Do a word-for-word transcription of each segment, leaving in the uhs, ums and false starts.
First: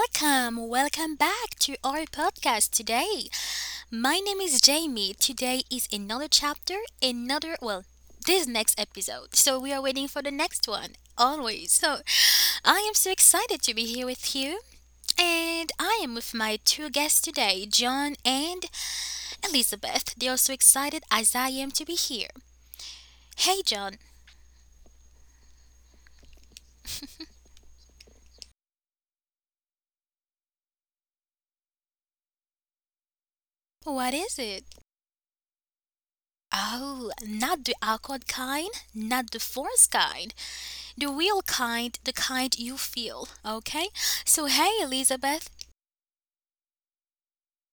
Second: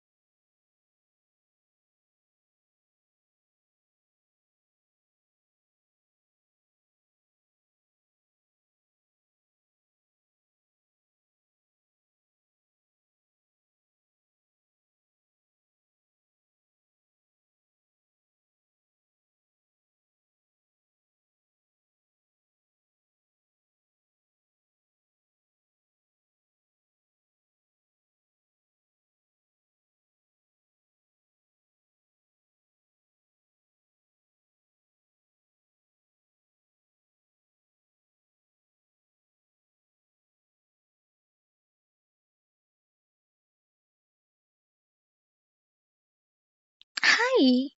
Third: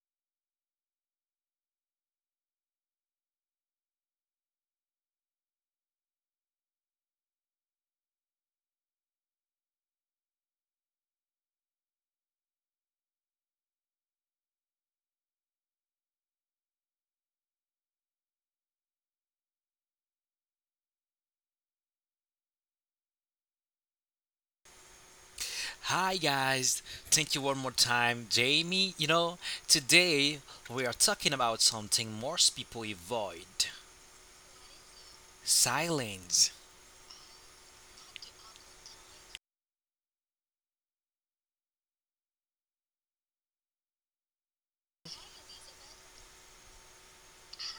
welcome, welcome back to our podcast today. My name is Jamie. Today is another chapter, another, well, this next episode. So we are waiting for the next one, always. So I am so excited to be here with you. And I am with my two guests today, John and Elizabeth. They are so excited as I am to be here. Hey, John, Hi guys, thank you one more time, Jamie. You know, today we are talking about something most people avoid what is it? silence. Oh, not the awkward kind, not the forced kind. The real kind, the kind you feel. Okay? So, hey, Elizabeth. Hi.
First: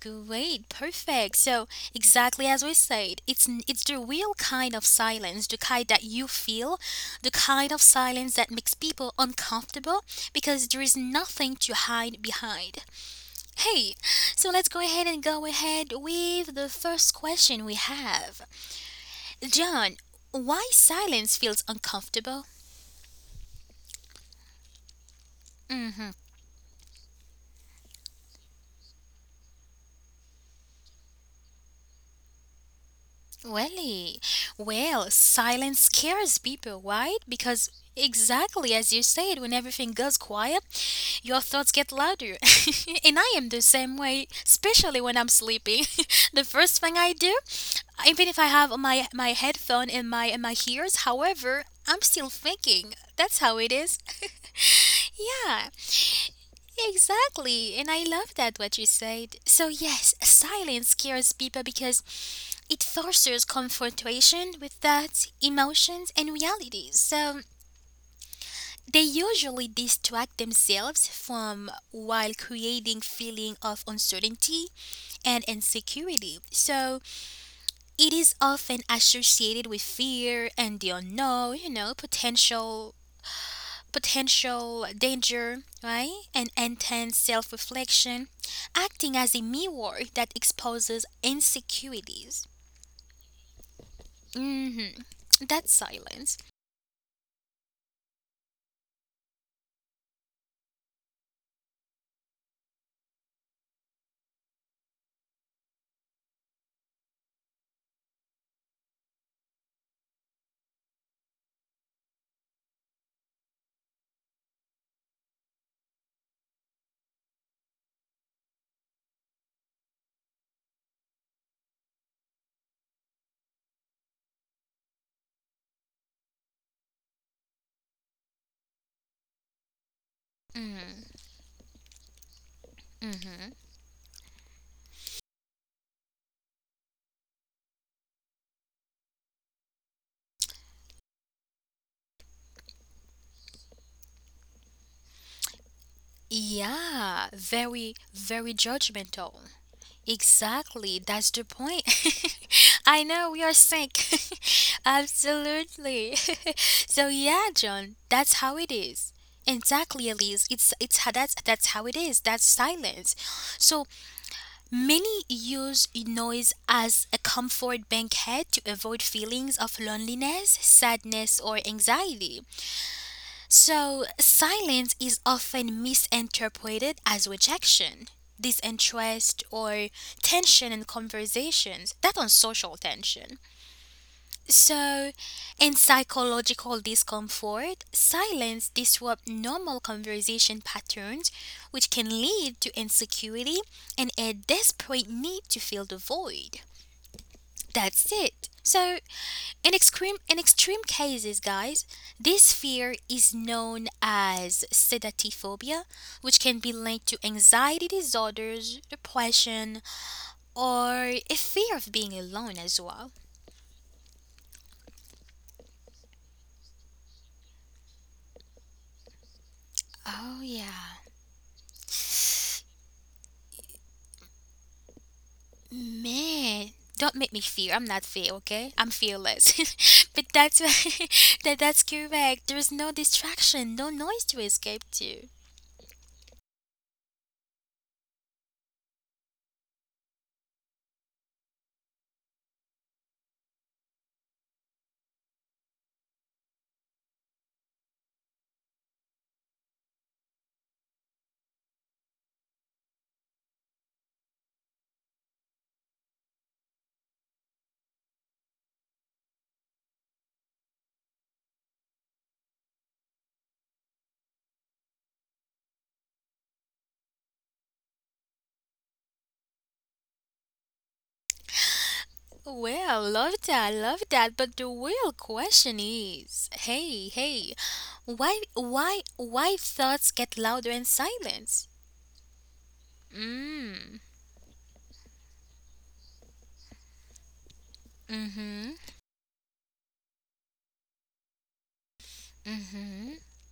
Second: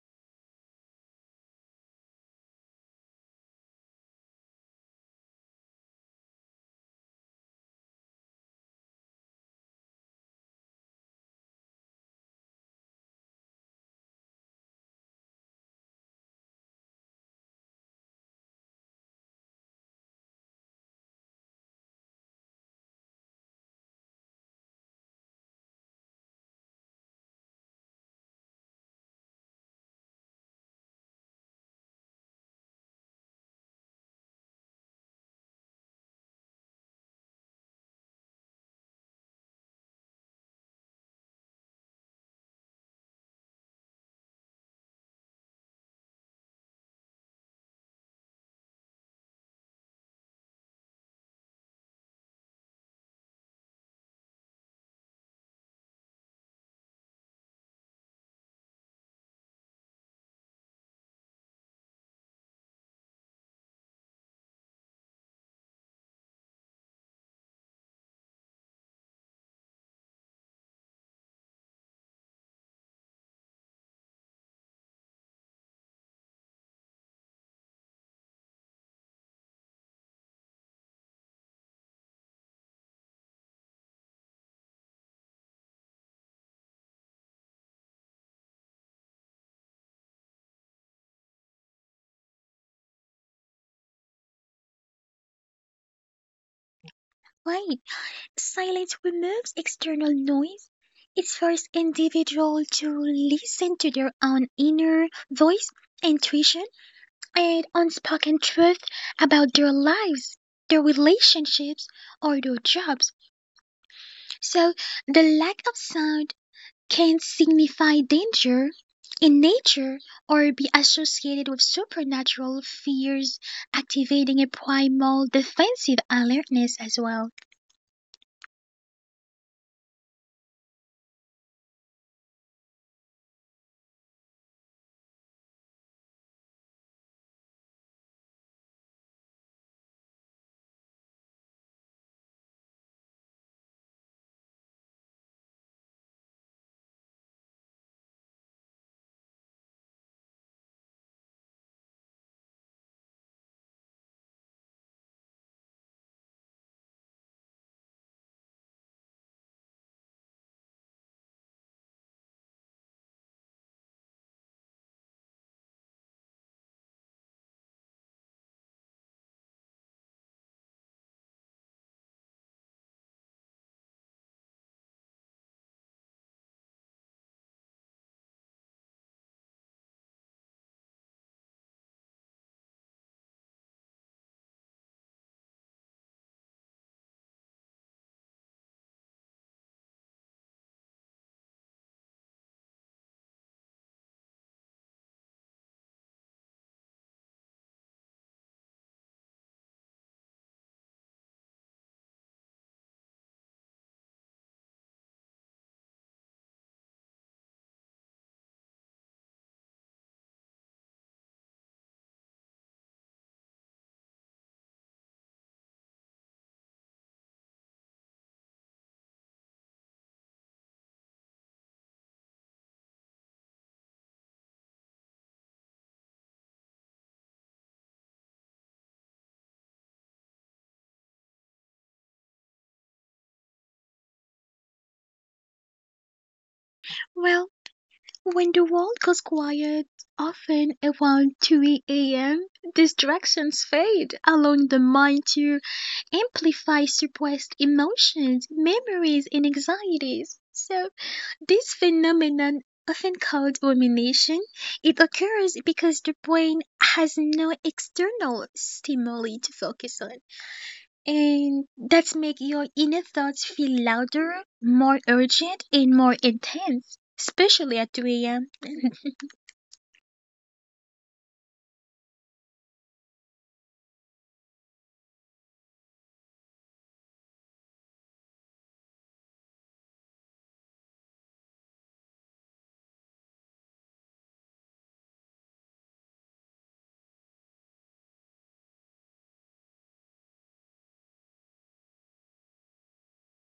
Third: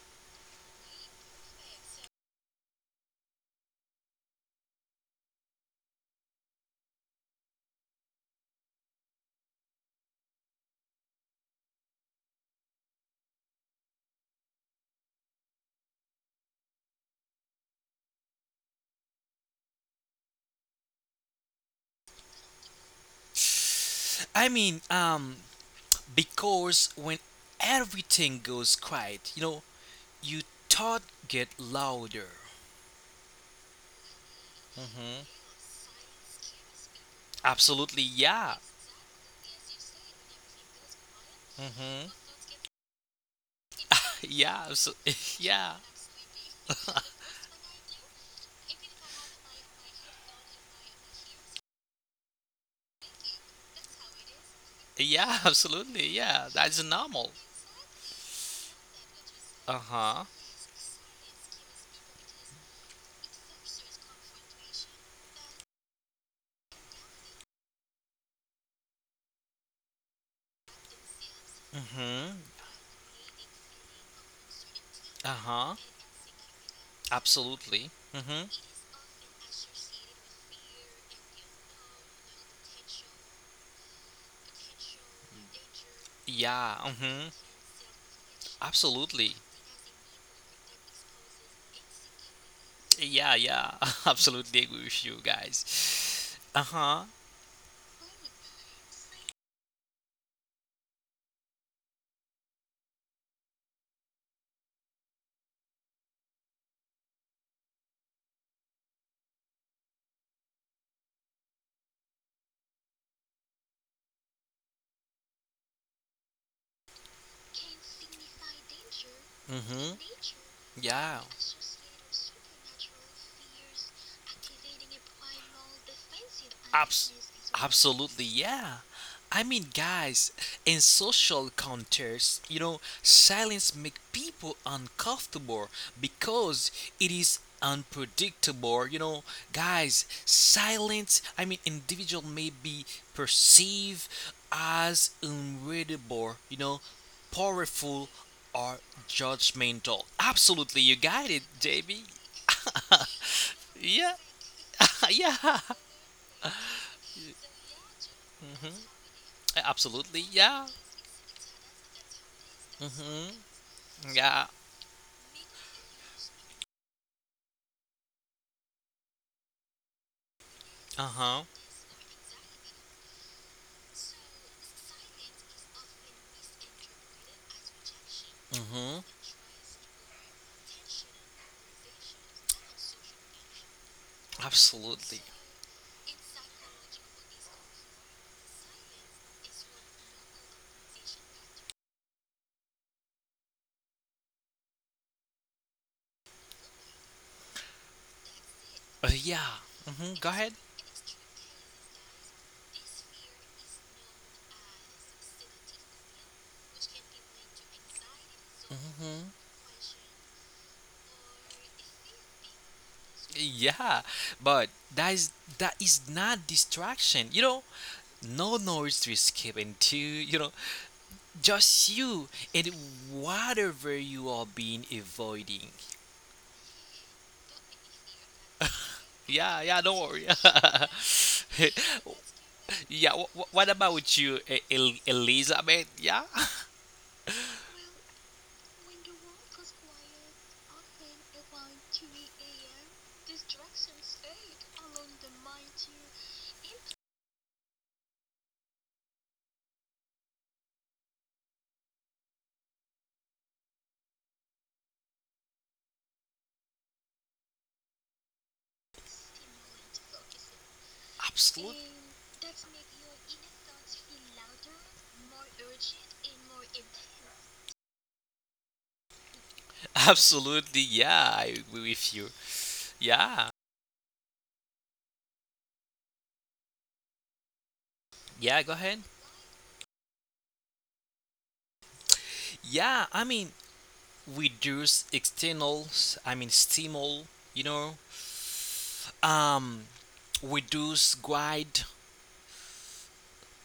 Great, perfect. So, exactly as we said, it's it's the real kind of silence, the kind that you feel, the kind of silence that makes people uncomfortable because there is nothing to hide behind. Hey, so let's go ahead and go ahead with the first question we have. John, why silence feels uncomfortable? I mean, um, Mm-hmm. because when everything goes quiet, you know, you thought get louder. Really? Well, hmm silence scares people, right? Because Absolutely, yeah. exactly as you said, when everything goes quiet, your thoughts get hmm louder. And I am the same way, Yeah, especially when I'm abso- sleeping. yeah, The first thing I do, even if I have my my headphone in my in my ears, however, I'm still thinking. That's how it is. Yeah, yeah, absolutely, yeah. That's exactly. normal. And I love that what you said. So yes, Uh huh. silence scares people because it fosters confrontation with thoughts, emotions, and realities. So they usually distract themselves from while hmm creating feeling of uncertainty and Uh huh. insecurity. So Absolutely. it is often associated with fear and the unknown, you know, potential potential danger, right? And Yeah, intense mhm. self-reflection, acting Absolutely. as a mirror that exposes insecurities. Yeah, yeah. Absolutely agree Hmm. with you That guys. silence. Uh-huh. Wait. Silence removes external noise. It forces individuals to listen to their own inner voice, intuition, and unspoken truth about their lives, their relationships, or their jobs. So the lack of sound can signify danger in Mhm. nature or be Yeah. associated with supernatural fears, activating a primal defensive alertness Abs- as well. Absolutely. Yeah. I mean, guys, in social contexts, you know, silence makes people uncomfortable because it is unpredictable. You know, guys, silence, I mean, individual may be perceived as unreadable, you know, Yeah, very, powerful very or judgmental. judgmental. Absolutely, you Exactly, got that's it, the point. J B. I know we are Yeah, sync. yeah, Absolutely. So yeah, John, that's how it is. Exactly, absolutely, Elise. yeah. It's it's how that's that's how it is. That's silence. hmm So Yeah, many use noise as a comfort bankhead to avoid feelings of loneliness, uh huh. sadness, or anxiety. So, silence is often misinterpreted as rejection, Mm-hmm. disinterest, or tension in conversations, that on social tension. Absolutely. So, in psychological discomfort, silence disrupts normal conversation patterns, which can lead to insecurity and a desperate need to fill the void. That's it. Uh, So, yeah. in Mm-hmm. Go extreme, in ahead. extreme cases, guys, this fear is known as sedatophobia, which can be linked to anxiety disorders, Mm-hmm. depression, or a fear of being alone as well. Yeah, but that is that is not distraction. You know, no noise to escape into. You know, Oh, yeah. just you and whatever you are being avoiding. Man, don't make me fear. I'm not fear, okay? I'm Yeah, fearless. yeah. Don't worry. But that's that, that's correct. There's no yeah. Wh- wh- what distraction, no about you, noise to E- El- escape to. Elizabeth? Yeah. Well, when the world goes quiet, often around two a m, distractions fade, allowing the mind to amplify suppressed emotions, memories, and anxieties. So this phenomenon, often called rumination, it occurs because the brain has no external stimuli to focus on, Absolute. and that make your inner thoughts feel louder, more urgent, and more intense, especially at two a m. Absolutely, yeah, I agree with you. Well, love Yeah, that, love that. But the real question is, hey, hey, why, yeah, go ahead. why, why thoughts get louder in silence? Yeah, I mean, Mm, Reduce externals, I mean, stimul, you know, mm-hmm. um, reduce guide,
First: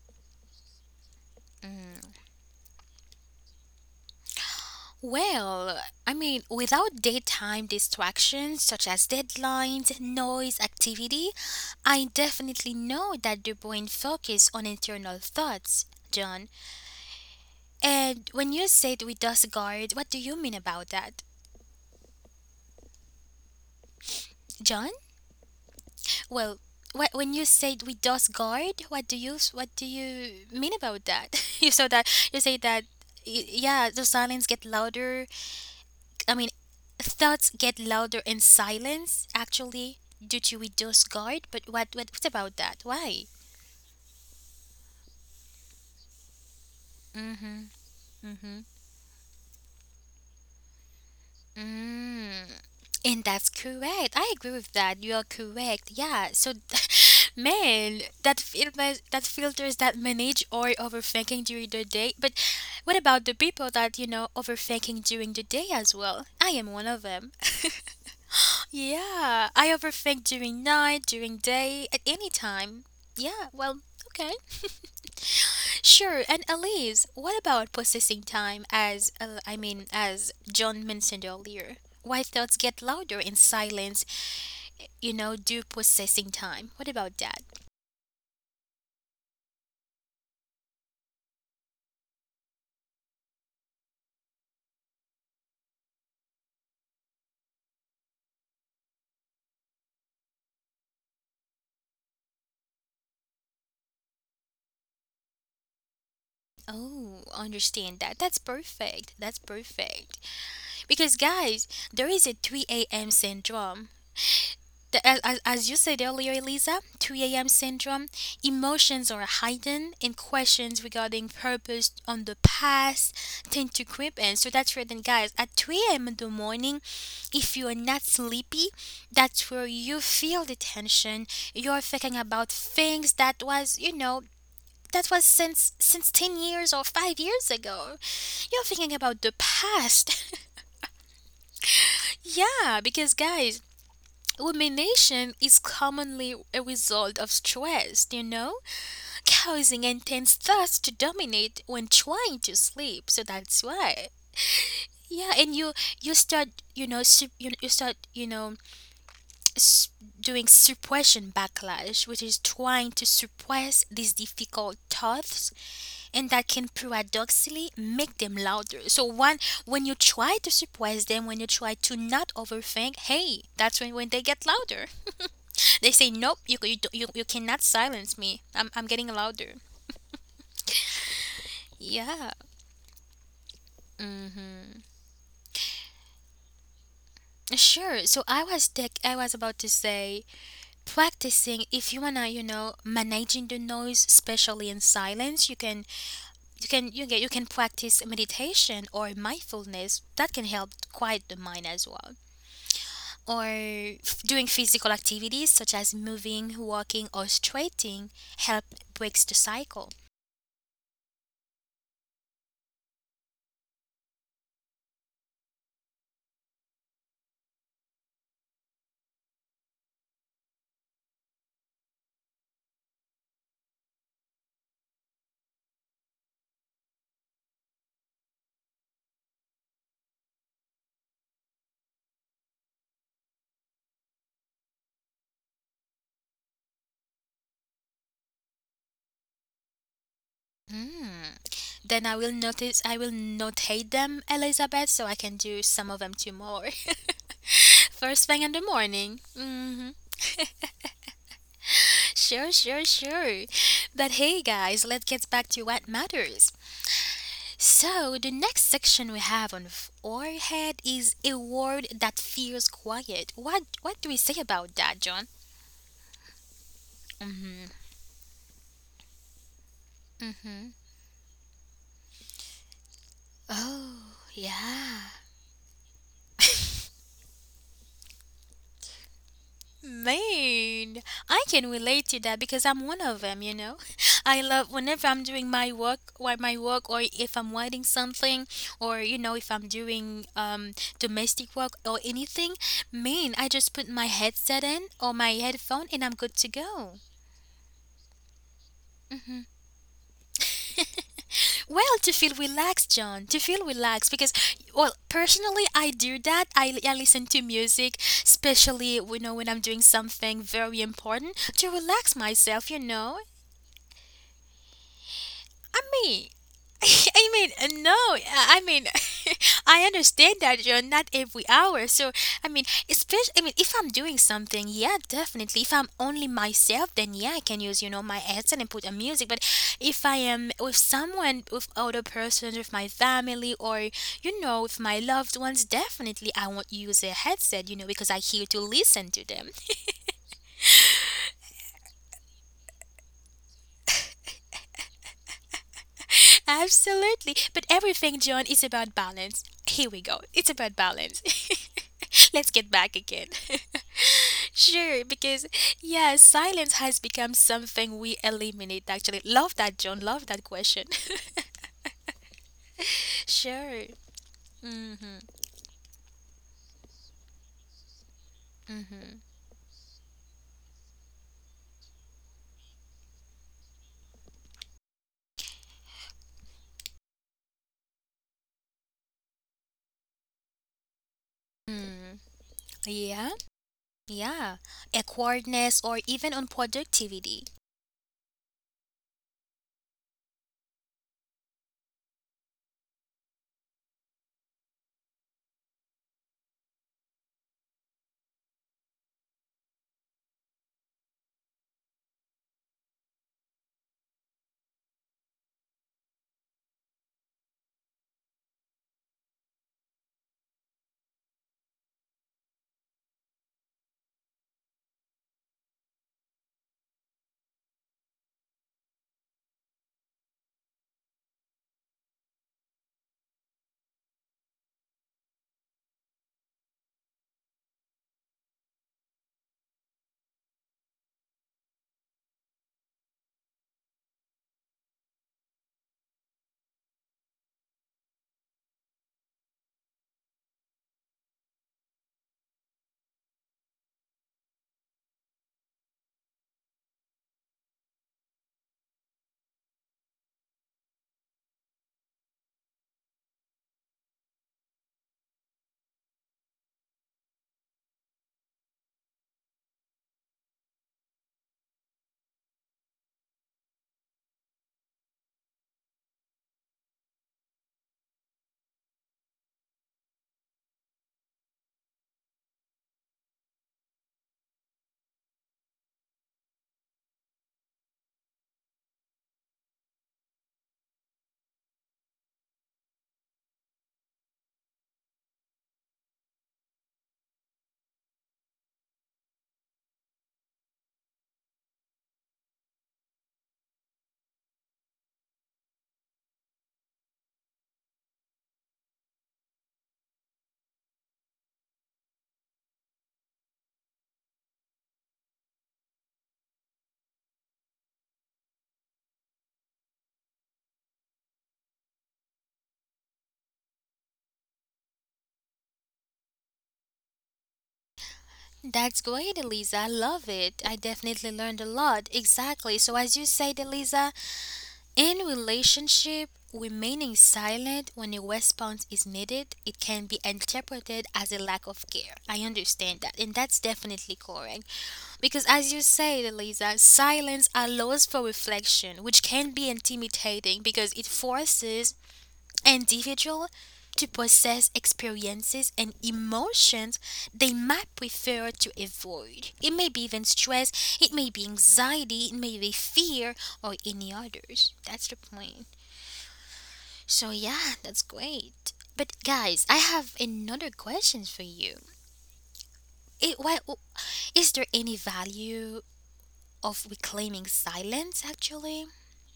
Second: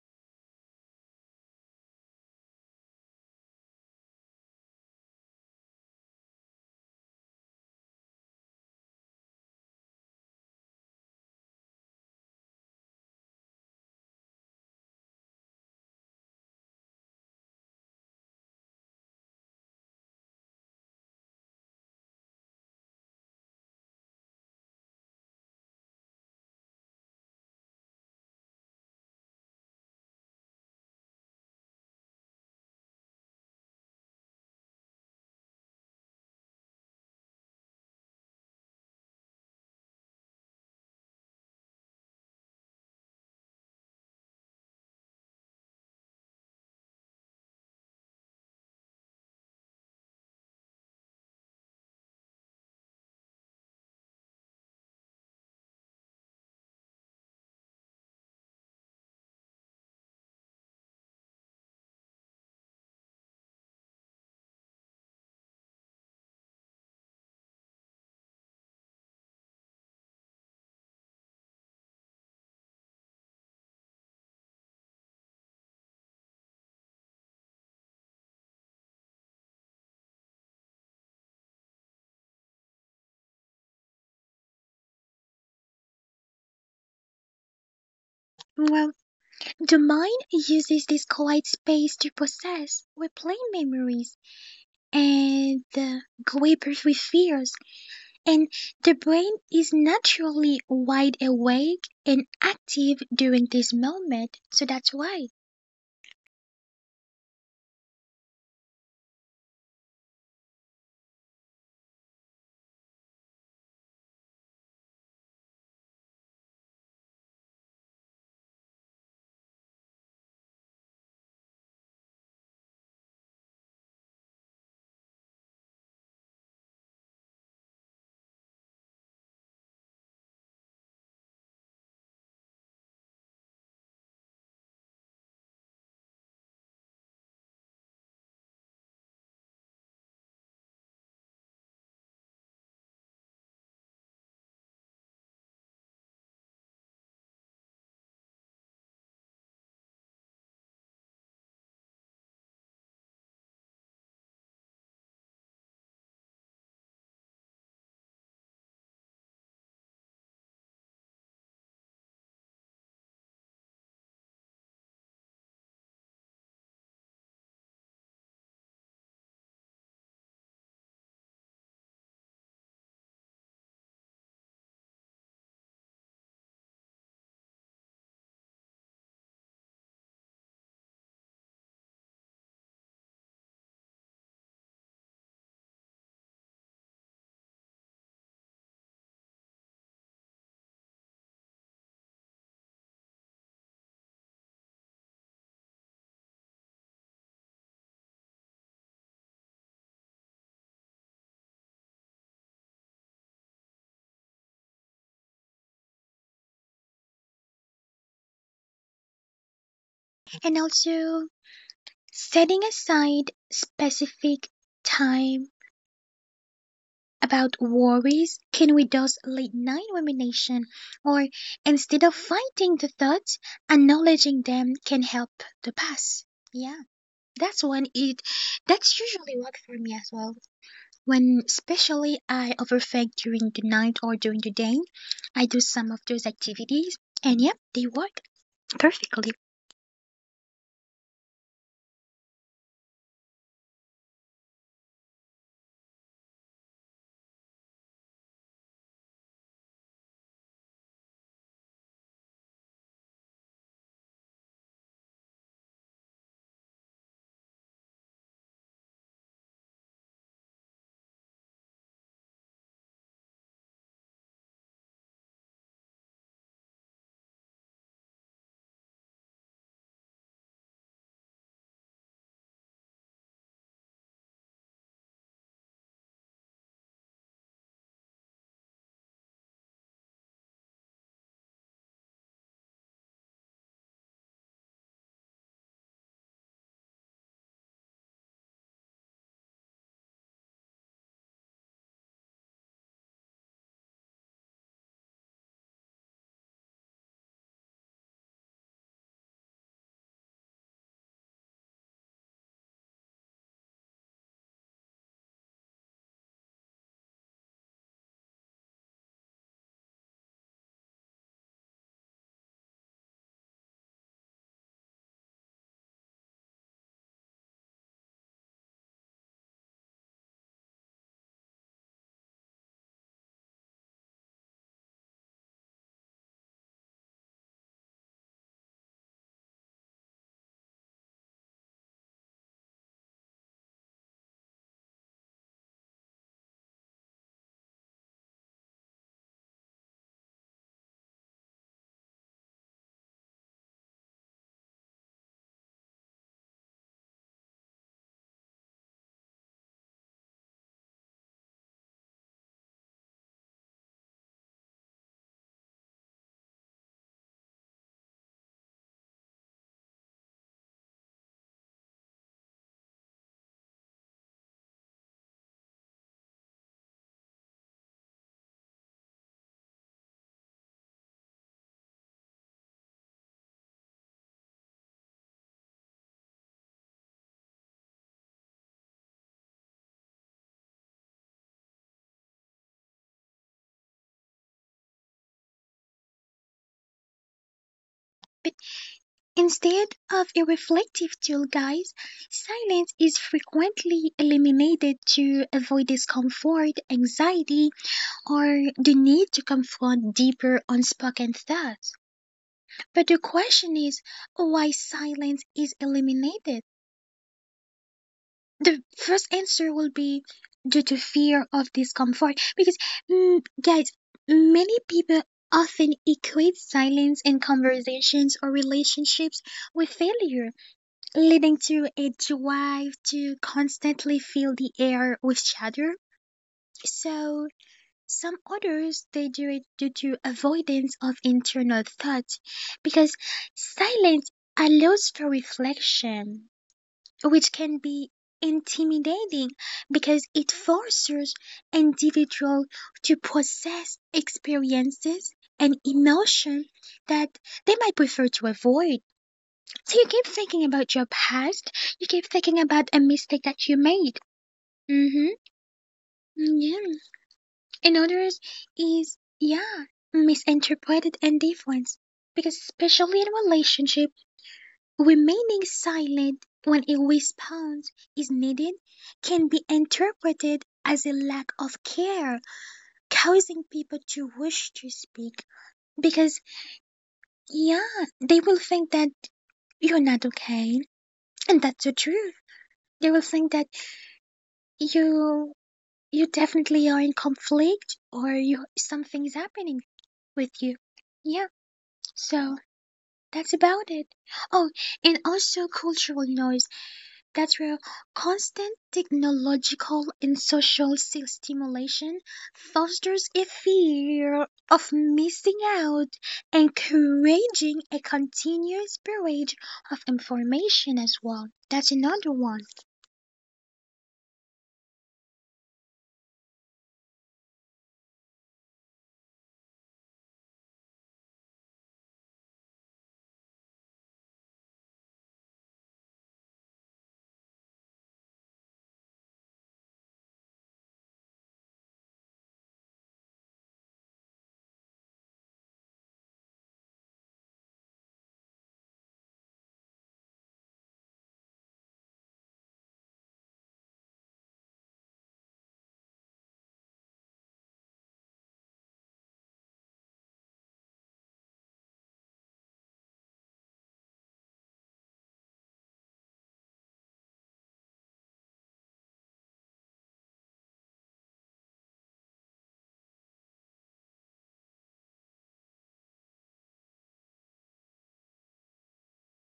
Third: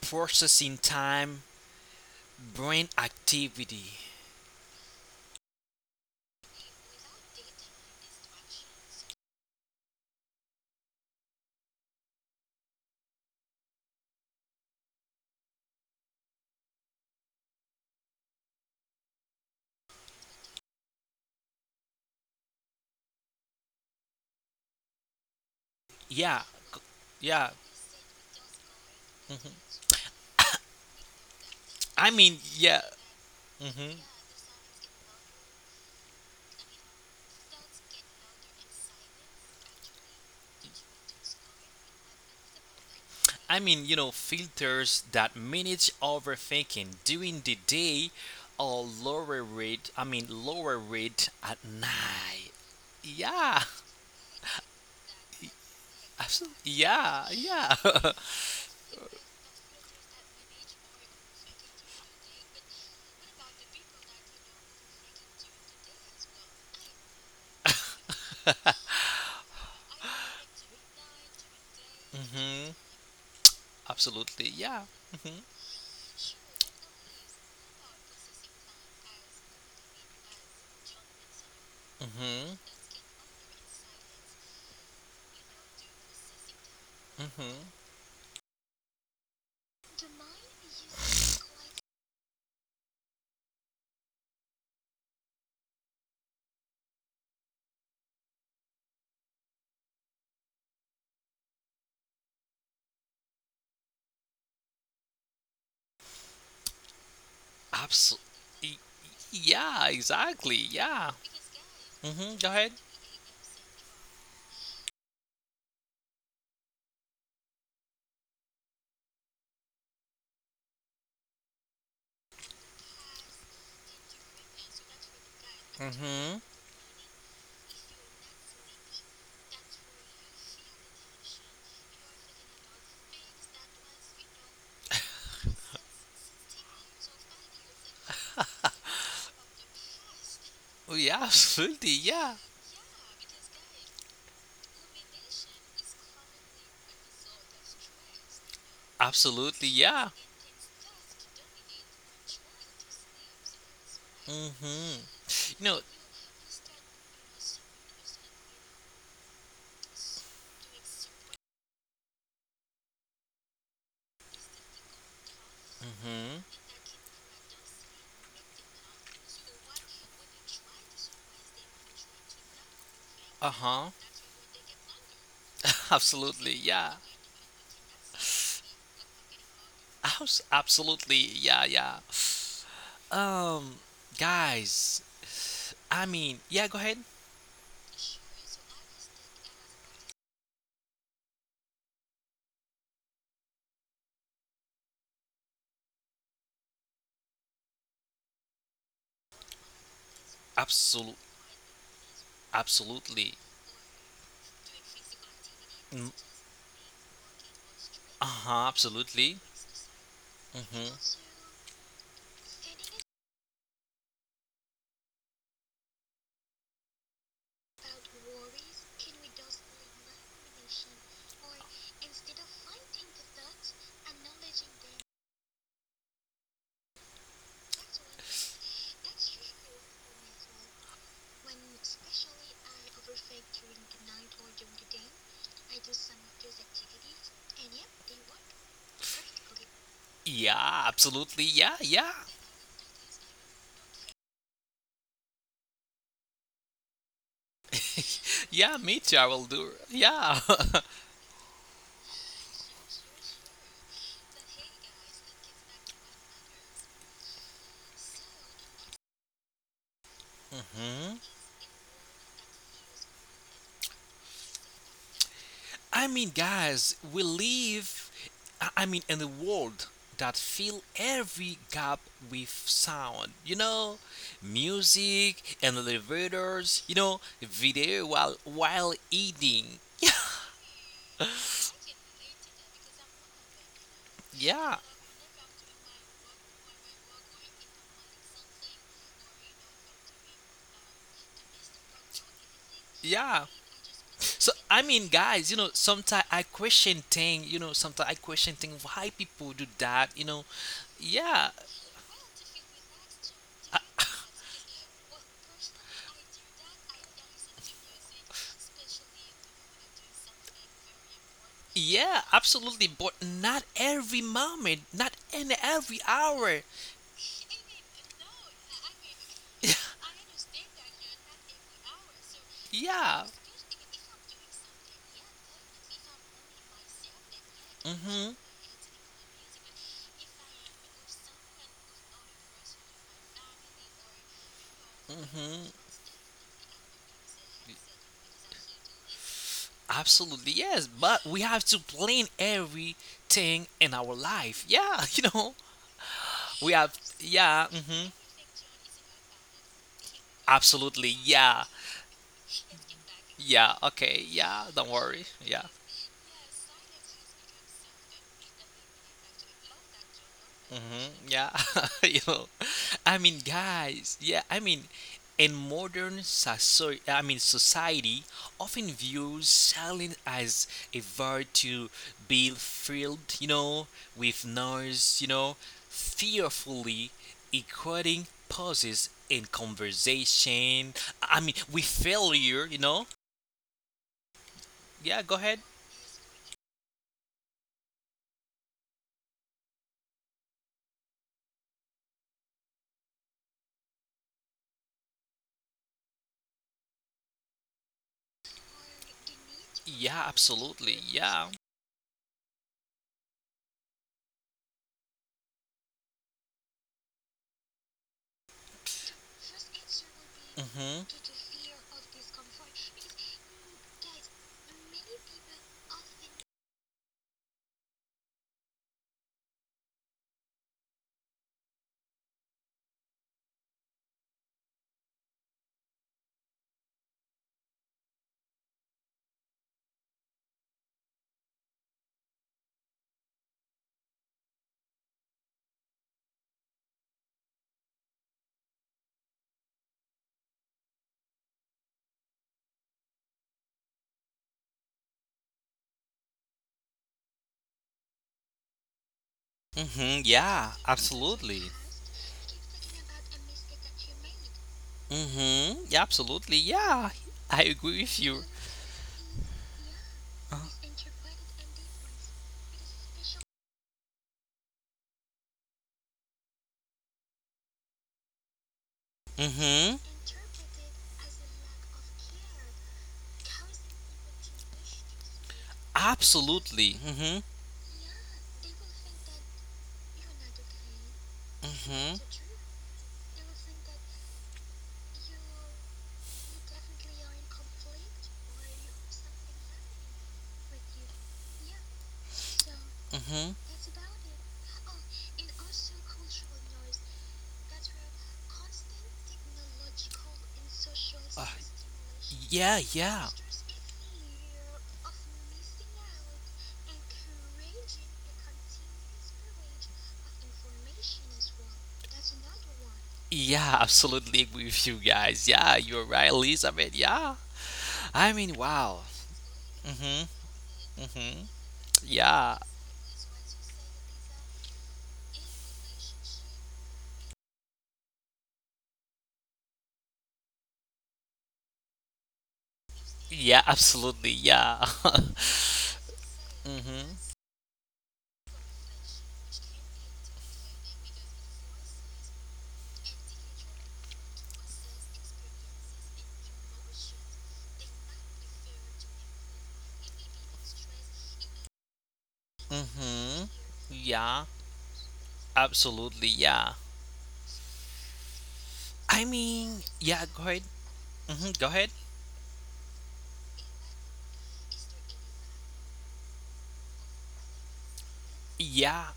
processing time, brain activity. Well, I mean, without daytime distractions such as deadlines, noise, activity, I definitely know that the brain focuses on internal thoughts, John. And when you said we discard, what do you mean about that, John? Yeah, Well, wh- when you yeah, said we does guard, what do you mhm. s- what do you mean about that? You saw that I mean, you say yeah, that y- hmm yeah, yeah, the silence get louder. I mean, thoughts get louder in silence actually due to we does guard. But what what what's about that? Why? I mean, you know, filters that manage overthinking during the Mm-hmm. day Mm-hmm. or lower rate, I mean, lower rate at night. Mm. And that's Yeah, correct. I agree with that. You are correct. Yeah. So, absolutely. Yeah, yeah. man, that filters that filters that manage or overthinking during the day. But what about the people that you know overthinking during the day as well? I am one of them. Yeah, I overthink during night, during day, at any hmm time. Yeah. Well, okay. Absolutely. Yeah. hmm Sure, and Elise, what about processing time as uh, I mean as John mentioned earlier? Why hmm thoughts get louder in silence, you know, do processing time. What about that? hmm Well, the mind uses this quiet space to process, replay memories, and uh, grapple with fears. And the brain is naturally wide awake and active during this moment, so that's why. Oh, understand that. Absolutely. That's perfect. That's Yeah, perfect. exactly. Yeah. Because, guys, there is hmm a Go ahead. three a m syndrome. The- As, as as you said earlier, Elisa, three a m syndrome, emotions are heightened and questions regarding purpose on the past tend to creep in. So that's where then, guys, at three a m in the hmm morning, if you are not sleepy, that's where you feel the tension. You're thinking about things that was, you know, that was since since ten years or five years ago, you're thinking about the past. Oh, yeah, absolutely. Yeah. Yeah, because guys, rumination is commonly a result of stress, you know, Absolutely, causing yeah. intense thoughts to dominate when trying to sleep. So that's why, Mm-hmm. yeah, and You you know, you start, you know, sup- you, you start, you know, s- doing suppression backlash, which is trying to suppress these difficult thoughts, and mm-hmm. that can paradoxically make them louder. So one when you try to surprise them, when you try to not overthink, hey, that's Uh-huh. when, when they get louder. They say, nope, Absolutely, you you, yeah. you you cannot silence me. I'm I'm getting louder. Abs- Absolutely, yeah, yeah. Yeah. Um, Hmm. Guys, I mean, yeah, go ahead. Sure. So I was tech, I was about to say practicing, if you wanna, you know, managing the noise especially in silence, you can you can you get you can practice meditation or mindfulness that can help Absolute, quiet the mind as well, Absolutely. or f- doing physical activities such as Mm, moving, walking, or stretching help uh-huh, breaks the absolutely. cycle. And Mm-hmm. also, setting aside specific time about worries can reduce late night rumination, or instead of fighting the thoughts, acknowledging them can help to pass. Yeah. That's when it That's usually what for me as well. When especially I overthink during the night or during the day, I do some of those activities and yep, they work perfectly. Yeah, absolutely, Hmm. yeah, yeah. Then I will notice I will notate them, Elizabeth, so I can do some of them tomorrow. First thing in the Yeah, me too. morning. I will do. Hmm. Yeah. Sure, sure, sure. But hey, guys, let's get back to what matters. So the next section we have on forehead hmm is a word that feels quiet. What what do we say about that, John? I mean, guys, we live. I I mean, in a world that Mm-hmm. fill every gap with sound. You know, Oh, yeah. music and elevators. You know, video while while eating. Man, I can relate to that because I'm one of them, you know. I Yeah, love yeah. whenever I'm doing my work or my work or if I'm writing something or you know if I'm doing um domestic work or anything, man, I Yeah. just put my So headset I in mean, or my guys, you know, headphone and I'm sometimes good I to go. question thing. You know, sometimes I question thing why people do that. You know, yeah. Well, to feel relaxed, John, to feel relaxed because, well, personally, I do that. I, I listen to music, especially you know when I'm doing something very important to relax Yeah, myself. You absolutely, but know, not every moment, not in I every mean, hour. I mean, uh, no, uh, I mean, I understand that you're not every hour. So, I mean, yeah. especially, I mean, if I'm doing something, yeah, definitely. If I'm only myself, then yeah, I can use, you know, my Mhm. headset and put a music. But if I am with someone, with other persons, with my family, or, you know, with my loved Mhm. ones, definitely I won't use a headset, you know, because I here to listen to them. Absolutely, yes. But we have to plan everything in our life. Yeah, you know, we have. Absolutely. Yeah. But Mhm. everything, John, is about balance. Here we go. It's about Absolutely. balance. Yeah. Let's get back again. Yeah. Okay. Yeah. Don't Sure, worry. because, Yeah. yeah, silence has become something we eliminate, actually. Love that, John. Love that question. Mm-hmm. Yeah, you know, I mean, Sure. guys, yeah, I mean, Mm-hmm. in modern society, I mean, society often Mm-hmm. views silence as a virtue being filled, you know, with noise, you know, fearfully equating pauses in conversation. I mean, with Mm. failure, you know. Yeah. Yeah. Yeah, go ahead. Awkwardness or even unproductivity. But instead of a reflective tool, guys, silence is frequently eliminated to avoid discomfort, anxiety, or the need to confront Yeah, deeper absolutely. unspoken Yeah. thoughts. But the question is, why silence is eliminated? The first answer will be due to Mm-hmm. fear of discomfort because, mm, guys, many people often equate silence in conversations or relationships with failure, leading to a drive to constantly fill the air with chatter. So some others they do it due to avoidance of internal thought because silence allows for reflection, which can be intimidating because it forces individuals to process experiences and emotion that they might prefer to avoid. So you keep Mm-hmm. thinking Yeah, about your past, absolutely. you keep thinking about a mistake that you made. Mm-hmm. Mm-hmm. Yeah, absolutely. Yeah. Yeah, I And agree with others you. is, yeah, misinterpreted and because especially in a relationship, remaining silent when a response is needed can be Mm-hmm. interpreted as a lack of care, causing people to rush to speak because, Absolutely. Mm-hmm. yeah, they will think that you're not okay, and that's the truth. Mm-hmm. They will think that you you definitely are in conflict or you something's happening with you. Yeah, so that's Mm-hmm. about it. Oh, and also cultural noise. That through constant technological and social sti- Uh, stimulation yeah, fosters a yeah. fear of missing out, encouraging a continuous barrage of information as well. That's another one. Yeah, absolutely agree with you guys. Yeah, you're right, Elizabeth. Yeah. I mean, That's wow. great, Elisa. I Mm-hmm. love it. I definitely Mm-hmm. learned a lot. Yeah. Exactly. So, as you said, Elisa, in relationship, remaining silent when a response is needed, it can be interpreted as a lack of care. I understand that, and that's Yeah, definitely absolutely. correct. Yeah. Because as you say, Eliza, mm-hmm. silence allows for reflection, which can be intimidating because it forces individual to process experiences and emotions they might prefer to avoid. It may be even stress, it may be anxiety, it may be fear, Mm-hmm. or any Yeah, others. That's the point. absolutely. Yeah. So yeah, that's great. But I guys, I mean, have yeah, go another ahead. question for Mm-hmm, you. go ahead. It, why, is there any value of reclaiming silence actually? Yeah,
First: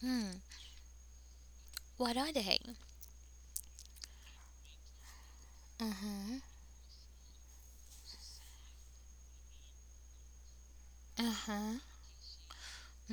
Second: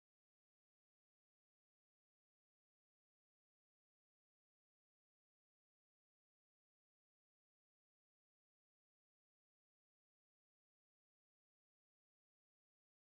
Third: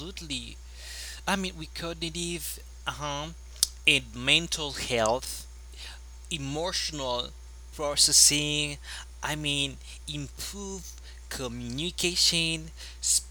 Hmm. I mean, with What are cognitive they? uh-huh, and mental health, Uh-huh. emotional processing, I mean, improve Uh-huh. communication,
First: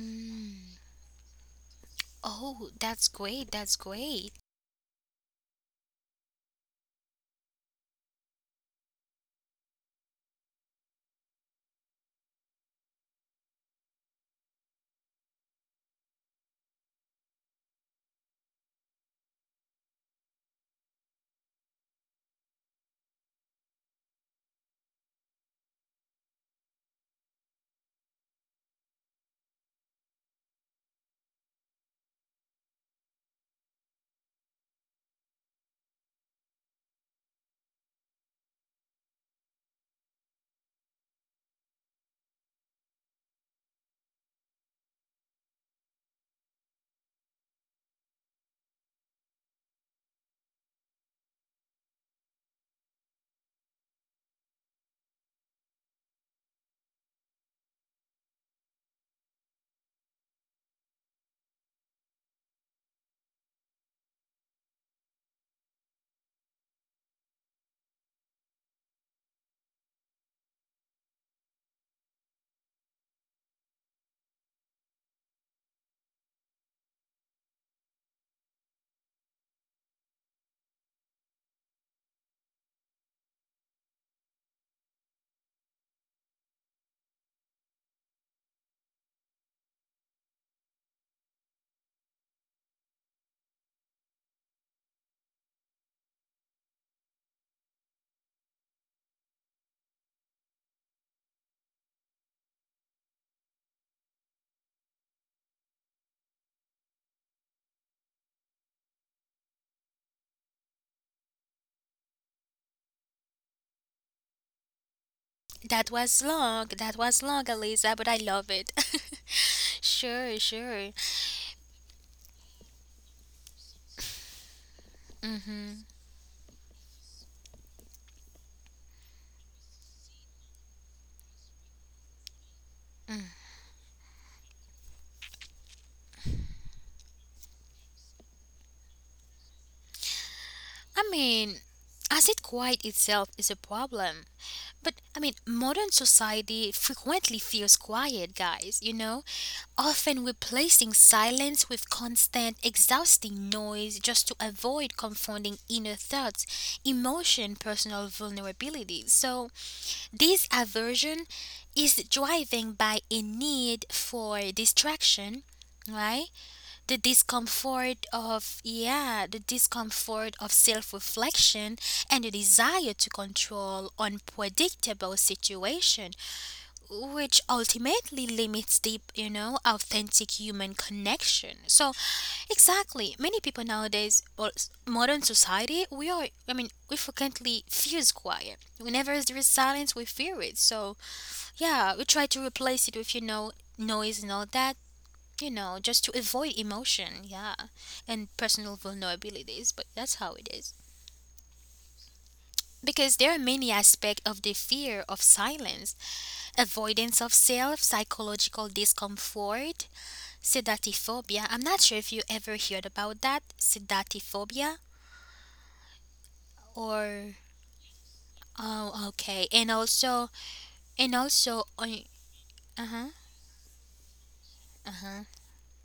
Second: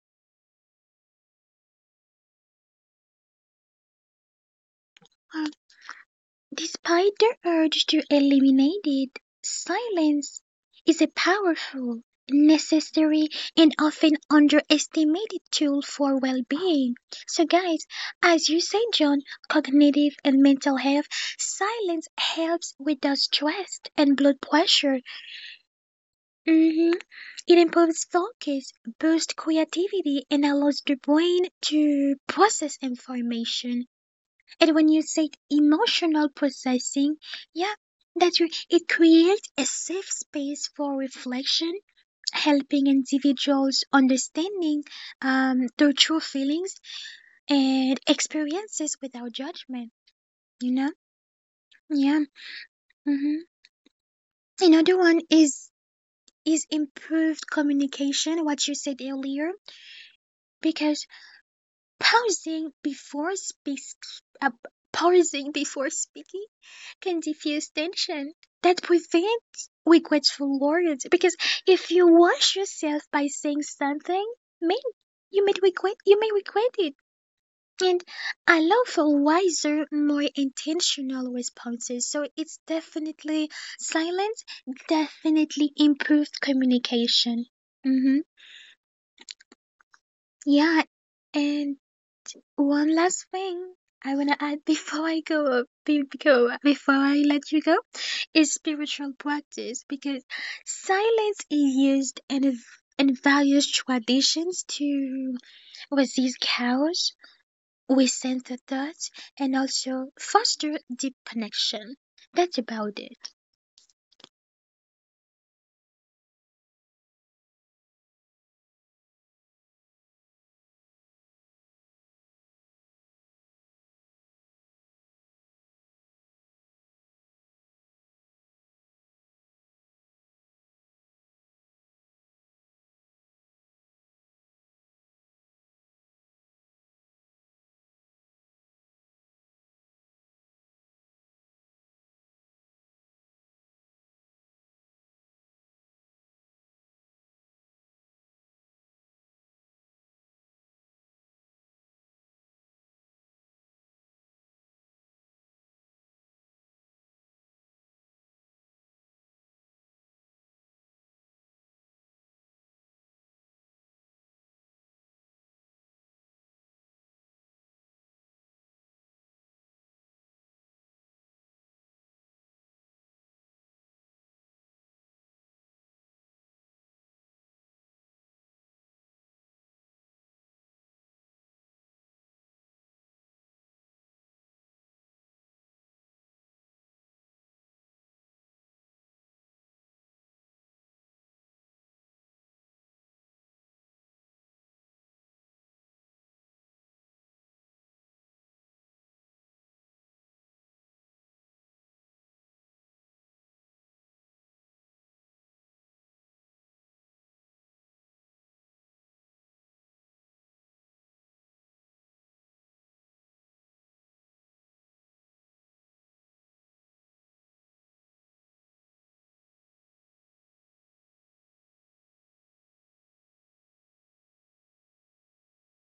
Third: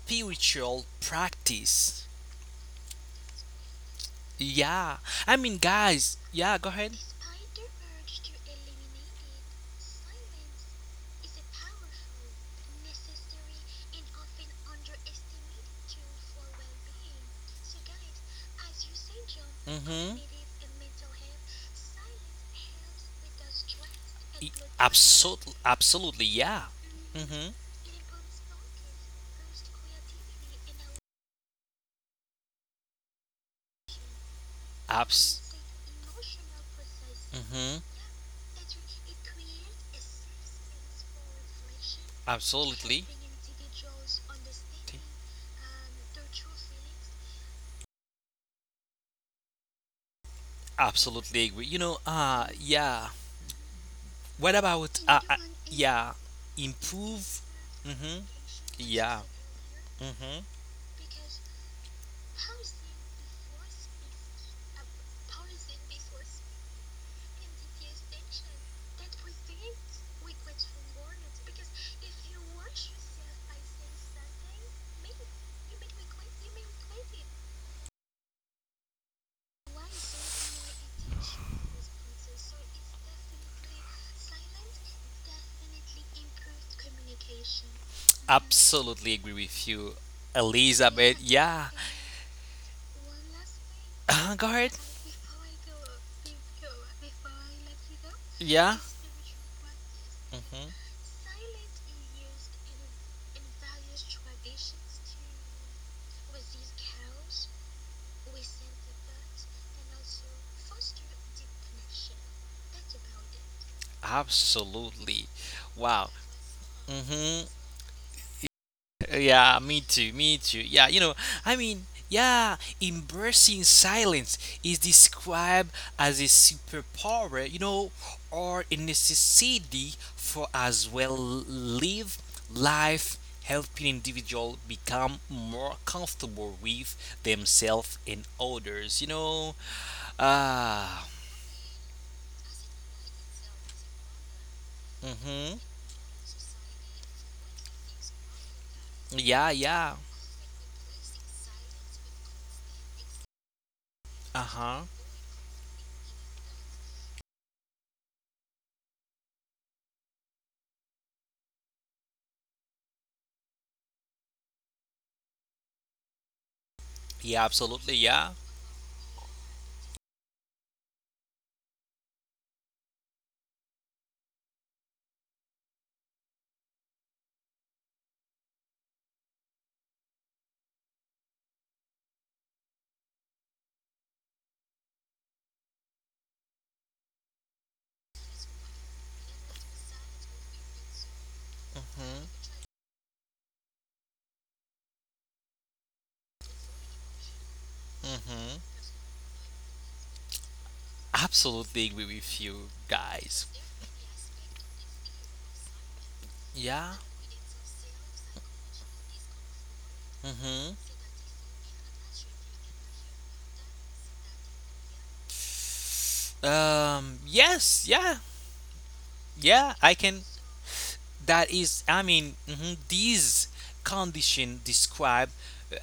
Mm. practice. Oh, that's great. That's great. Yeah. I Um, mean, guys, yeah, go ahead. Despite their urge to eliminate it, silence is a powerful, necessary, and often underestimated tool for well being. So, guys, as you say, John, cognitive Mm-hmm. and mental health, silence helps with the stress and blood pressure. Absolutely, absolutely, yeah. Mhm. Mm-hmm. It improves focus, boosts creativity, and allows the brain to process information. And when you said Abs. emotional processing, yeah, Mm-hmm. that's right. It creates a safe space for reflection, helping Absolutely. individuals understanding um, their true feelings and experiences without judgment. You know, Absolutely agree. You know, yeah. uh, yeah. hmm What Another about uh, one uh is yeah, is improve? improved Mm-hmm. communication. What you said Yeah. earlier, Mm-hmm. because pausing before speaks, uh, pausing before speaking can diffuse tension that prevents regretful words. Because if you wash yourself by saying something mean, you may regret you may regret it. And allow for wiser, more intentional responses. So it's definitely silence, definitely improved communication. Hmm Absolutely agree with you, Yeah, Elizabeth. Yeah. and one last thing I Uh, wanna go add ahead. before I go, be- go before I let you go, is Yeah. spiritual practice because hmm silence is used in a, in various traditions to resist chaos, resent the thoughts, and also foster deep connection. That's about it. Absolutely. That Wow. was long. That was hmm long, Eliza, but I love it. Yeah, me too, me Sure, too. Yeah, sure. you know, I mean, yeah, embracing silence is described Mhm. as a superpower, you know, or a necessity for as well live life, helping individual become more comfortable with themselves and others, you know. I Ah, mean, as it quiet itself is a problem. But I mean, mm-hmm. modern society frequently feels quiet, guys, you know? Yeah, yeah. Often replacing silence with constant, exhausting noise just to Uh-huh. avoid confronting inner thoughts, emotion, personal vulnerability. So, this aversion is driven by a need for distraction, right? The Yeah, absolutely, discomfort yeah. of yeah the discomfort of self-reflection and the desire to control unpredictable situation, which ultimately limits deep, you know, authentic human connection. So exactly, many people nowadays or s- modern society, we are, I mean, we frequently fuse quiet whenever there is silence, we fear it. So yeah, we try to Mm-hmm. replace it with, you know, noise and all that, you know, just to avoid emotion, yeah, and Mm-hmm. personal vulnerabilities, but that's how it is. Absolutely agree with you Because there are guys. many aspects of the fear of silence, Yeah. avoidance of self, psychological discomfort, Mm-hmm. sedatophobia. I'm not sure if you ever heard about that, sedatophobia, Um. or Yes. Yeah. oh, okay, and Yeah. I can. also, and That also, is. I uh mean, mhm, huh, these condition uh huh, describe.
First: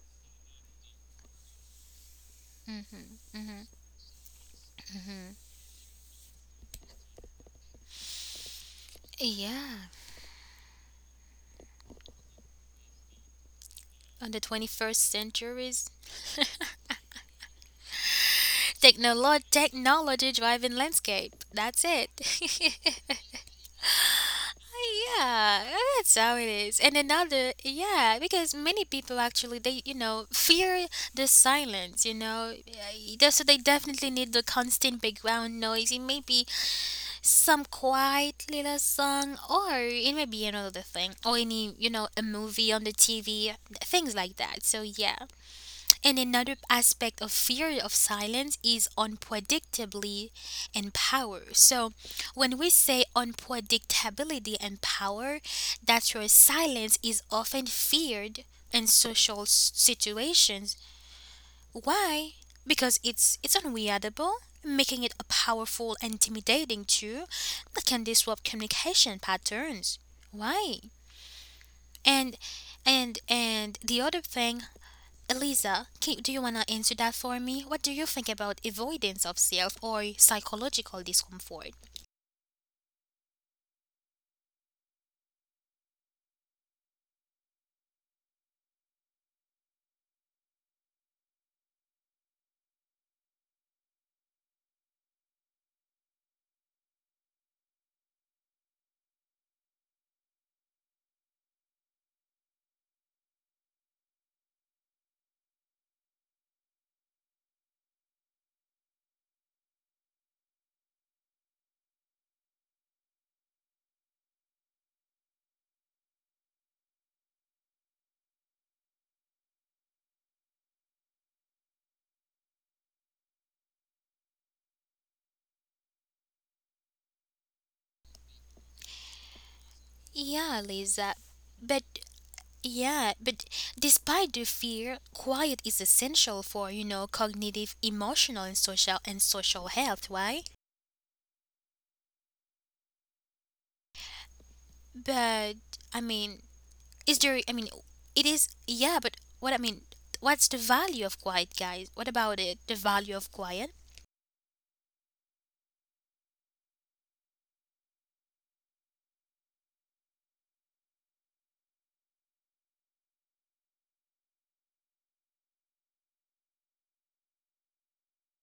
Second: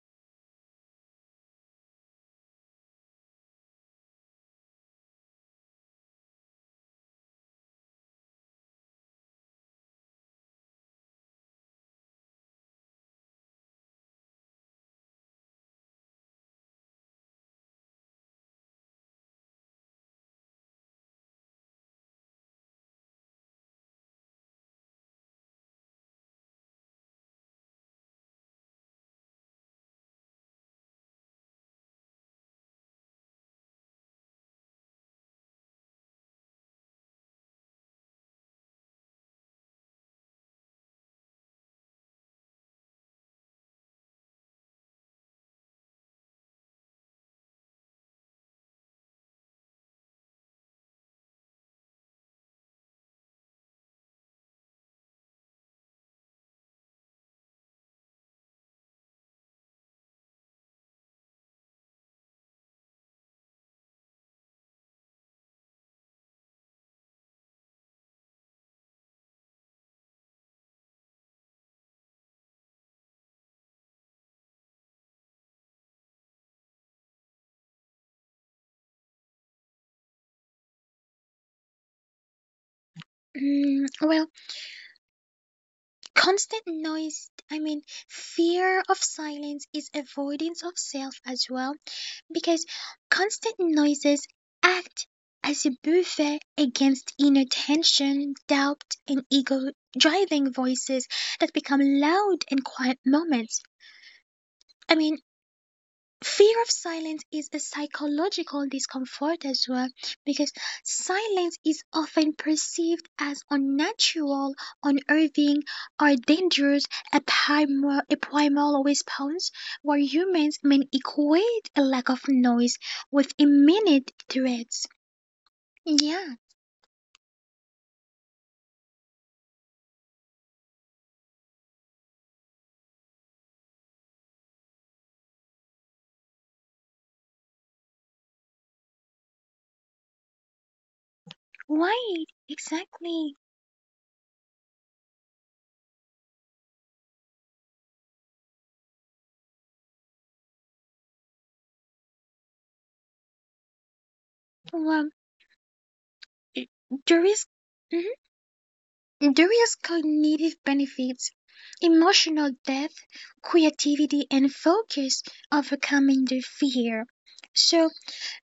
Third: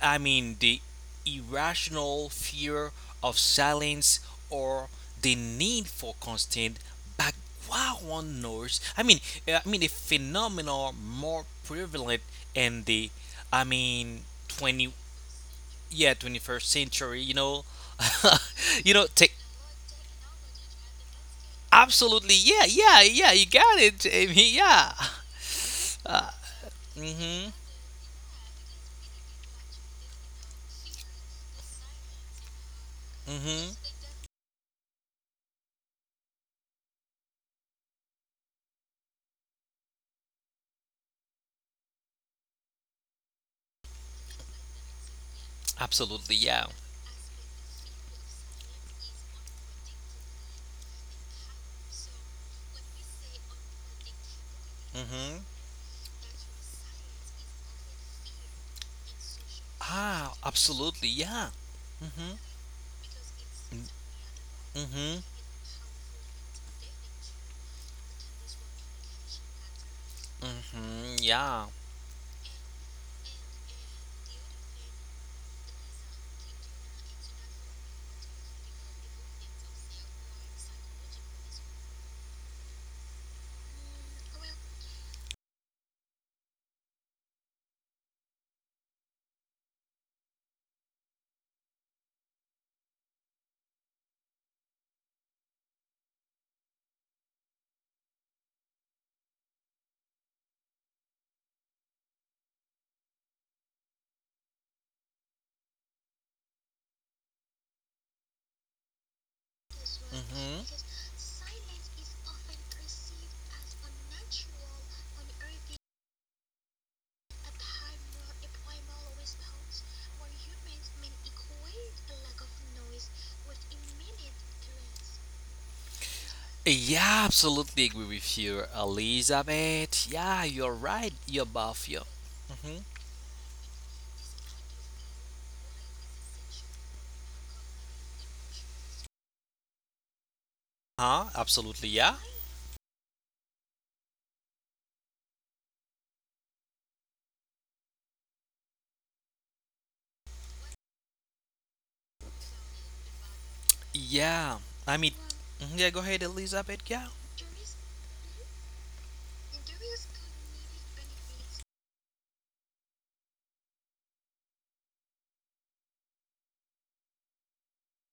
I mean, the irrational fear of mm-hmm. silence or the need for constant background noise. I mean, uh, I mean, a Yeah, phenomenon more prevalent in the. I mean, on the 20 twenty-first centuries. yeah twenty-first century, you know. You know take Technolo- technology driven landscape. That's it. absolutely yeah yeah yeah you got it, Jamie, yeah. Yeah, that's how it is. And another, Mhm, yeah, because many people actually they you know fear the silence. You know, yeah, they- so they mhm, definitely need the constant background noise. It may be some quiet little song, or it may be another thing, or any you know a movie on the T V, things like that. So yeah. And absolutely, another yeah. aspect of fear of silence is unpredictably and power. So, when we say unpredictability and power, Mhm. that's where silence is often feared in social s- Ah, situations. absolutely, yeah. Why? Mhm, Because it's it's unreadable, making it a mhm, powerful, intimidating tool that can disrupt communication patterns. Why? mhm, yeah, And and and the other thing, Eliza, can, do you want to answer that for me? What do you think about avoidance of self or psychological discomfort? Mm, well, constant noise, I mean, fear of silence is avoidance of self as well, because constant noises act as a buffer against inner tension, doubt, and ego driving voices that become loud in quiet moments. I mean, fear of silence is a psychological discomfort as well because mhm, silence is often perceived as unnatural, unnerving, or dangerous, a primal, a primal response where humans may equate a lack of noise with imminent threats. Yeah, yeah, absolutely agree with you, Elizabeth, Yeah, yeah, you're Eliza. right, you're But buff you. Mhm. yeah, but despite the fear, quiet is essential for, you know, cognitive, emotional and social and social health, right? Ah, absolutely, right, yeah. exactly. But, I mean, is there I mean, it is yeah, but what I mean, what's the value of quiet, guys? What about it? The value of quiet? Yeah, Well, I mean, mhm, yeah, go ahead, Elizabeth. there Yeah, is Durians cognitive benefits, emotional depth, creativity, and focus, overcoming the fear. So,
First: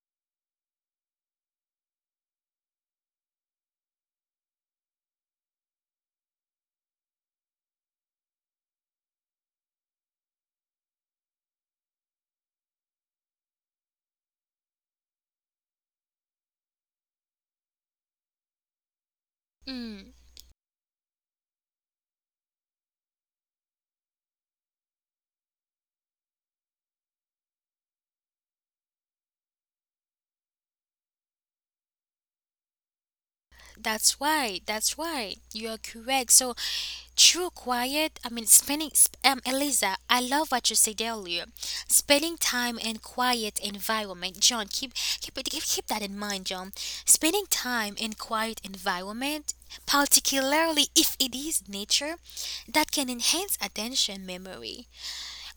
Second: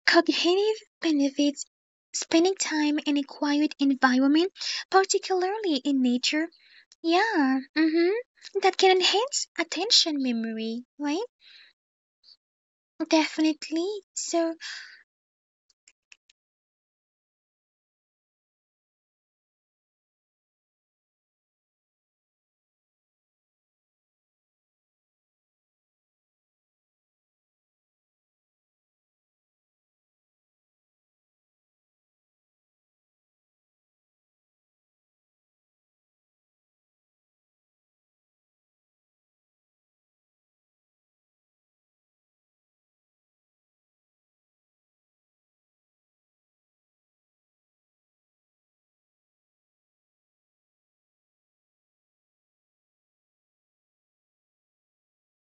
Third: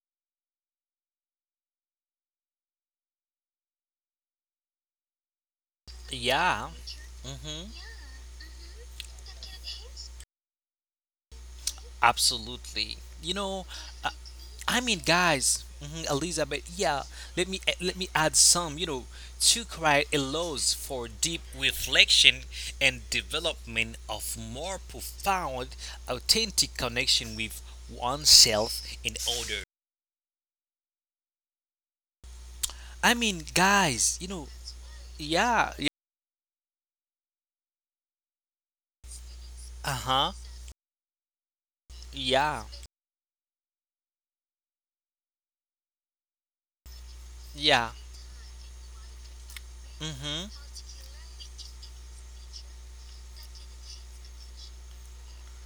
cognitive benefits spending time in a quiet environment, particularly in nature. yeah, Yeah, hmm mm-hmm, that can enhance attention memory, right? absolutely. You know, Definitely. uh, So, I mean, guys, mhm, Elizabeth. Yeah, let me a- let me add some. You know, to cry Mm, allows for deep reflection and development of more profound, authentic connection with oneself and others. I mean, guys, that's you know, right. That's right. You yeah, are yeah, correct. So true quiet, I mean, spending, sp- um, uh Eliza, I huh, love what you said earlier. Spending yeah, time in quiet environment, John, keep, keep, it- keep, keep that in mind, John. Spending yeah, time in quiet environment, mm particularly if it is nature, that can enhance attention memory.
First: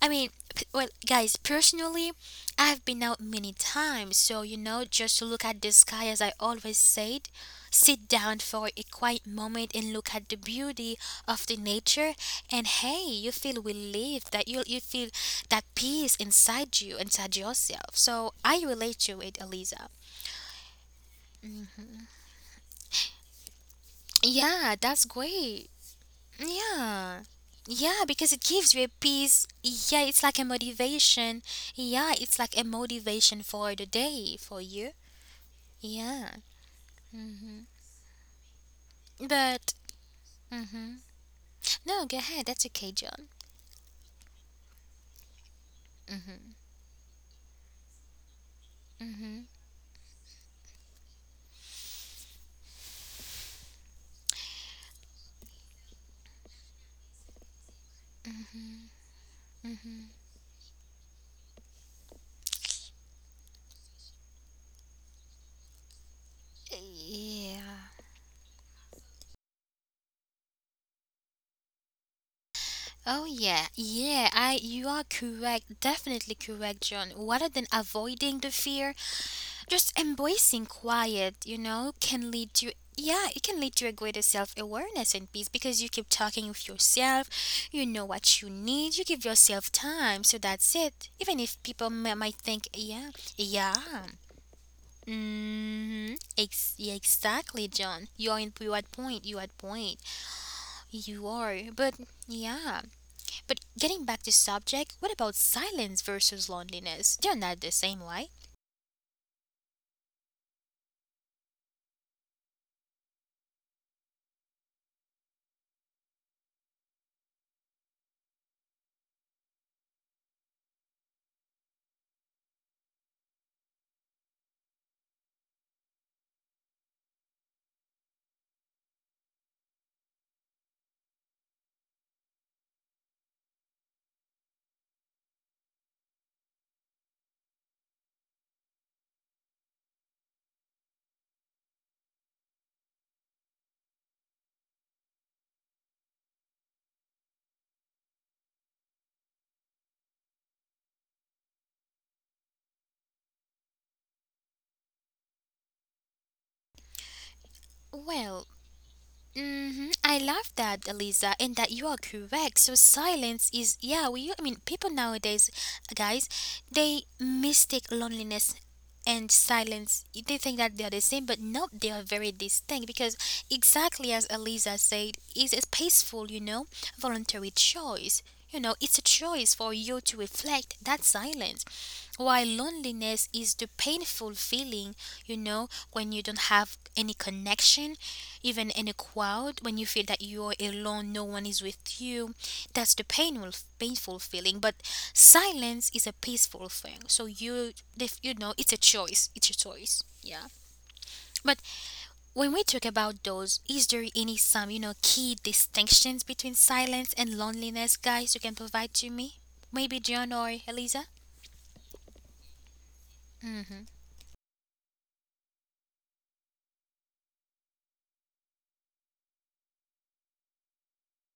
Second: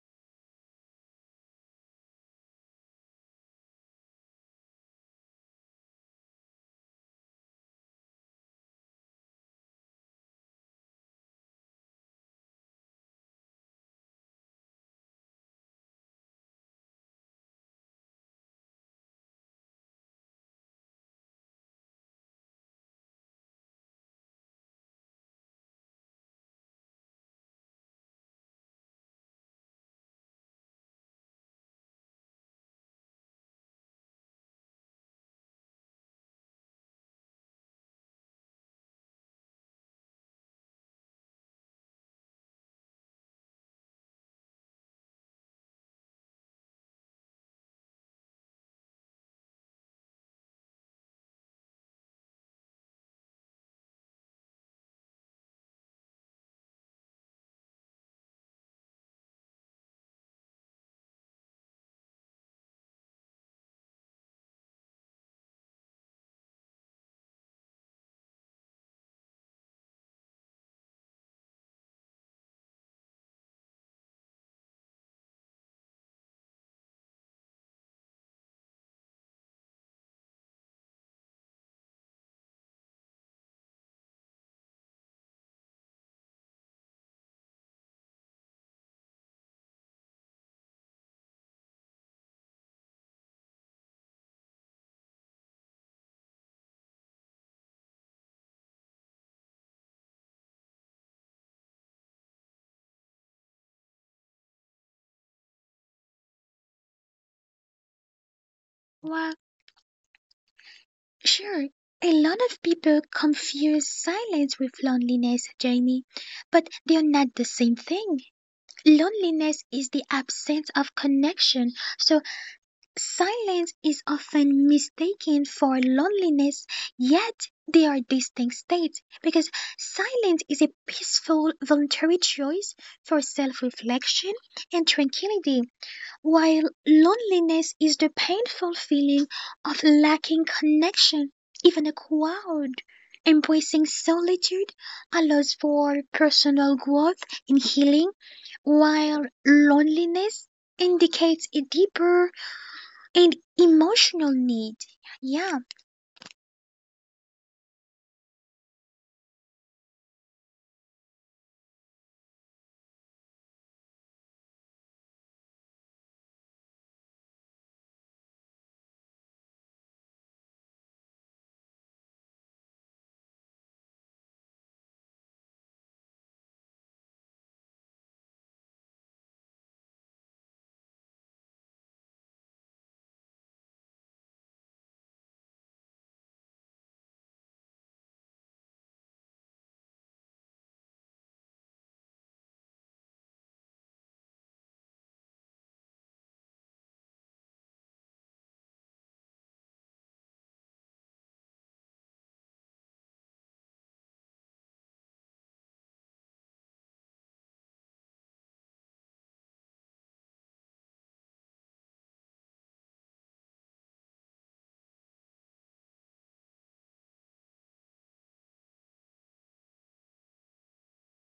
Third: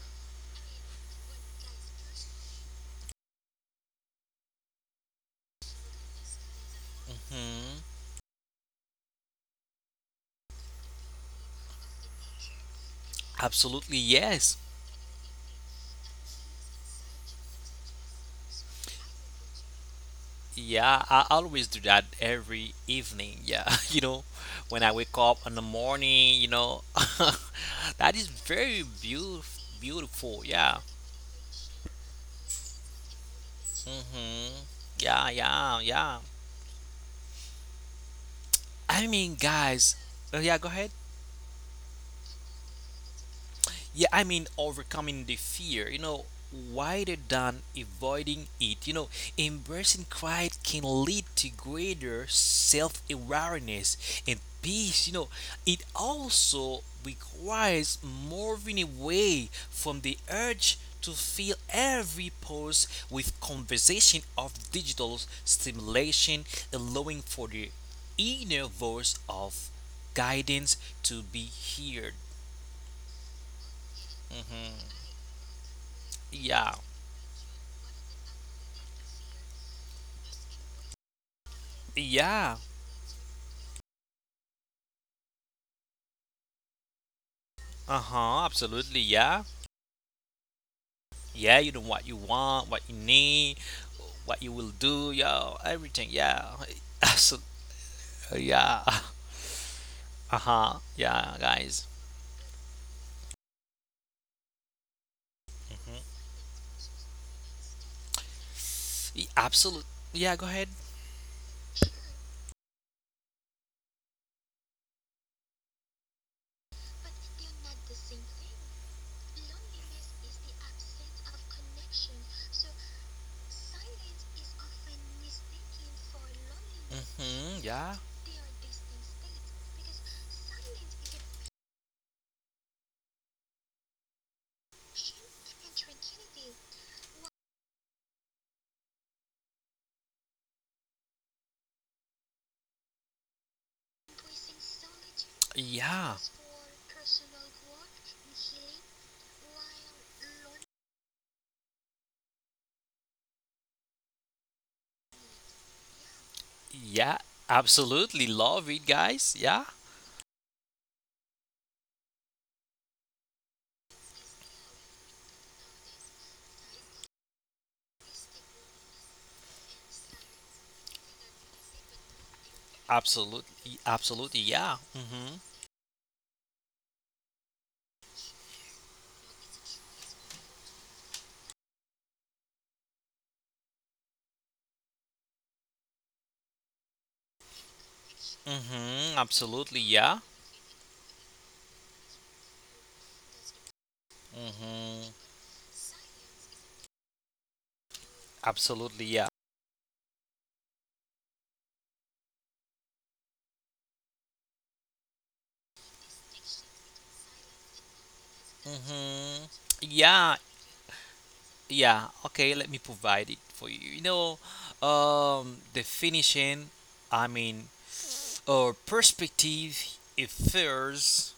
I mean, p- well, guys, personally, I've been out many times, so you know, just to look at the sky, as I always said, hmm, sit down for a quiet moment and look at the beauty of the nature, and hey, you feel absolutely, relieved that yes. you you feel that peace inside you, inside yourself. So I relate to it, Eliza. Yeah, I always do that every evening. Yeah, you know, when Yeah, I that's wake up in the great. morning, you know, Yeah. Yeah, that is because it very gives you a beautiful. peace. Yeah, it's Beautiful, like a yeah. motivation. Yeah, it's like a motivation for the Mm-hmm. day for you. Yeah, yeah, yeah. Yeah. Mhm. I mean, But guys. Uh, yeah, go ahead. mhm. No, go ahead. That's okay, John. Yeah, I mean overcoming the fear, you know, Mhm. wider than avoiding it. You know, Mhm. embracing quiet can lead to greater self awareness and peace. You know, it also requires moving away from the urge to fill every pause with conversation of digital stimulation, allowing for the Yeah. inner voice of guidance to be heard. Oh yeah. Yeah, I Mhm. you are correct. Definitely Yeah. correct, John. Rather than avoiding the fear, just embracing quiet, you know, can Yeah. lead to yeah, it can lead to a greater self awareness and peace because you keep talking with yourself, you know Uh-huh. what you Absolutely. need, you give Yeah. yourself time, so that's it. Yeah, Even you know if people what you m- might want, what think, you yeah, need, yeah. what you will do, yo, everything. Mm-hmm. Yeah. Ex- yeah, Absolutely. exactly, John. You are in Yeah. you at point. You at point. Uh-huh. Yeah, You are. guys. But yeah. But getting back to subject, what about Mm-hmm. silence versus loneliness? They're not the same, right? well, Absolutely. Yeah, go ahead. sure. A lot of people confuse silence with loneliness, Jamie, but they are not the same thing. Loneliness is the absence of connection, so silence is often mistaken for loneliness, Mm-hmm. yet Yeah. they are distinct states because silence is a peaceful, voluntary choice for self reflection and tranquility, while loneliness is the painful feeling of lacking connection, even a crowd. Embracing solitude allows for Yeah. personal growth and healing while loneliness indicates a deeper and emotional need. Yeah, Yeah. Absolutely Well, love it, guys. Yeah. hmm, I love that, Eliza, and that you are correct. So silence is yeah. We I mean people nowadays, guys, they mistake loneliness and silence. They think that they are the same, but no, they are very distinct because Absolutely. exactly as Absolutely. Yeah. Eliza said, Mhm. is a peaceful, you know, voluntary choice. You know, it's a choice for you to reflect that silence. While loneliness is the painful feeling, you know, when you don't have any connection, even in a Mhm. crowd when Absolutely. you feel Yeah. that you're alone, no one is with you. That's the painful painful feeling. But Mhm. silence is a peaceful thing, so you, if you know, it's a Absolutely. choice, Yeah. it's a choice, yeah. But when we talk about those, is there any, some, you know, key distinctions between silence and loneliness, guys, you can provide to me, Mhm. maybe John Yeah. or Eliza? Yeah. Okay. Let me provide it for Hmm. you. You know, um, the finishing. I mean, a perspective infers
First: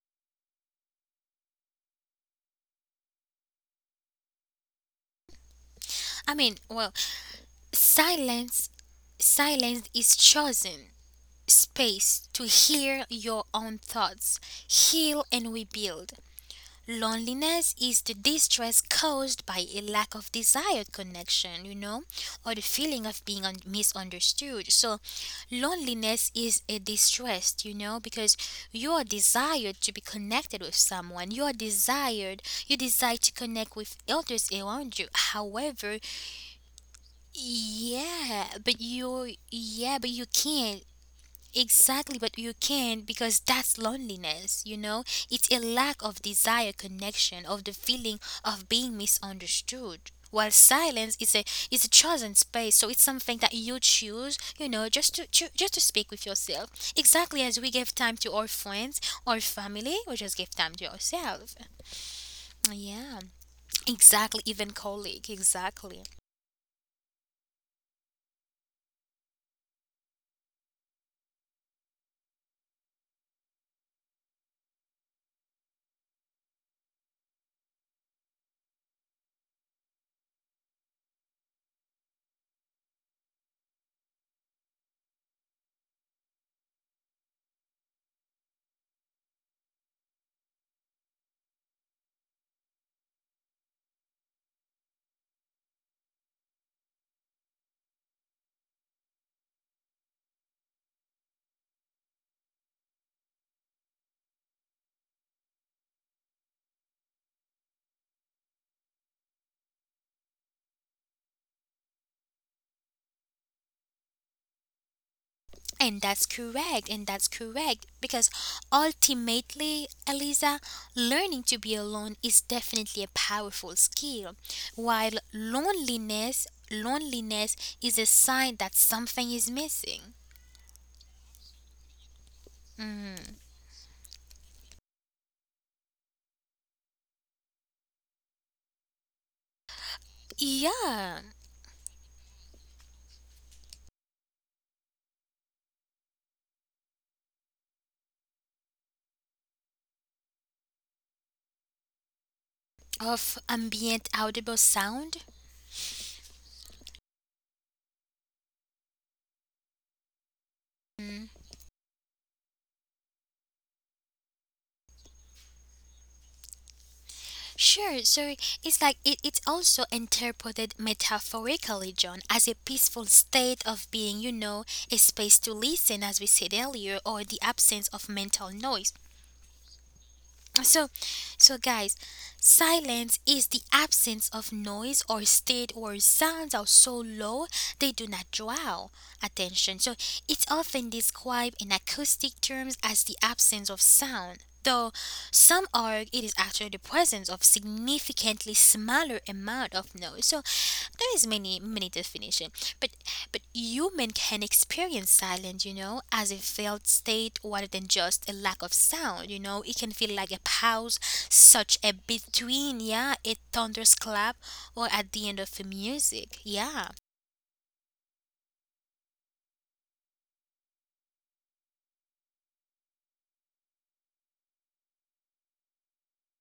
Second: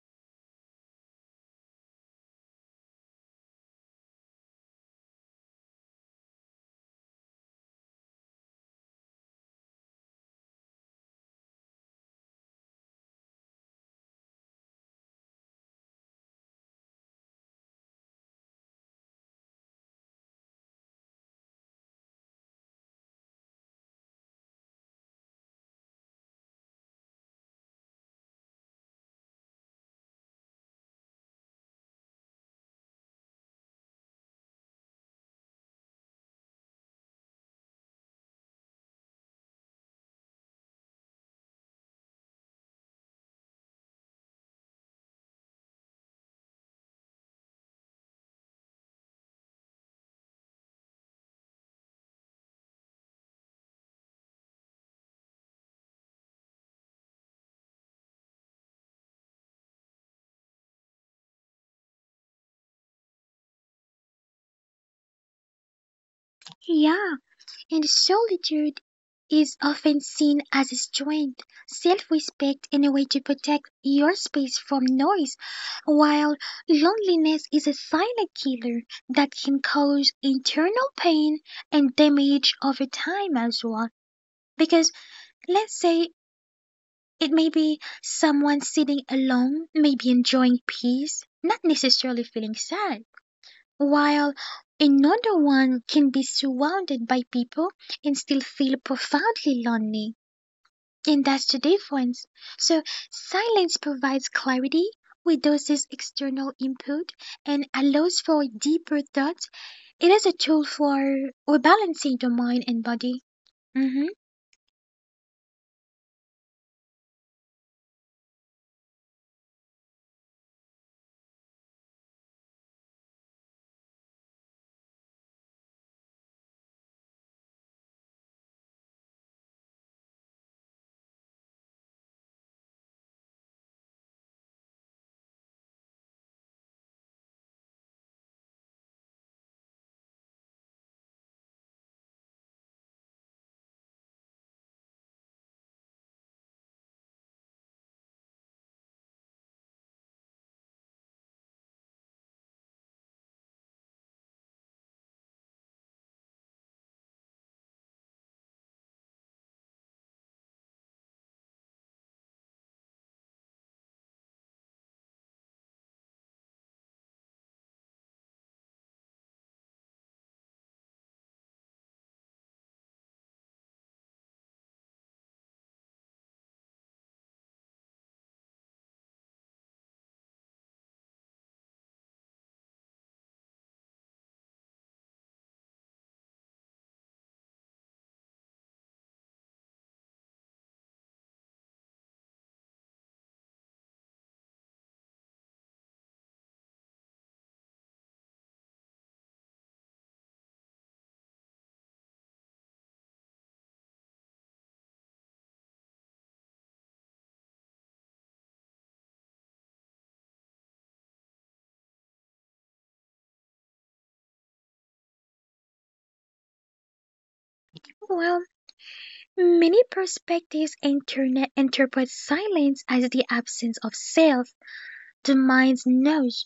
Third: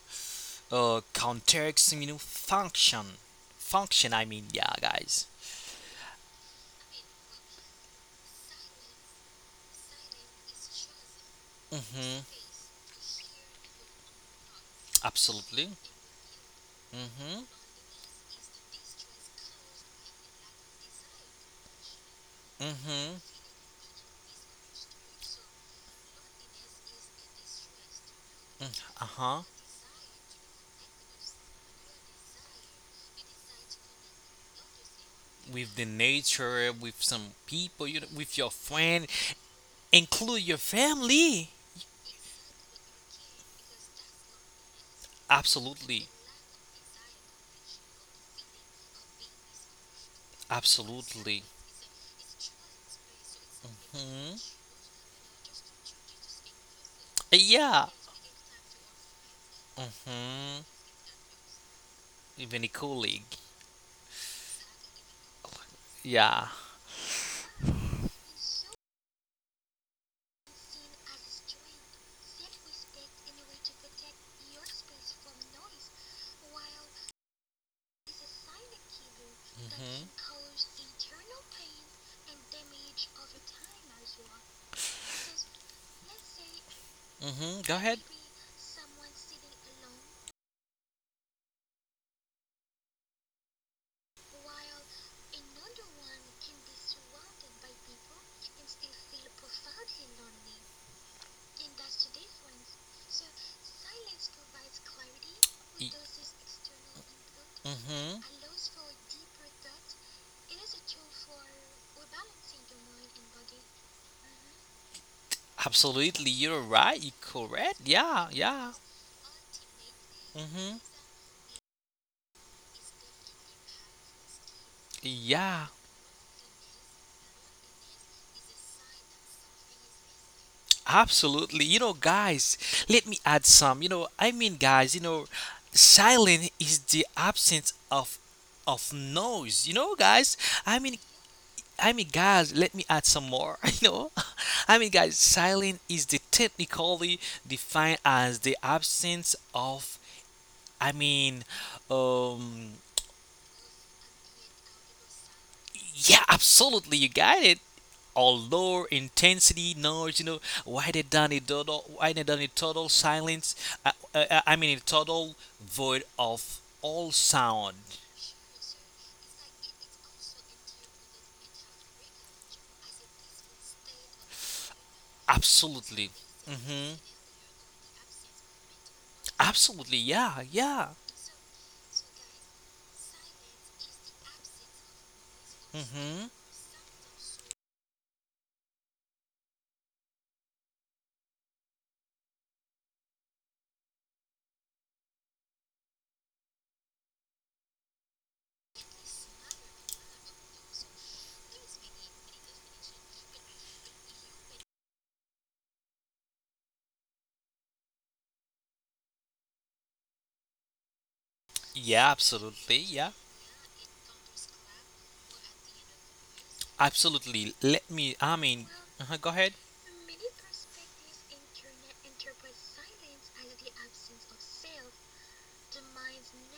a contextual function. Function, I mean, yeah, guys. I mean, well, Silence silence is chosen Mm-hmm. space to hear your own thoughts, heal and Absolutely. rebuild. Mm-hmm. Loneliness is the distress caused by a lack of desired connection, you know, or the Mm-hmm. feeling of being un- misunderstood. So, loneliness is a distress, you know, because you are Uh-huh. desired to be connected with someone. You are desired, you desire to connect with others around you. With the However, nature, with some people, you know, with your yeah, but friend, you, yeah, but you include your can't. family. Exactly, but you can't because that's loneliness, you know? It's a Absolutely. lack of desire connection, of the feeling of being misunderstood. While silence Absolutely. is a, is a chosen space, so it's something that you choose, hmm you know, just to, to just to speak with yourself. Exactly as we Yeah. give time to our friends or family, we just Mm-hmm. give time to ourselves. Even a colleague. Yeah. Exactly, even colleague, exactly. Yeah. yeah. And solitude is often seen as a strength, self respect, and a way to protect your space from noise, while loneliness is a silent killer that can Mm-hmm. cause internal pain and damage over time as well. Because let's say it may Mm-hmm. Go be ahead. Y- someone sitting alone, maybe enjoying peace, not necessarily feeling sad, while another one can be surrounded by people and still feel profoundly lonely. And that's the difference. So silence provides clarity, reduces external input, and Mm-hmm. allows for deeper thought. It is a tool for rebalancing the mind and body. Hmm And Absolutely, that's you're right. correct, You're and that's correct. correct, Yeah, because yeah. ultimately, Mm-hmm. Eliza, learning to be alone is definitely a powerful skill. While Yeah. loneliness, loneliness is a sign that something is missing. Absolutely. You know, guys, let me Mm. add some. You know, I mean, guys, you know, silence is the absence of of noise. You know, guys, I mean, Yeah, I mean, guys, let me add some more. You know, I mean, guys, silence is the technically defined as the absence of. I mean, um, of ambient audible sound. yeah, absolutely, you got it. Or low intensity noise, you know, why they done a Mm. total why they done a total silence, uh, uh, uh, I mean a total void of all sound. Sure, so it's like it, it's also interpreted metaphorically, John, as a peaceful state of being, you know, a space to Absolutely. listen, as we said hmm earlier, or the absence of mental noise. Absolutely, yeah, yeah. So, so guys, silence is the absence of noise or state where hmm sounds are so low they do not draw attention. So, it's often described in acoustic terms as the absence of sound. Though some argue it is actually the presence of significantly smaller amount of noise. So there is many many definition, but but human can experience silence, you know, as a felt state rather than just a lack of sound. You know, it can feel like a pause, such yeah, a absolutely, between, yeah, yeah, a thunderous clap, or at the end of the music, yeah, absolutely, let me, I Well, mean, uh huh. Go ahead. many perspectives internet interpret silence as the absence of self, the mind's noise,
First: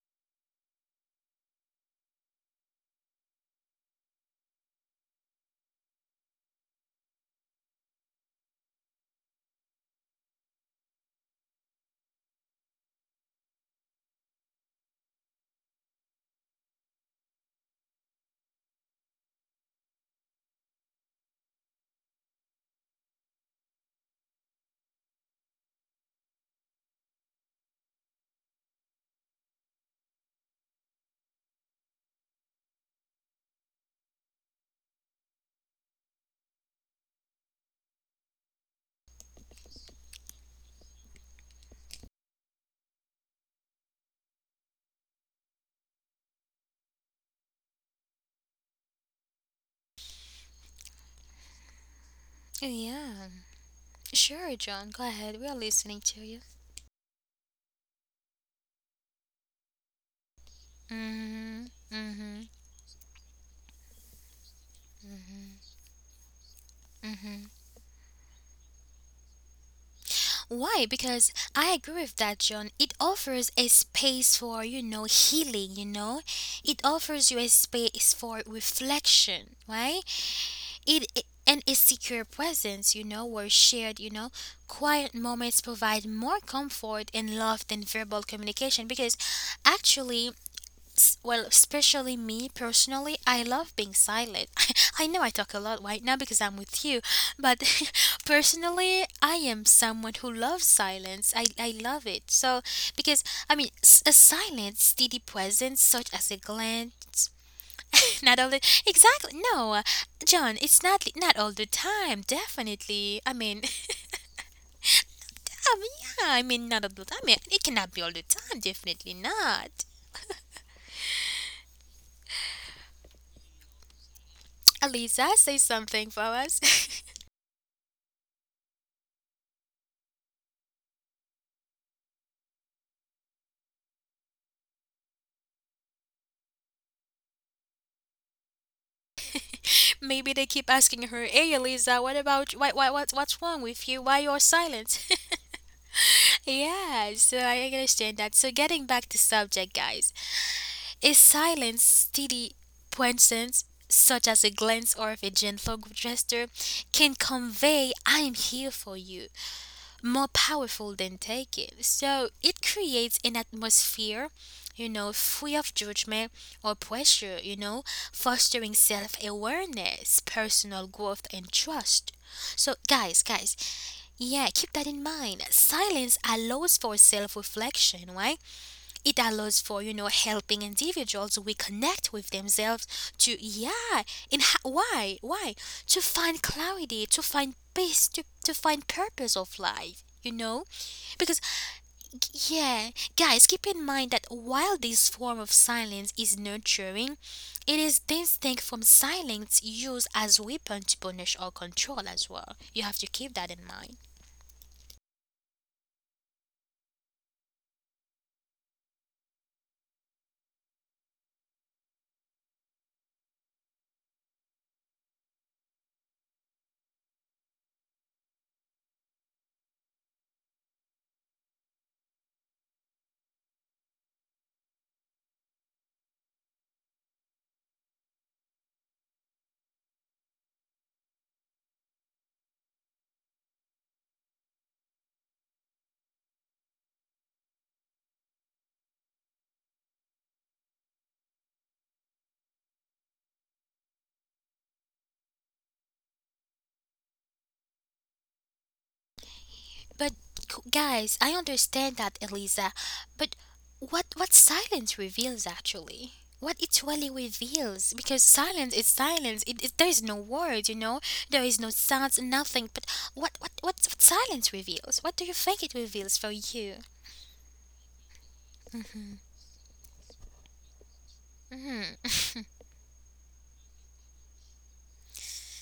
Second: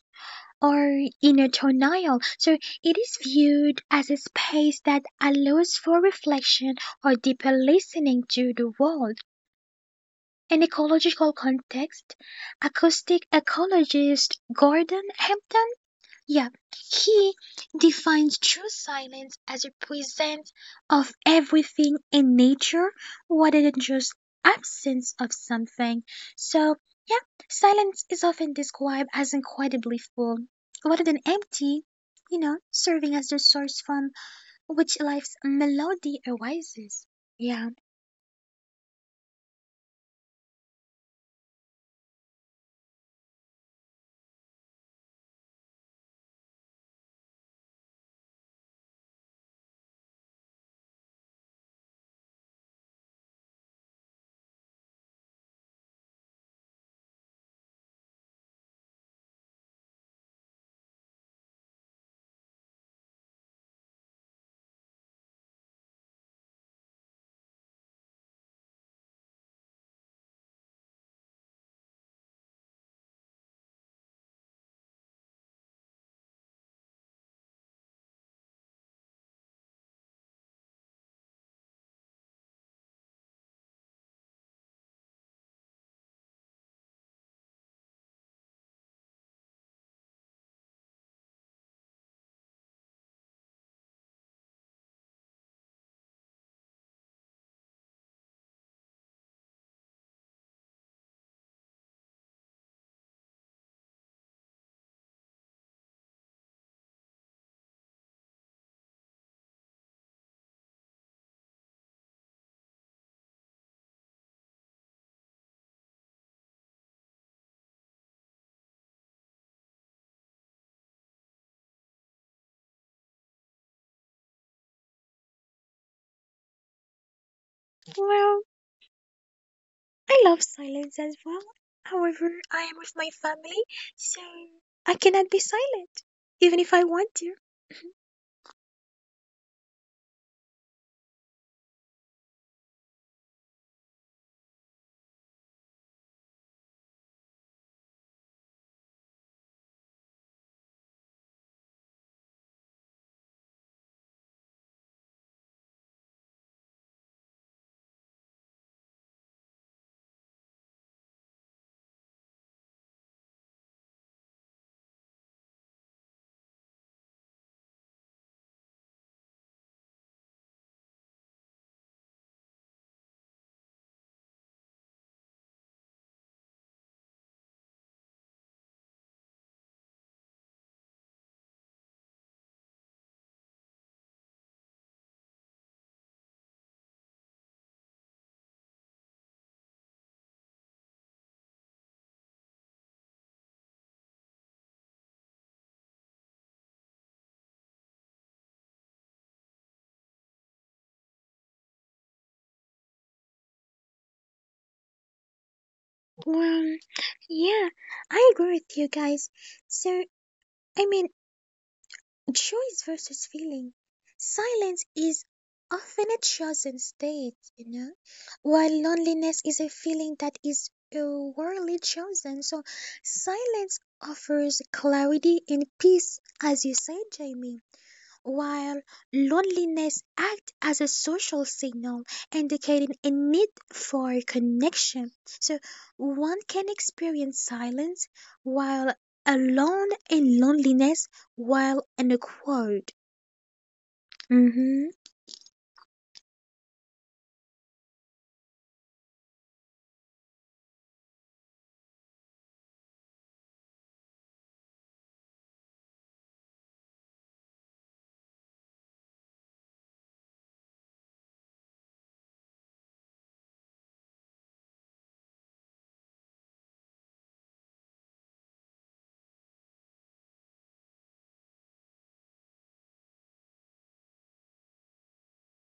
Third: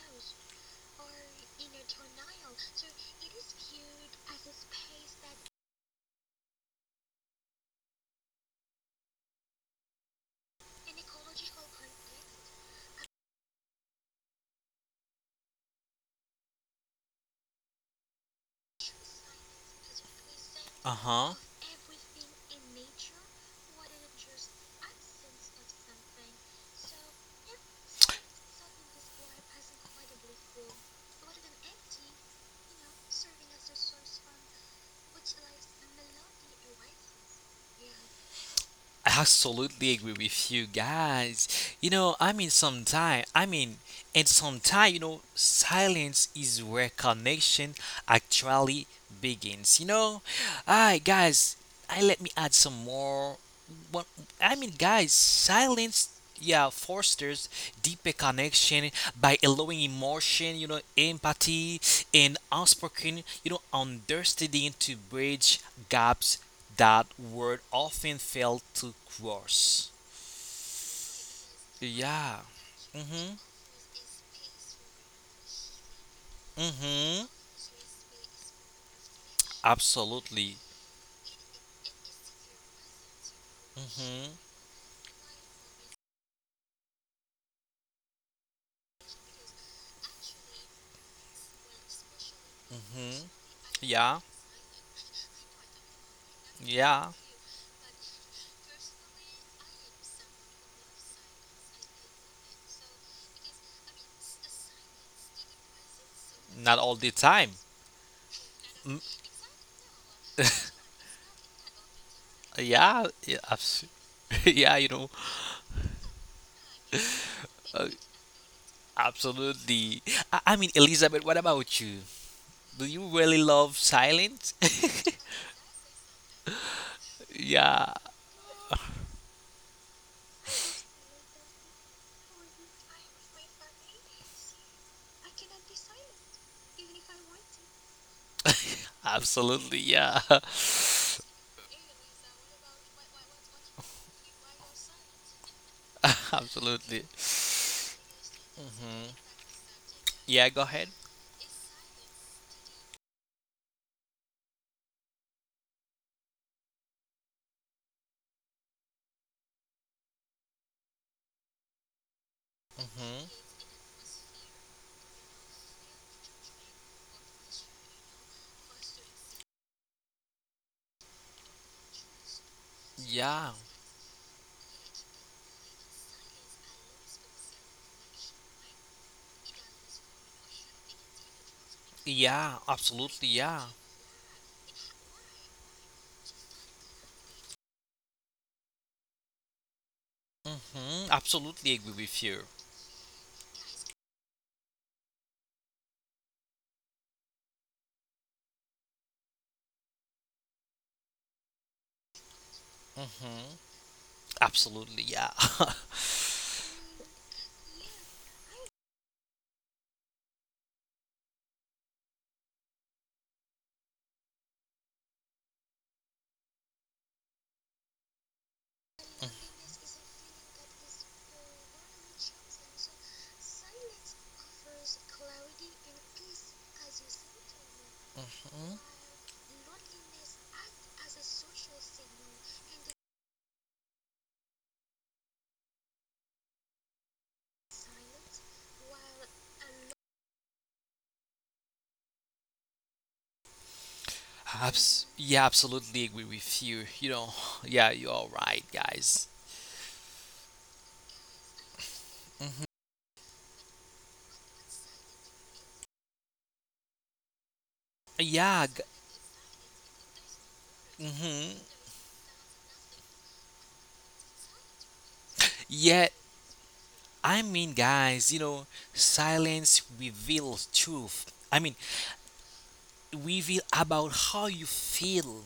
or inner denial. So it is viewed as a space that allows for reflection or deeper listening to the world. In ecological context, acoustic ecologist Gordon Hempton, yeah, he defines true silence as a presence of Uh-huh. everything in nature rather than just absence of something. So, yeah, silence is often described as incredibly full rather than empty, you know, serving as the source from which life's melody arises. Yeah, I absolutely agree with you guys. You know, I mean, sometimes, I mean, and sometimes, you know, silence is where connection actually begins. You know, alright, guys, I let me add some yeah. more. What, Sure, I mean, John, go guys, ahead. We are listening silence, to you. yeah, fosters deeper connection by allowing emotion, you know, Mhm, empathy and mhm. unspoken, you know, understanding to bridge gaps that word often fail to cross. Why? Because I agree with that, Yeah. John. It Mm-hmm. offers a space for, you know, healing, you know? It Mm-hmm. offers you a space for reflection, right? Absolutely. It, it and a secure presence, you know, where shared, you know, Mm-hmm. quiet moments provide more comfort and love than verbal communication, because actually, s- well, especially me personally, Mm-hmm. I love being Yeah. silent. I know I talk a lot right now because I'm with you, Yeah. but personally, I am someone who loves silence. I, I love it. So, because, I mean, s- a silent, steady presence, such as a Not all the glance, time. not all the, Mm, exactly, no, John, it's not, not all the time, yeah. definitely. I Yeah. mean, Abs- yeah. You know. I mean, yeah, I mean, not all the time. I mean, it Uh, cannot be all the time, definitely not. absolutely. I-, I mean, Elizabeth. What about you? Do you really love silence? Alisa, say something for us. yeah. well, I love silence as well. However, I am with my family, so I cannot be silent, even if I want to. Absolutely. Yeah. Maybe they keep asking her, "Hey, Eliza, what about why, why what's what's wrong with you? Why you're silent?" absolutely. Yeah, so I understand that. So getting back to subject, guys, Yeah. Go ahead. is silence steady presence, such as a glance or if a gentle gesture, can convey "I am here for you" more powerful than taking. So it creates Mm-hmm. an atmosphere, you know, free of judgment or pressure, you know, fostering self awareness, personal growth, and trust. So, guys, Yeah. guys, yeah, keep that in mind. Silence allows for self reflection, right? It allows for, you know, helping individuals reconnect with Yeah. themselves Absolutely. to Yeah. yeah, and ha- why why to find clarity, to find peace, to, to find purpose of life, you know. hmm Because Absolutely agree with you. g- yeah, guys, keep in mind that while this form of silence is nurturing, it is distinct from silence used as weapon to punish or control as well. You have to keep that hmm in mind. Absolutely, yeah. Well, yeah, I agree with you guys. So, I mean, choice versus feeling. Silence is often a chosen state, you know, while loneliness is a feeling that is rarely chosen. So silence offers clarity and peace, as you said, Jamie, while Mhm. loneliness acts as a social signal indicating a need for connection. So one can experience silence while alone in loneliness while in a crowd. Mhm. Abs- yeah, absolutely agree with you. You know, yeah, you're right, guys. But c- guys, I understand that, Eliza. hmm But what what silence reveals actually? What it really reveals? Because silence is Yeah, g- silence. It, it there is no words, you know. There is no hmm sounds, nothing. But what what what, what silence reveals? What do you think it reveals for yeah. you? I mean, guys, you know, silence reveals truth. I Hmm. mean, reveal about how you feel,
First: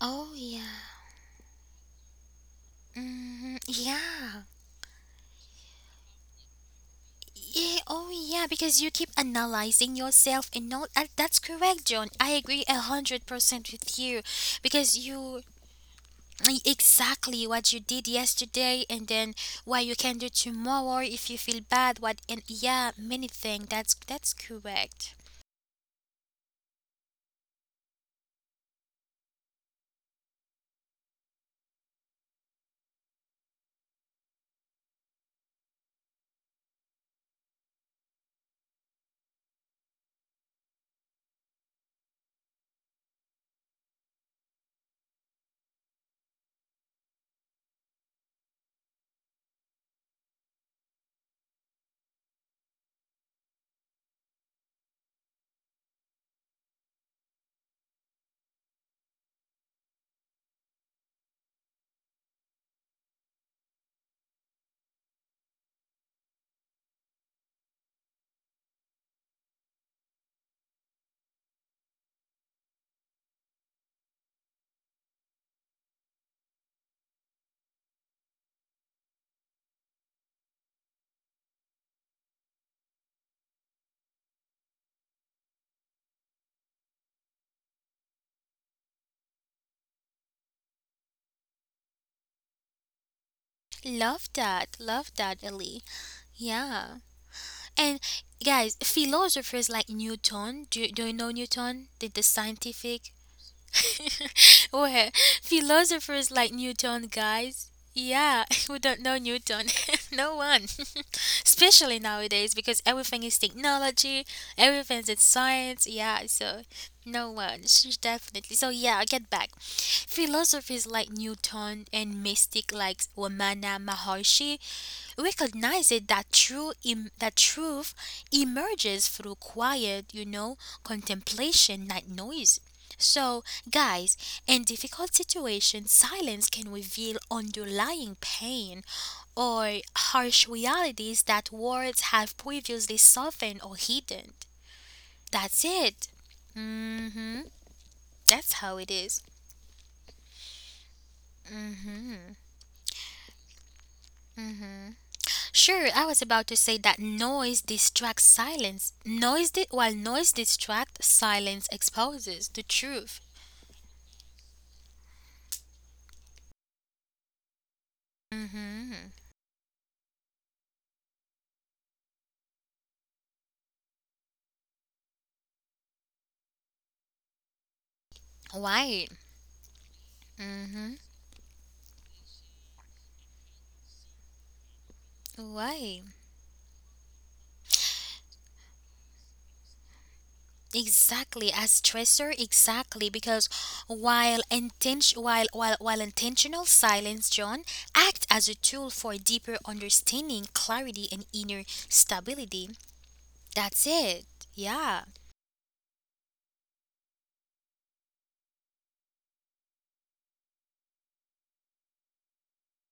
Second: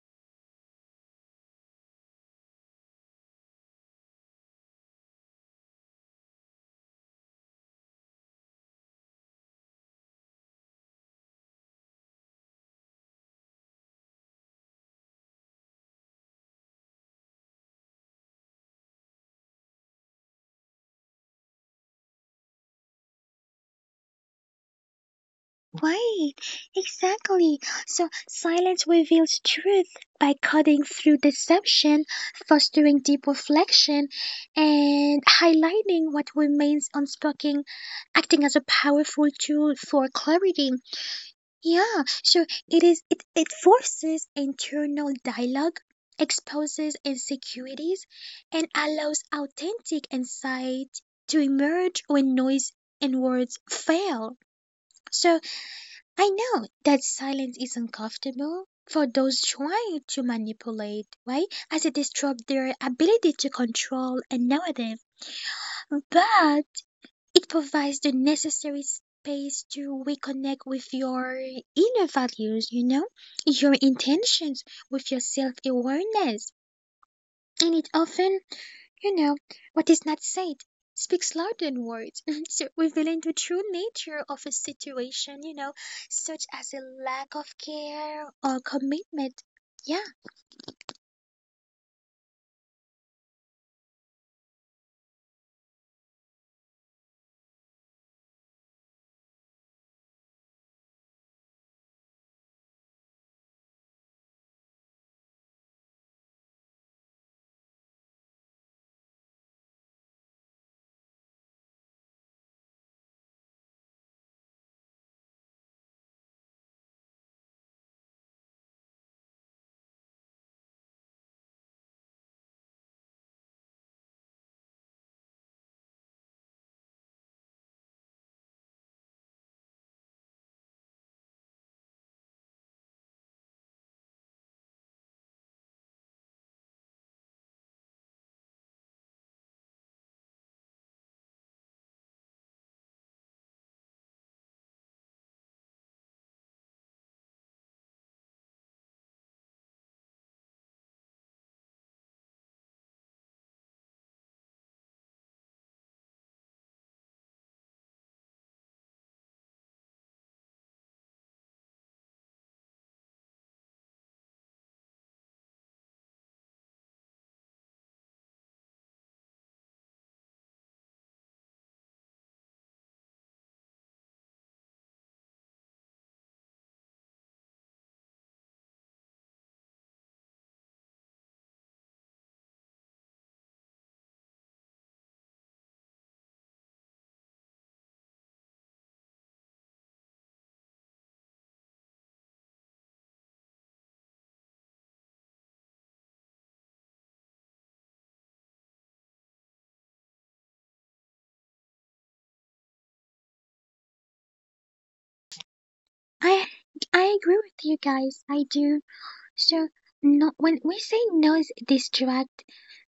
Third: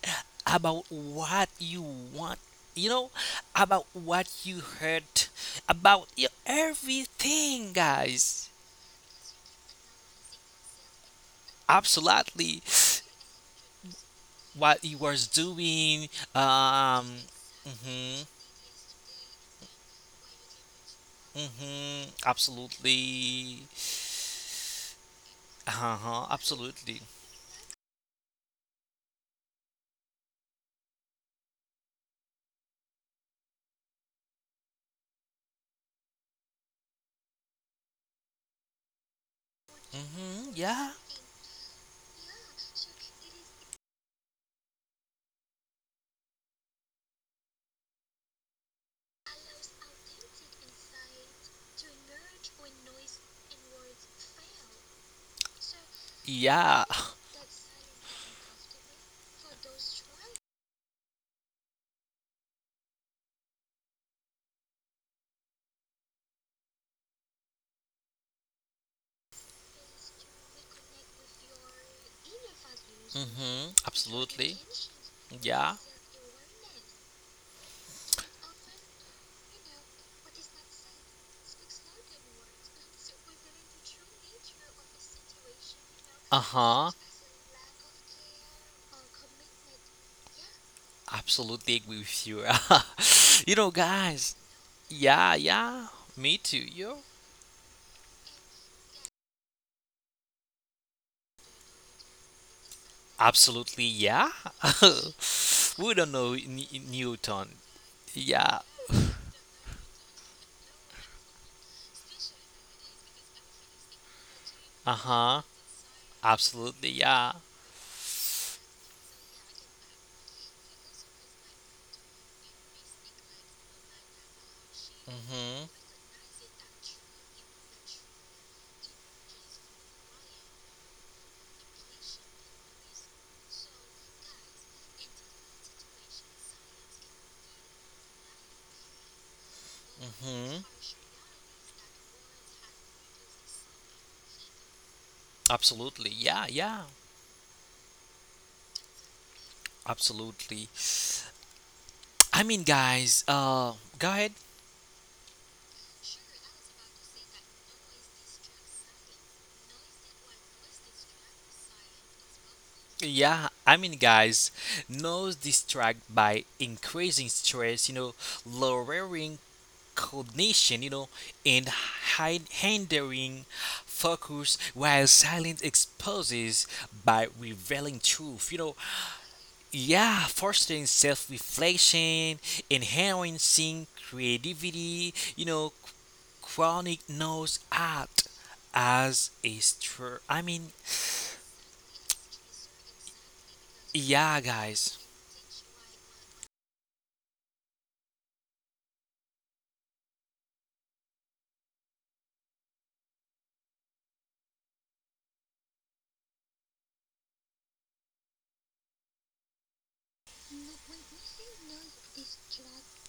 Oh yeah. about what you want, you know, Hmm. about what Yeah. you hurt, about y- everything, Yeah, oh guys. yeah, because you keep analyzing yourself and not, uh, that's correct, John. I Absolutely, agree a hundred percent with you, what he because was you, doing. e- Um, exactly what you did mhm, yesterday and then what you can do tomorrow if you feel mhm, bad, what, and yeah, many absolutely, things, that's that's correct. uh-huh, Right, absolutely, exactly. So silence reveals truth by cutting through deception, fostering deep reflection, and highlighting what remains unspoken, acting as a powerful tool for mhm, clarity. yeah, Yeah, so it is it, it forces internal dialogue, exposes insecurities, and allows authentic insight to emerge when noise and words fail. So I know yeah, that silence is uncomfortable for those trying to manipulate, right? As it disrupts their ability to control a narrative, but it provides the necessary space to reconnect with your inner values, you know, mhm, your absolutely, intentions, with your self yeah, awareness. And it often, you know, what is not said speaks louder than words, so revealing the true nature of a situation, you know, such as uh-huh, a lack of care or commitment. Yeah, absolutely agree with you. You know, guys, Love that, love yeah, that, yeah, Ellie. me too, yo. Yeah. And guys, philosophers like Newton, do, do you know Newton, the, the scientific? Absolutely, yeah. Well, We don't know philosophers N- like Newton, Newton. guys. Yeah. Yeah, we don't know Newton. No one. Especially nowadays because everything is technology, Uh everything is huh. science. Yeah, so Absolutely, yeah. no one. Sh- Definitely. So, yeah, I get back. Philosophers like Newton and mystic like Ramana Maharshi Mhm. recognizes that true em- that truth emerges through quiet, you know, contemplation, not noise. So, guys, in difficult situations, silence can reveal underlying pain or harsh Mhm. realities that words have previously softened or hidden. That's it. Absolutely, yeah, yeah. Hmm. That's how it is. Absolutely. I mean, guys. Uh, go ahead. Sure, I was about to say that noise distracts silence. Noise di- while noise distracts, silence exposes the truth. Yeah, I mean, guys. Nose distract by increasing stress. You know, Mhm. lowering cognition. You know, and hind- hindering focus while silence exposes by revealing truth. You know, Why? yeah, fostering Mhm. self reflection, enhancing creativity, you know, c- Why? chronic knows art as a str. I mean, Exactly, as stressor, exactly, because yeah, while guys. intention while, while while intentional silence, John, act as a tool for deeper understanding, clarity and inner stability. That's it. Yeah. I I agree with you guys. I do. So no, when we say no is distract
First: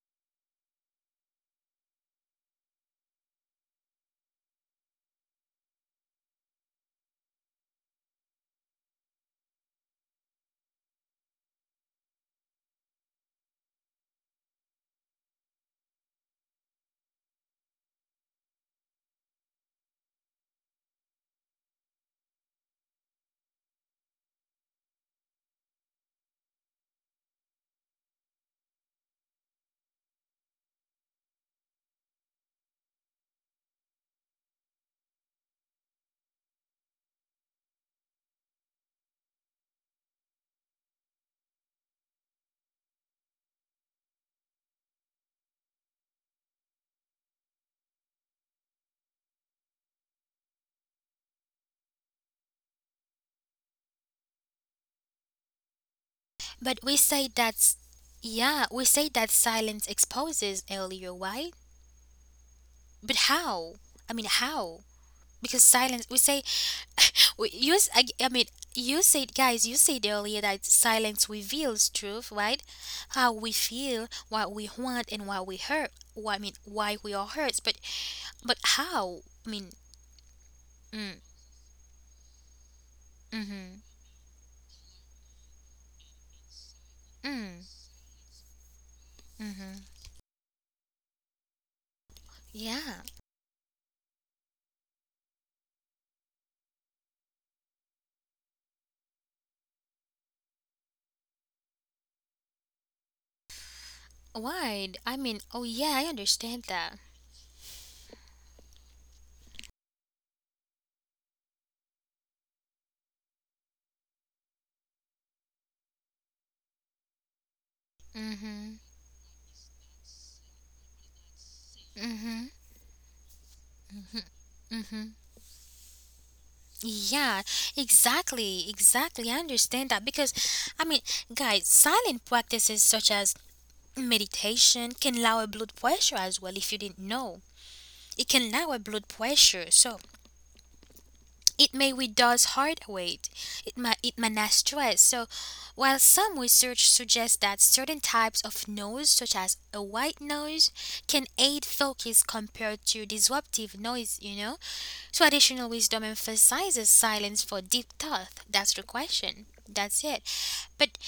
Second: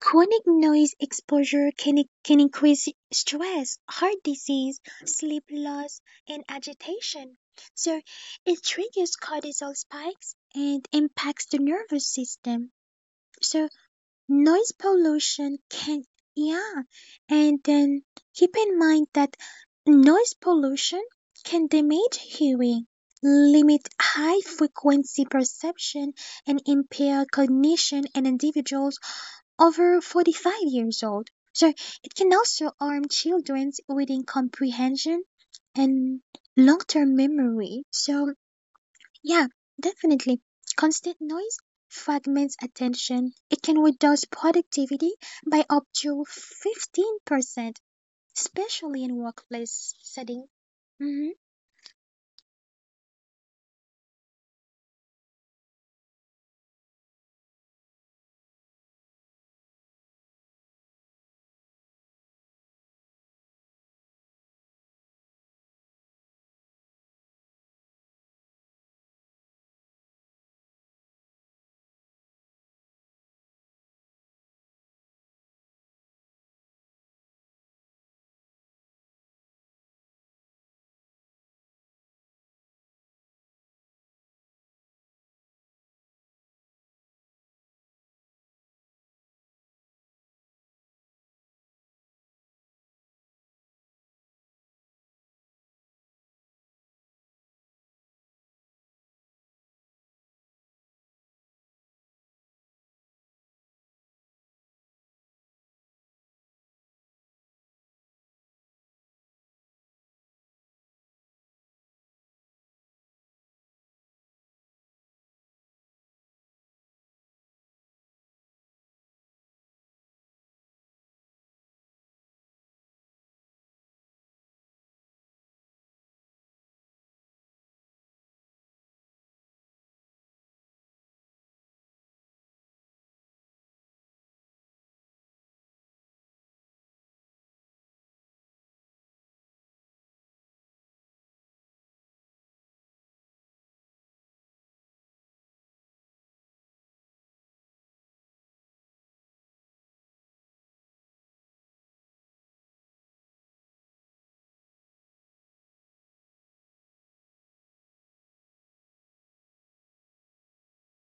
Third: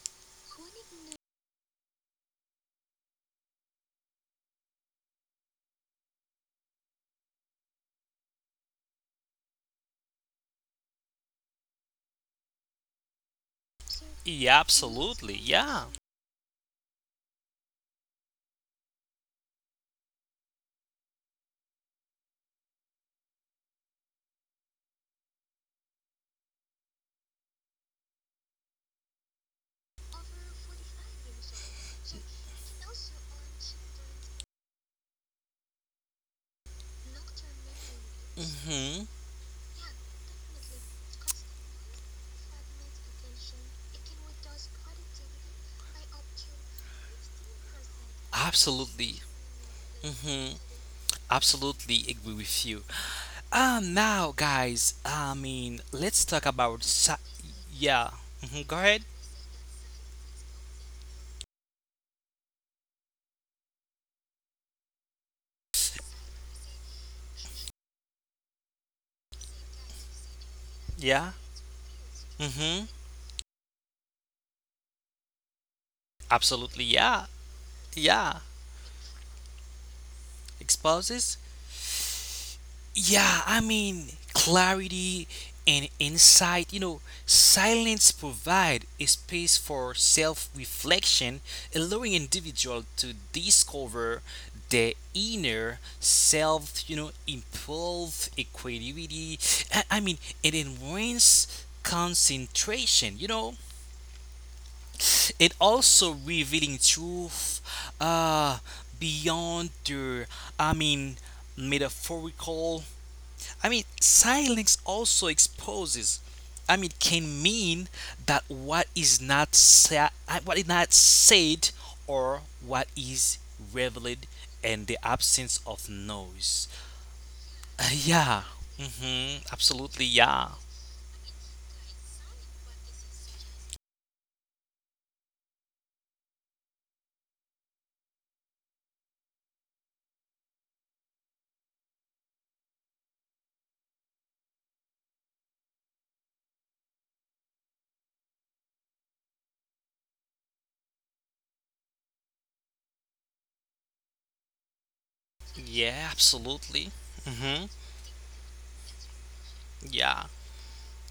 chronic noise exposure can, can increase stress, heart disease, sleep loss, and agitation. So it triggers cortisol spikes and impacts the nervous system. So Yeah, noise absolutely. pollution Yeah. can, yeah. And then keep in mind that noise pollution can damage hearing, limit high frequency perception, and impair cognition in individuals over forty-five years old. So it can also harm children with incomprehension and long term memory. So, Mm-hmm. yeah, definitely. Constant noise fragments attention. It can reduce productivity by up to fifteen percent, especially in Absolutely. workplace setting. Mm-hmm. Mhm. Absolutely agree with you. Um, now, guys, I mean, let's talk But we about. say Sa- that's yeah. yeah, we Mm-hmm. say Go that ahead. silence exposes earlier, right? But how? I mean, how? Because silence, we say, we use. I, I mean, you said, guys, you said earlier that silence Yeah. reveals truth, right? Mm-hmm. How we feel, what we want, and why we hurt. Why? I mean, why Absolutely. we are Yeah. hurt? But, Yeah. but how? I mean, mm, Exposes. Yeah, I mm-hmm, mean, clarity and insight, you know, mm, silence provide a space mm-hmm. for self-reflection, allowing individual Yeah. to discover their inner self, you know, improve equanimity. I, I mean, it enhance concentration, you know. Why? I mean, It oh yeah, I also understand revealing that. truth uh beyond the I mean metaphorical I mean, silence also exposes. I mean, can mean that Mm-hmm, what is not sa- uh, what is not said mm-hmm, or what is revealed, and the mm-hmm. absence of noise. Yeah, Uh, yeah. exactly, exactly. I Mm-hmm. understand that Absolutely. because, Yeah. I mean, guys, silent practices such as meditation can lower blood pressure as well. If you didn't know, it can lower blood pressure, so it may reduce heart rate. It may it may not stress. So, while some research suggests that certain types of noise, such as a white noise, can aid focus compared to disruptive noise, you know traditional wisdom Yeah. emphasizes Absolutely. silence for Mm-hmm. deep thought. That's the question. That's Yeah. it. But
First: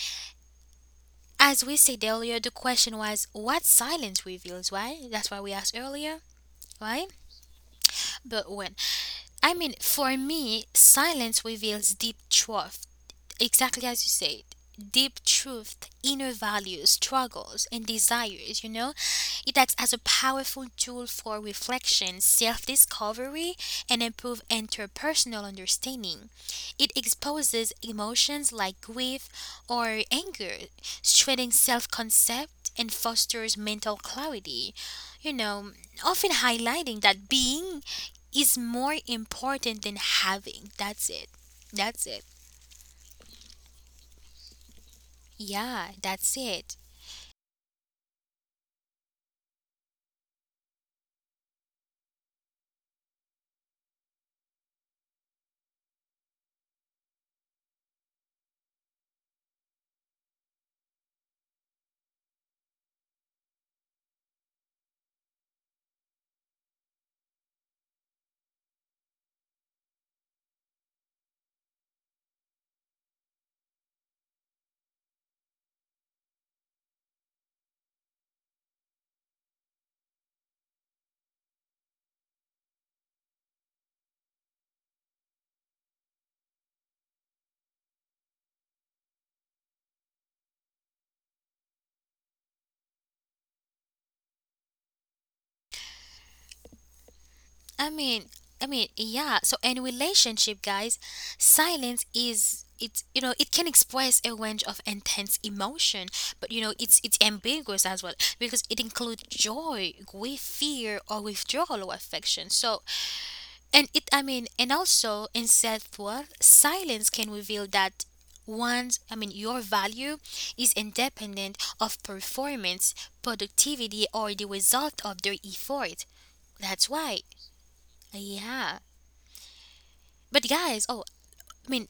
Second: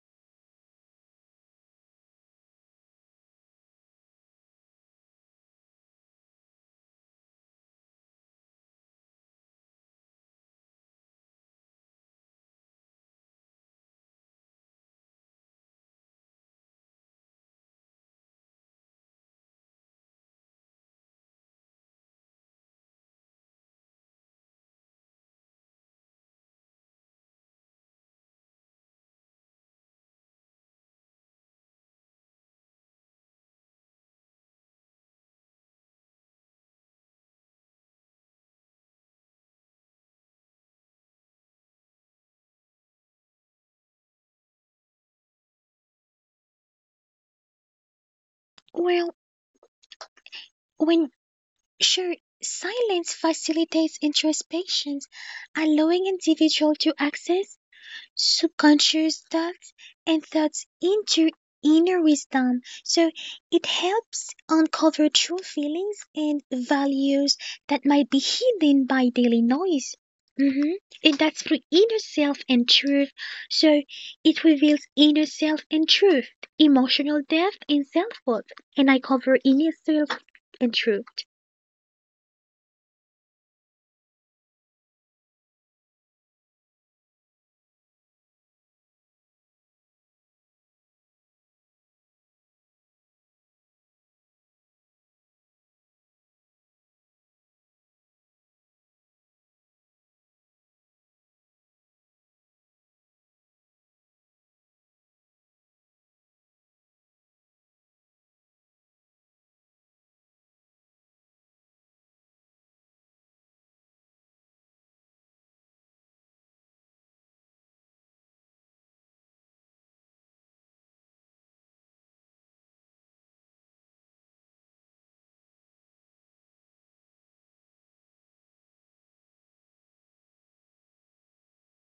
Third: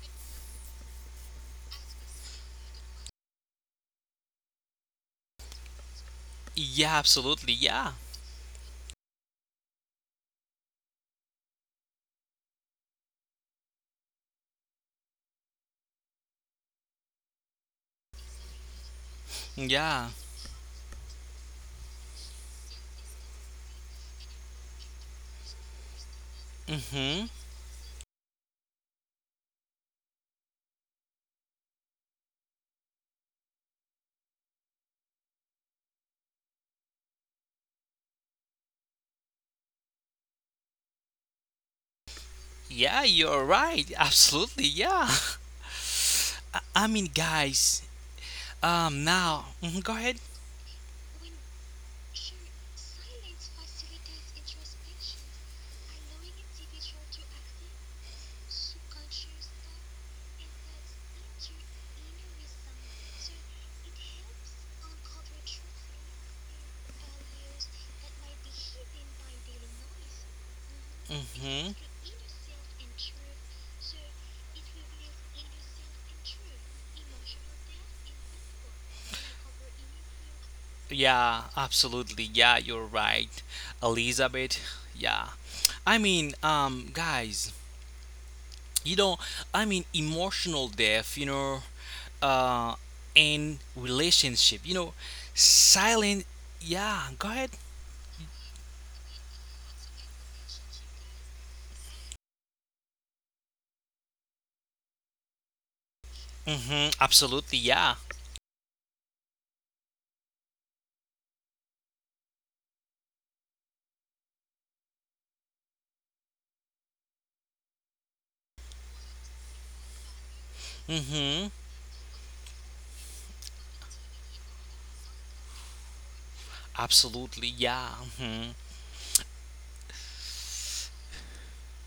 as we said earlier, the question was what silence reveals, right? That's what we asked earlier, Yeah. right? Absolutely. Yeah. But when I mean, for me, silence reveals deep truth. Exactly as you said, deep truth, inner values, struggles and desires, you know it acts as a Yeah. powerful tool for reflection, self-discovery and improve interpersonal understanding. It Mm-hmm. exposes emotions like grief or anger, strengthening self-concept and fosters mental clarity, you know often highlighting that being is more important than having. That's it. That's it. Yeah. You're right. Absolutely. Yeah. Yeah, that's I, it. I mean, guys. Um. Well, Now. Mhm, go ahead. when sure, silence facilitates introspections, allowing individual to access subconscious thoughts and thoughts into inner wisdom. So it helps uncover true feelings and values that might be hidden by daily noise. Mhm. And that's through hmm inner self and truth. So it reveals inner self and truth, emotional depth and self worth. And I cover inner self and truth. Yeah, absolutely. Yeah, you're right, Elizabeth. Yeah. I mean, um, guys, you know, I mean, emotional death, you know, uh, in relationship, you know, silent. Yeah, go ahead. I mean, I mean, yeah. So in relationship, guys, silence is it's you know it can express a range of intense emotion, but you know Mm-hmm. it's it's Absolutely. ambiguous Yeah. as well, because it includes joy, grief, fear, or withdrawal or affection. So, and it I mean and also in self worth, silence can reveal that one's I mean your value is Mm-hmm. independent of performance, productivity or the result of their effort. That's why. Absolutely. Yeah. Mm-hmm. Yeah. But guys, oh, I mean,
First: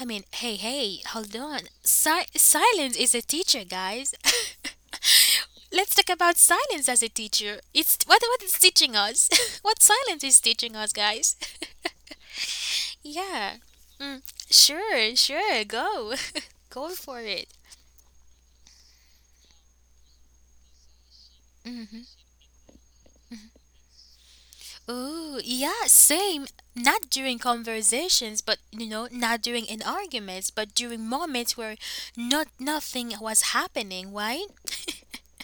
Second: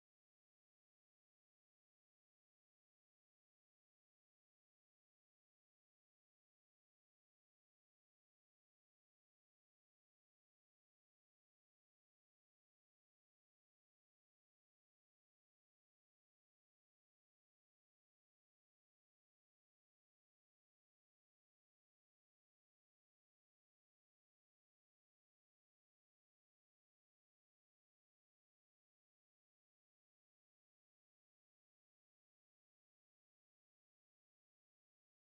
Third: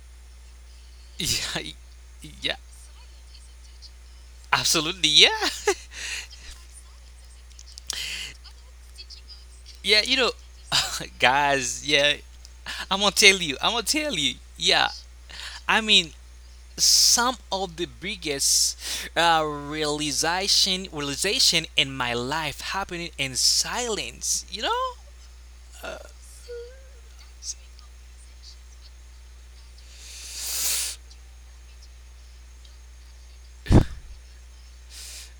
I mean, hey, hey, hold on. Yeah. Si- Yeah. silence is a teacher, guys. Absolutely. Yeah. Let's talk about silence as a teacher. It's what what it's teaching us. What yeah. You silence know, is teaching us, guys. guys. Yeah. I'm gonna tell Yeah. you. I'm gonna tell Mm, you. Yeah. sure, sure. I Go. mean, Go for some it. of the biggest uh, realization realization in my life happening in silence you know Ooh, yeah, uh, same. Not during conversations, but you know, not during in arguments, but during moments where not nothing was happening, right?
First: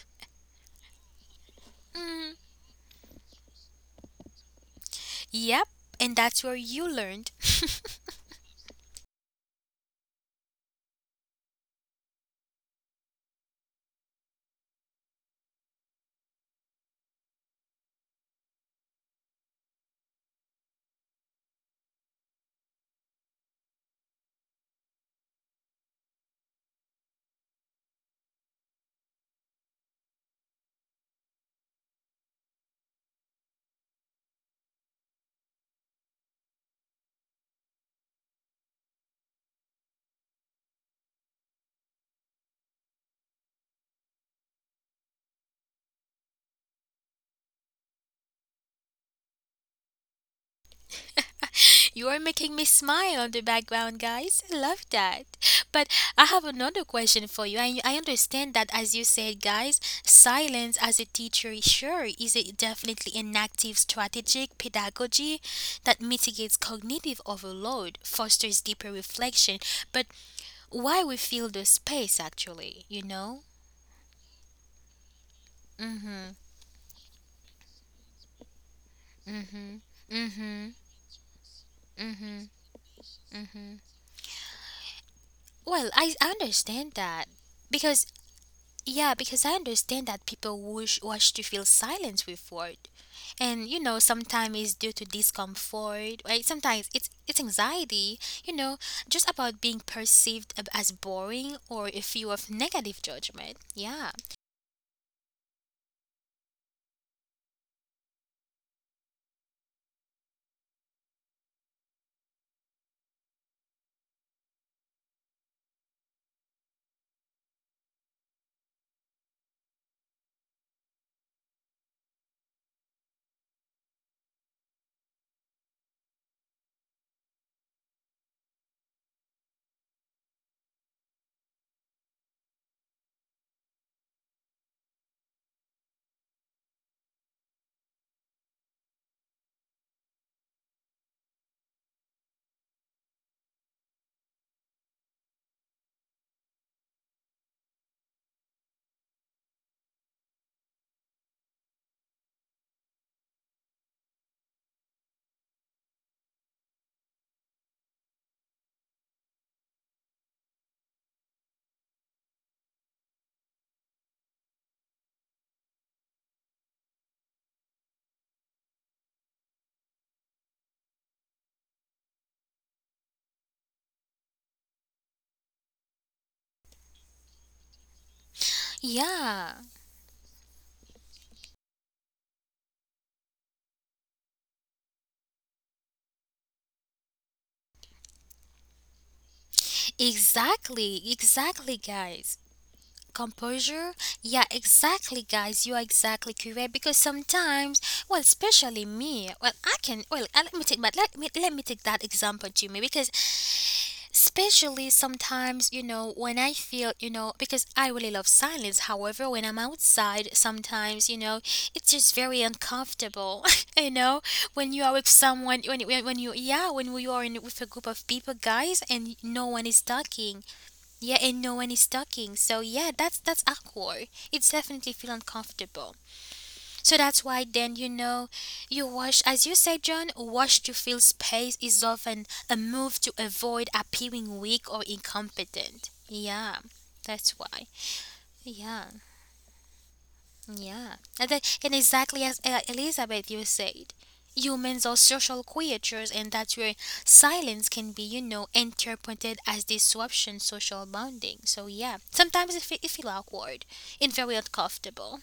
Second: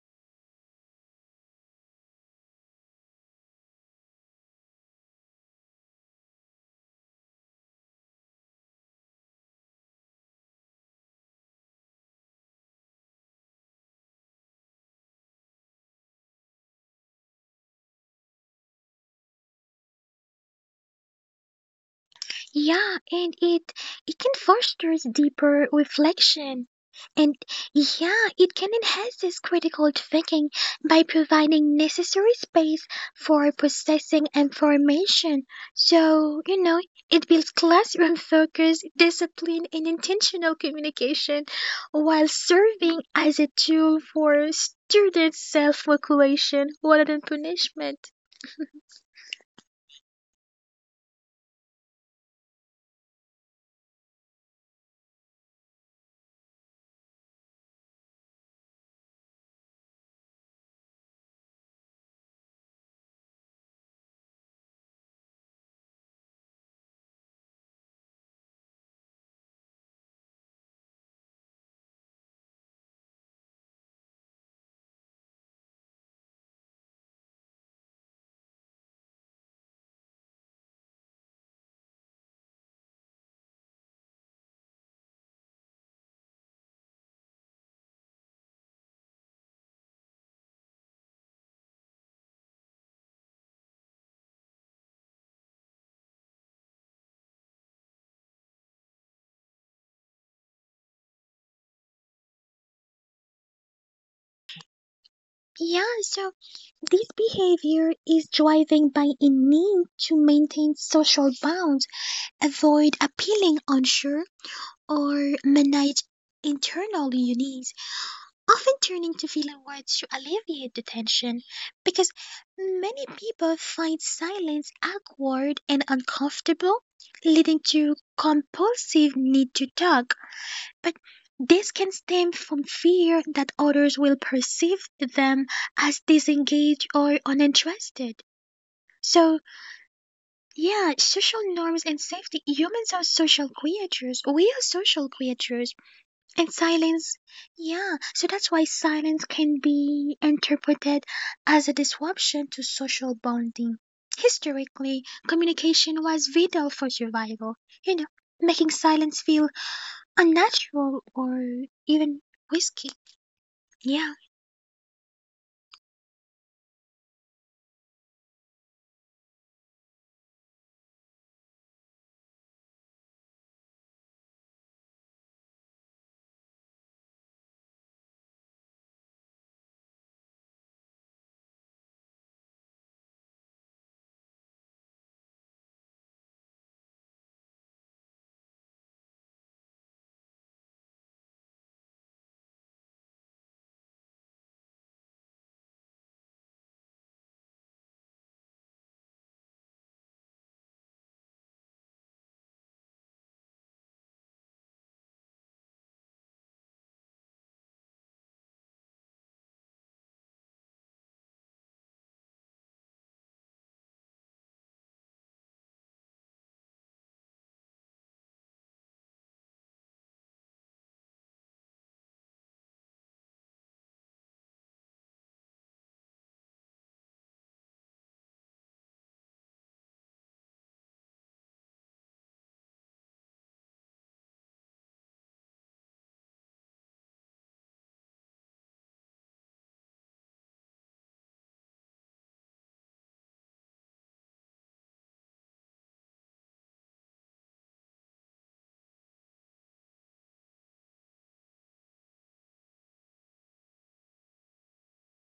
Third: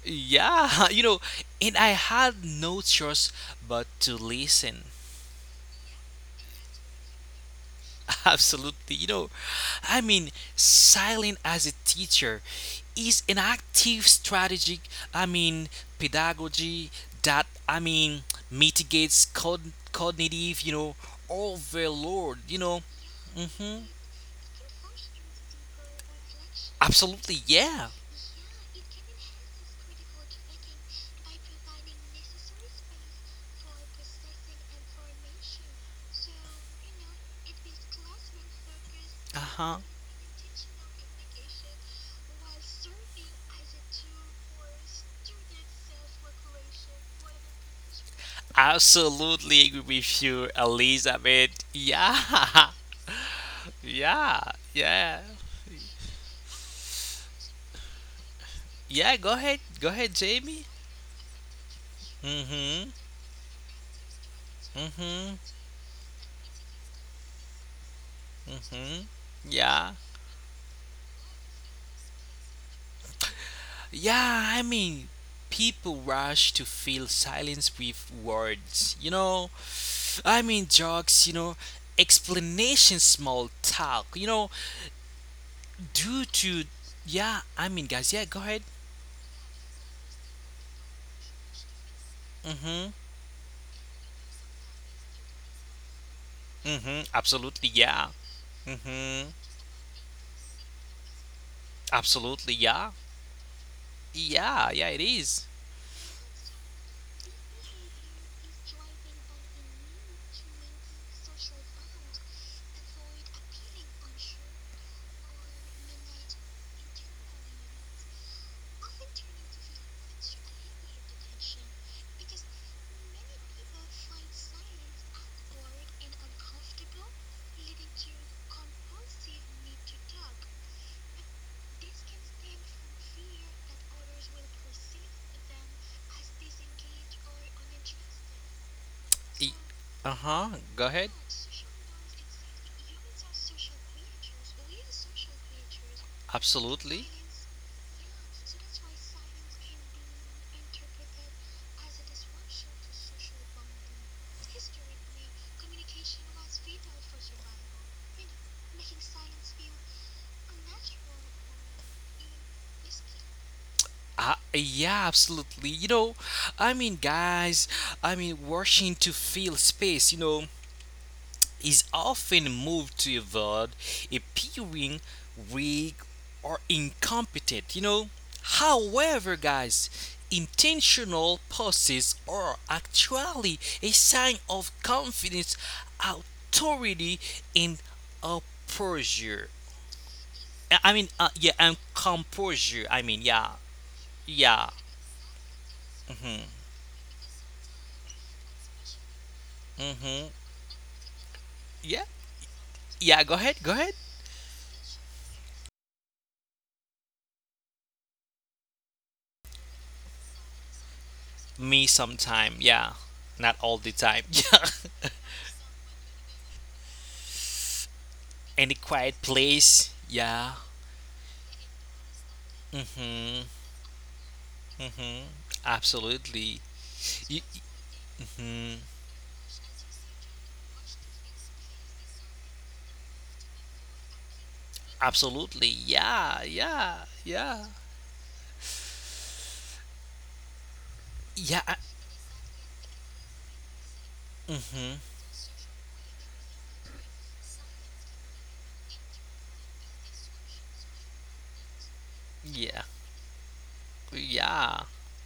yeah. you know and I Mm, had no choice but to listen. yep, and that's where you learned. Absolutely. you know i mean Silent as a teacher is an active strategic, i mean pedagogy that, i mean mitigates cogn- cognitive, you know overload. you know Yeah, and it Hmm. it can foster deeper reflection. And, Absolutely, yeah. yeah, it can enhance this critical thinking by providing necessary space for processing information. So, you know, it builds classroom focus, Uh discipline, huh. and intentional communication while serving as a tool for student self regulation rather than punishment. Absolutely agree with you, Elizabeth. You are making me Yeah, smile on the background, yeah, guys. I love yeah, that. But I have another question for you. I, I understand that, as you yeah. Go said, ahead, guys, go ahead, Jamie. silence as a teacher is, sure, is a, Mhm, definitely an active strategic mhm, pedagogy that mitigates cognitive overload, fosters deeper mhm. reflection. Yeah, But why we fill the space, actually, you know? yeah. I mean, people rush to fill silence with words. You know, Mm I mean, hmm. jokes, you know, explanation, small talk, you know, Well, I, due I to, understand that yeah, I mean, because, guys, yeah, go ahead. yeah, because I understand that people wish, wish to feel silence with Mm word. hmm. And you know, sometimes it's due to discomfort, right? Mm Sometimes hmm. it's it's Absolutely, yeah. anxiety, you Mm know, hmm. just about being perceived ab- as boring or a fear of Absolutely, yeah. negative judgment. Yeah. Yeah, yeah, it is. Yeah, so this behavior is driven by a need to maintain social bonds, avoid appealing unsure, or manage internal unease, often turning to feeling words to alleviate the tension, because many people find silence awkward and uncomfortable, leading to compulsive need to talk. But this can stem from fear that others will perceive them as disengaged or uninterested. So, Uh huh. Go yeah, ahead. social norms and safety. Humans are social creatures. We are social creatures. And Absolutely. silence, yeah. So that's why silence can be interpreted as a disruption to social bonding. Historically, communication was vital for survival, you know, making silence feel unnatural or even risky. Yeah. Uh, yeah, absolutely. You know, I mean, guys, I mean, rushing to fill space, you know, is often moved to avoid appearing weak or incompetent. You know, however, Yeah. guys, intentional pauses are actually a sign of confidence, authority, and a posture. I I mean, Exactly. Uh, yeah, and Exactly, guys. composure. I mean, yeah, Composure? Yeah, yeah. exactly, guys. You are exactly Mhm, correct because sometimes, well, especially me, well, I can, well, mhm. uh, let me take, but let me, let me take Yeah, that example to me, because yeah. Go ahead, go ahead. especially sometimes, you know, when I feel, you know, because I really love silence, however when I'm outside sometimes, you know, Me it's just very sometime. Yeah, uncomfortable not all the you know, time. Yeah. when you are with someone, when, when when you yeah when you are in with a group of people, And a guys, quiet and no one is place. talking, Yeah. yeah, and no one is talking, so yeah, that's that's Mhm. awkward. It definitely feel Mhm. uncomfortable. Absolutely. So that's Y- why then, you know, mhm. you wash, as you say, John, wash to fill space is often a move to avoid appearing weak or Absolutely. incompetent. Yeah. Yeah, Yeah. that's Yeah. why. Yeah. Yeah, and that, Yeah. and I- exactly as, uh, Elizabeth, you said, humans are Mhm. social creatures, and that's where silence can be, you know, interpreted as disruption, social bonding. So yeah, sometimes it feel, Yeah. it feel awkward and very Yeah. uncomfortable.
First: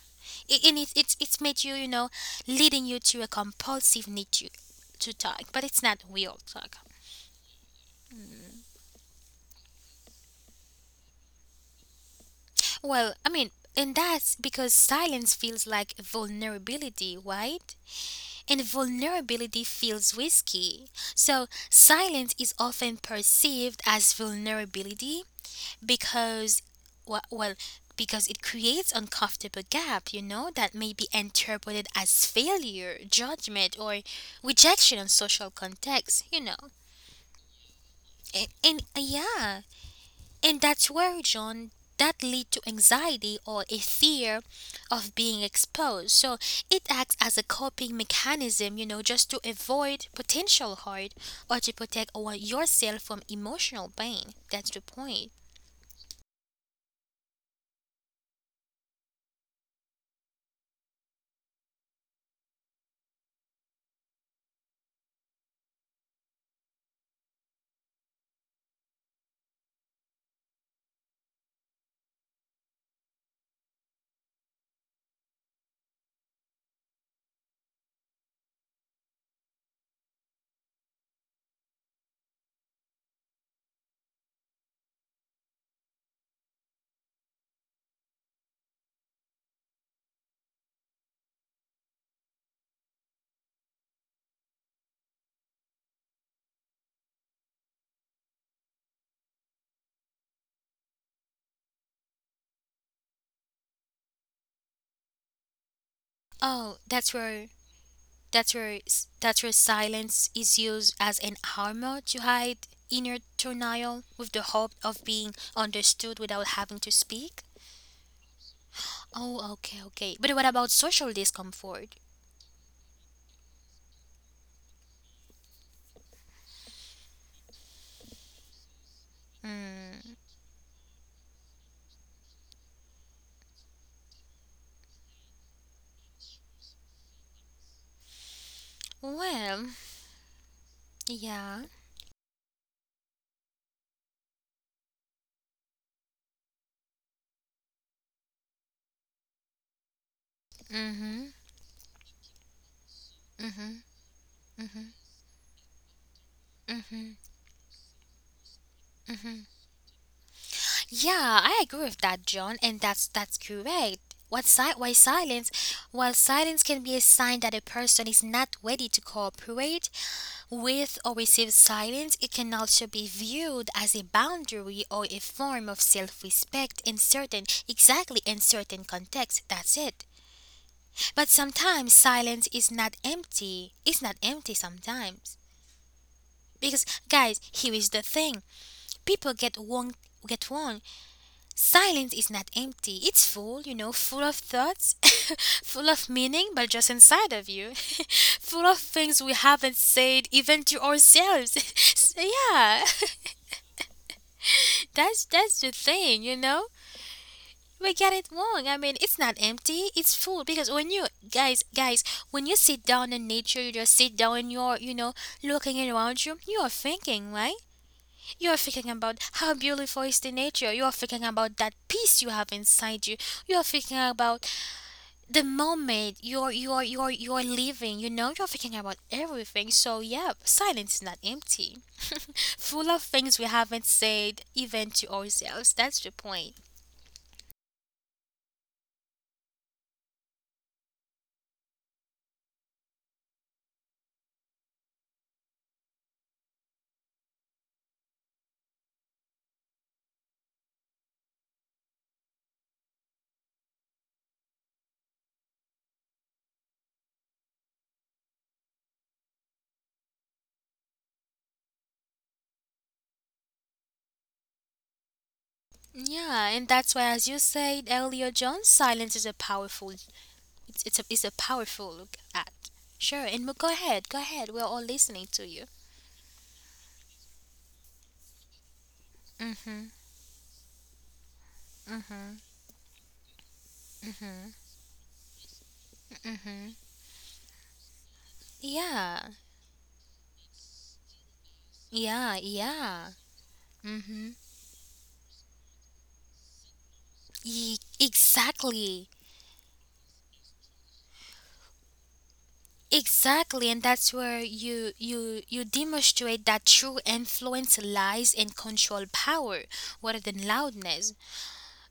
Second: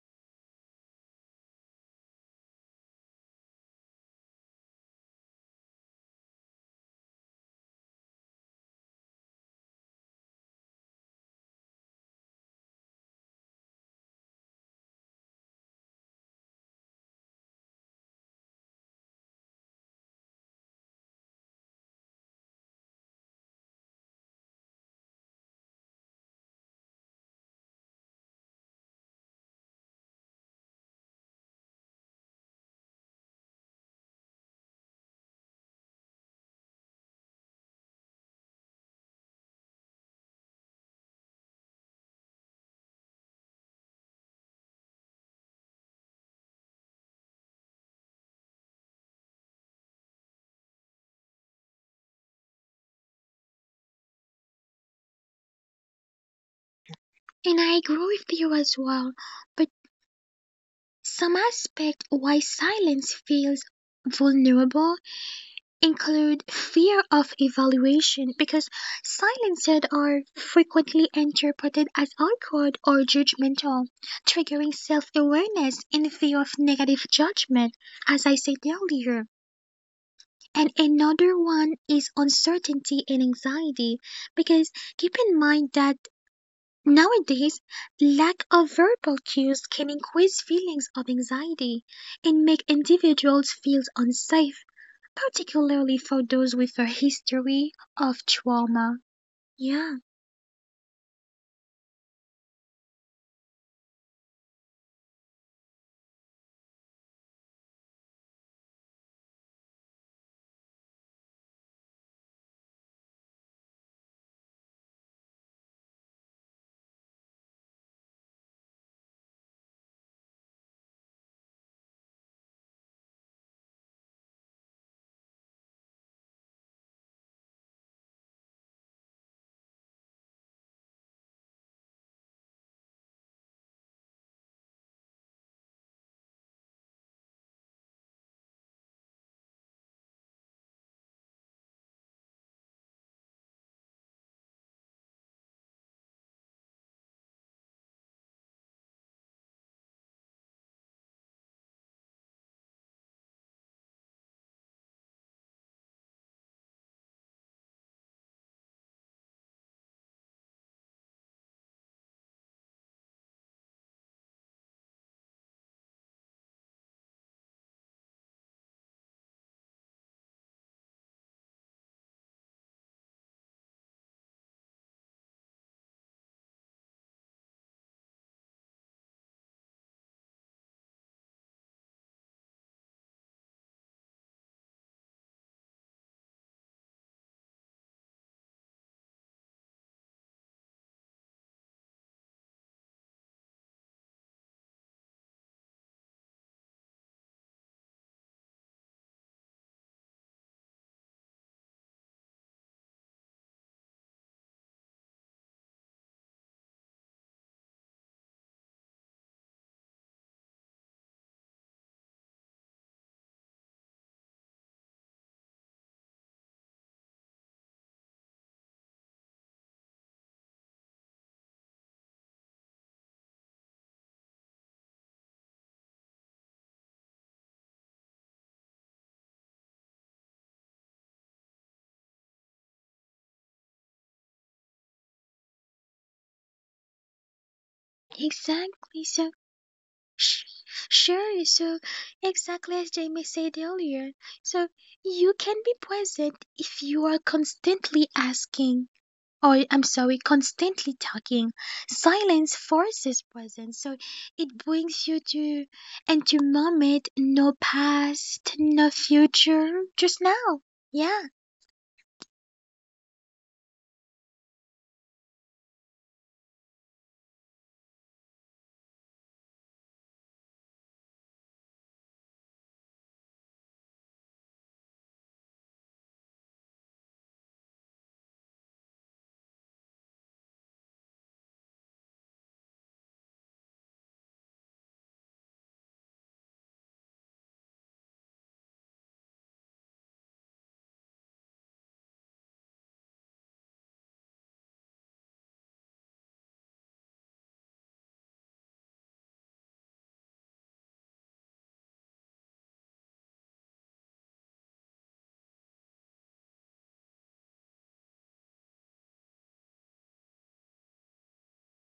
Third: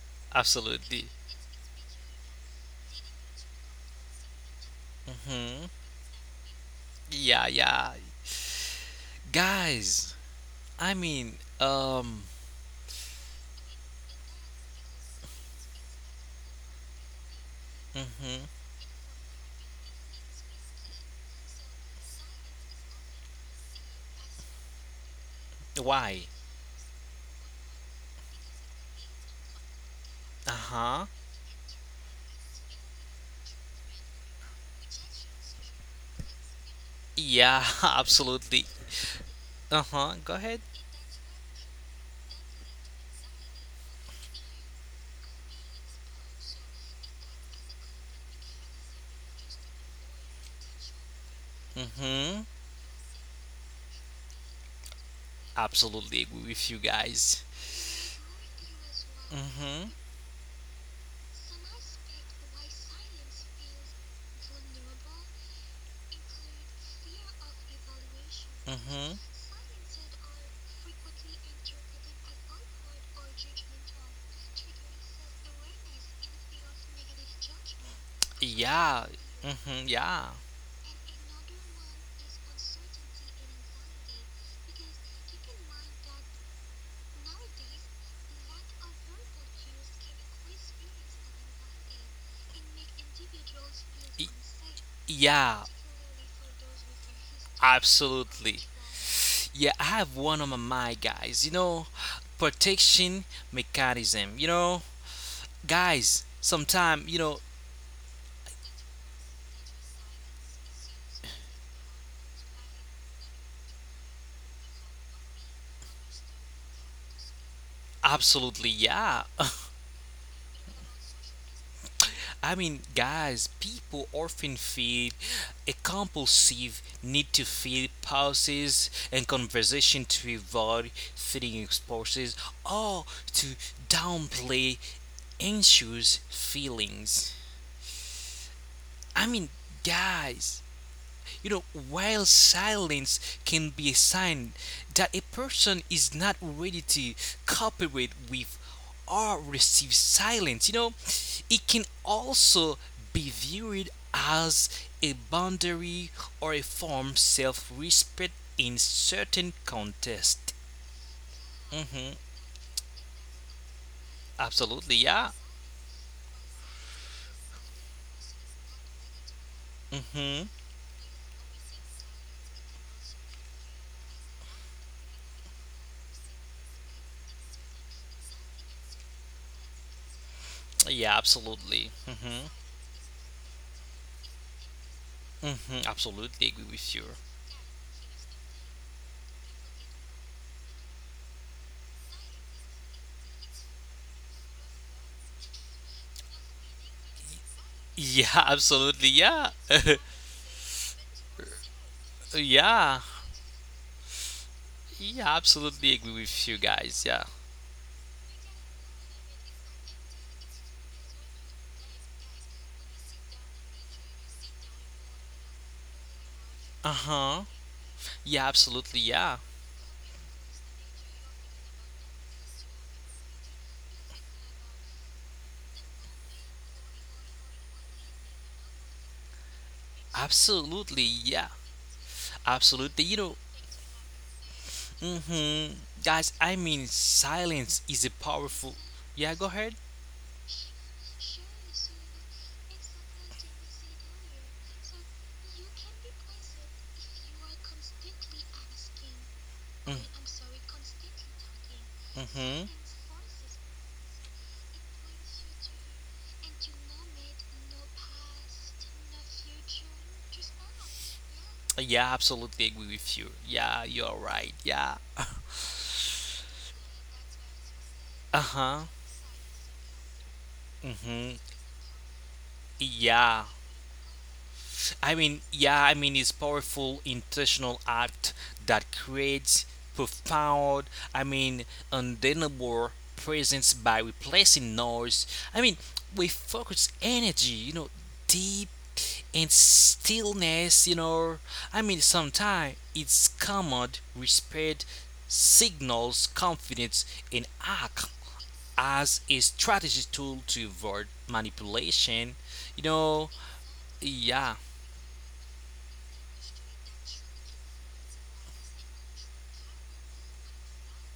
It, and it, Absolutely. it's it's made you, you know, leading you to a compulsive need to to talk, but Mhm. it's not real talk. Yeah. Yeah. Guys, I mean, um. Well, I mean, and that's because silence feels like vulnerability, right? Mhm. And vulnerability feels risky. So, silence is often perceived as vulnerability Why? because, well, well, because it creates uncomfortable gap, you Uh know, that may huh. be interpreted as failure, judgment, or rejection in social context, you know. Yeah. And, Absolutely. and uh, yeah, Uh huh. Go ahead. and that's where, John, that lead to anxiety or a fear of being exposed. So it acts as a coping mechanism, you know, just to avoid potential harm or to protect our, Mhm. yourself from emotional pain. That's the point. Absolutely agree with you guys. And I agree with you as well. But Mhm. some aspect why silence feels vulnerable include fear of evaluation because Mhm. silences are frequently interpreted as awkward or judgmental, triggering self awareness and fear of negative judgment, as I said Yeah. earlier. Hmm, yeah. And another one is uncertainty and anxiety because keep in mind that nowadays, lack of verbal cues can increase feelings of anxiety and make individuals feel Y- unsafe yeah. particularly for those with a history of Absolutely. trauma. Yeah, I Yeah, have one on my mind, guys. You know, protection mechanism. You know, guys, Oh, sometime, that's you know, where that's where s- that's where silence is used as an armor to hide inner turmoil with the hope of being understood without having to speak. absolutely, yeah. Oh, okay, okay. But what about social discomfort? I mean, guys, people often feel a compulsive need to fill pauses and conversation Hmm. to avoid feeling exposures or to downplay anxious feelings. I Well, mean, guys. yeah. You know, while silence can be a sign that a person is not ready to cooperate with or receive silence, you Mm-hmm. know, it can also be Hmm. viewed as a boundary or a form self respect in certain context. Yeah, I agree with that, Mm-hmm. John, and that's that's correct. What si- why Absolutely, silence? yeah. While silence can be a sign that a person is not ready to cooperate Mm-hmm. with or receive silence, it can also be viewed as a boundary or a form of self-respect in certain, exactly, in certain contexts. That's it. But Yeah, sometimes absolutely. silence is Mm-hmm. not empty. It's not empty sometimes. Mm-hmm. Absolutely Because, agree with you. guys, here is the thing. People get one get one. Silence is not empty. It's full, you know, full of thoughts, full of meaning, but just inside of you, full of Yeah, things we haven't absolutely, said yeah. even to ourselves. So, yeah, yeah. that's that's the Yeah, thing, you know. absolutely agree with you guys. We Yeah. get it wrong. I mean, it's not empty. It's full, because when you, guys guys when you sit down in nature, you just sit down and you're, you know, looking around you. You are thinking, right? Uh huh. You're thinking about Yeah, how absolutely. beautiful Yeah. is the nature. You're thinking about that peace you have inside you. You're thinking about the moment you're you're you're you're living. You know, you're thinking about everything. So yeah, silence is not empty, Absolutely. Yeah. full of things we Absolutely. haven't You know, said even to ourselves. That's the mm-hmm. point. Guys, I mean, silence is a exactly. So, powerful. Yeah, go sh- ahead. sure. So exactly as Jamie said earlier. So you can be present if you are constantly asking, or I'm sorry, Mm constantly talking. Silence forces hmm. presence. So it brings you to and to moment, no past, no future, just now. Yeah. Yeah, absolutely agree with you. Yeah, you're right. Yeah. Yeah, and that's why, as you said earlier, John, Uh silence is a huh. powerful. It's it's a it's a Mm powerful hmm. act. Sure, and go ahead, go Yeah. ahead. We're all listening to you. I mean, yeah, I mean, it's powerful intentional act that creates profound, I mean, undeniable presence by replacing noise. I mean, we focus energy, you know, Yeah, deep and stillness, you know. yeah, I mean, yeah. sometimes it's Mm-hmm. command, respect, signals Ye- confidence and act exactly. as a strategy tool to avoid manipulation. You Exactly, and know, that's where you yeah. you you demonstrate that true influence lies in control power rather than loudness.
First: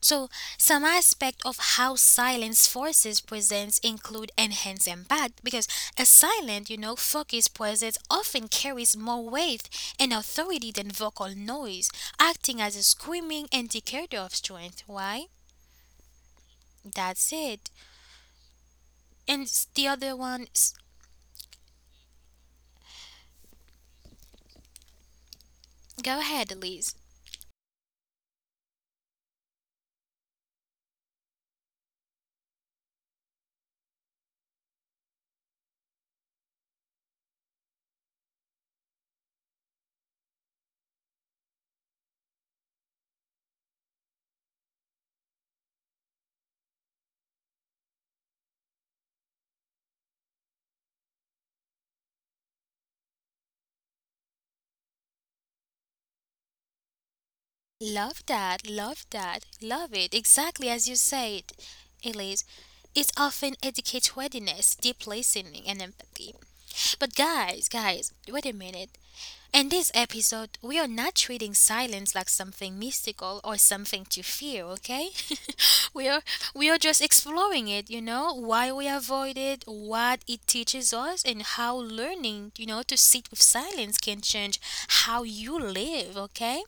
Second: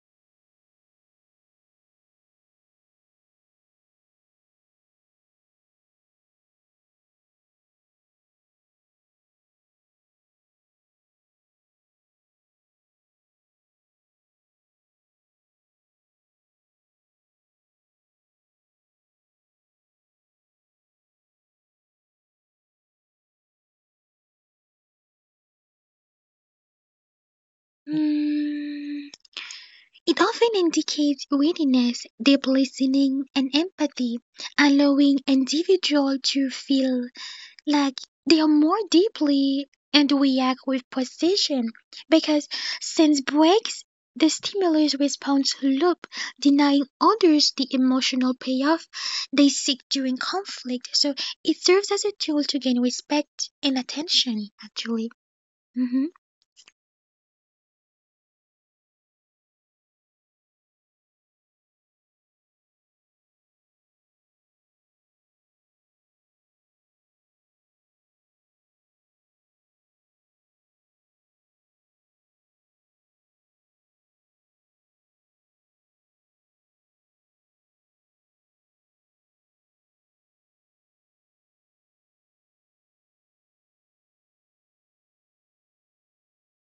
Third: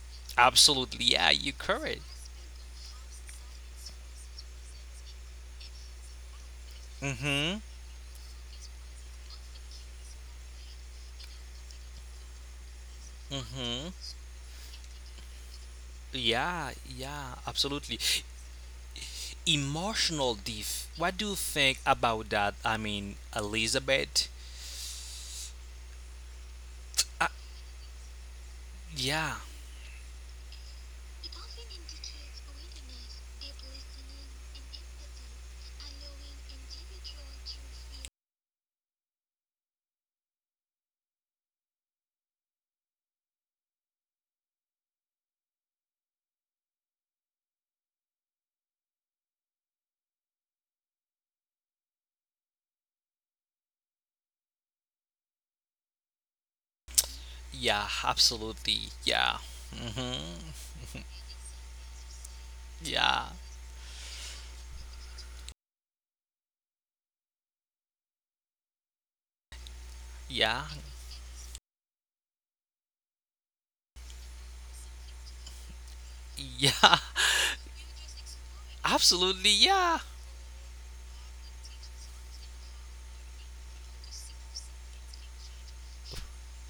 So, some Absolutely. Yeah, aspect you're of how correct. silence forces presence include enhanced impact, because a silent, you know, focused Mm-hmm. presence often carries more weight and authority than vocal noise, acting as a screaming Mm-hmm. indicator of strength. Why? Yeah, That's yeah, it. absolutely. And s- the other Emotional one, diff. What do you think about that? I mean, Elizabeth? go ahead, Elise. Uh, Mm. yeah, It often indicates readiness, deep listening, and empathy, allowing individuals to feel like they are more deeply and react with precision because sense breaks the stimulus response loop, denying others the emotional payoff they seek during conflict. So it serves as a tool to gain respect and attention, actually. Mhm. yeah, Love that, absolutely. love Yeah. that, love it, Hmm. exactly as you said, Elise. It Yeah, often educates readiness, deep listening, and empathy. But guys, guys, wait a minute. In this episode, yeah, we are not treating silence like something mystical or something to fear, okay? We are, we are yeah. just exploring it, you know, why we avoid Absolutely, it, yeah. what it teaches us, and how learning, you know, to sit with silence can change how you live, okay?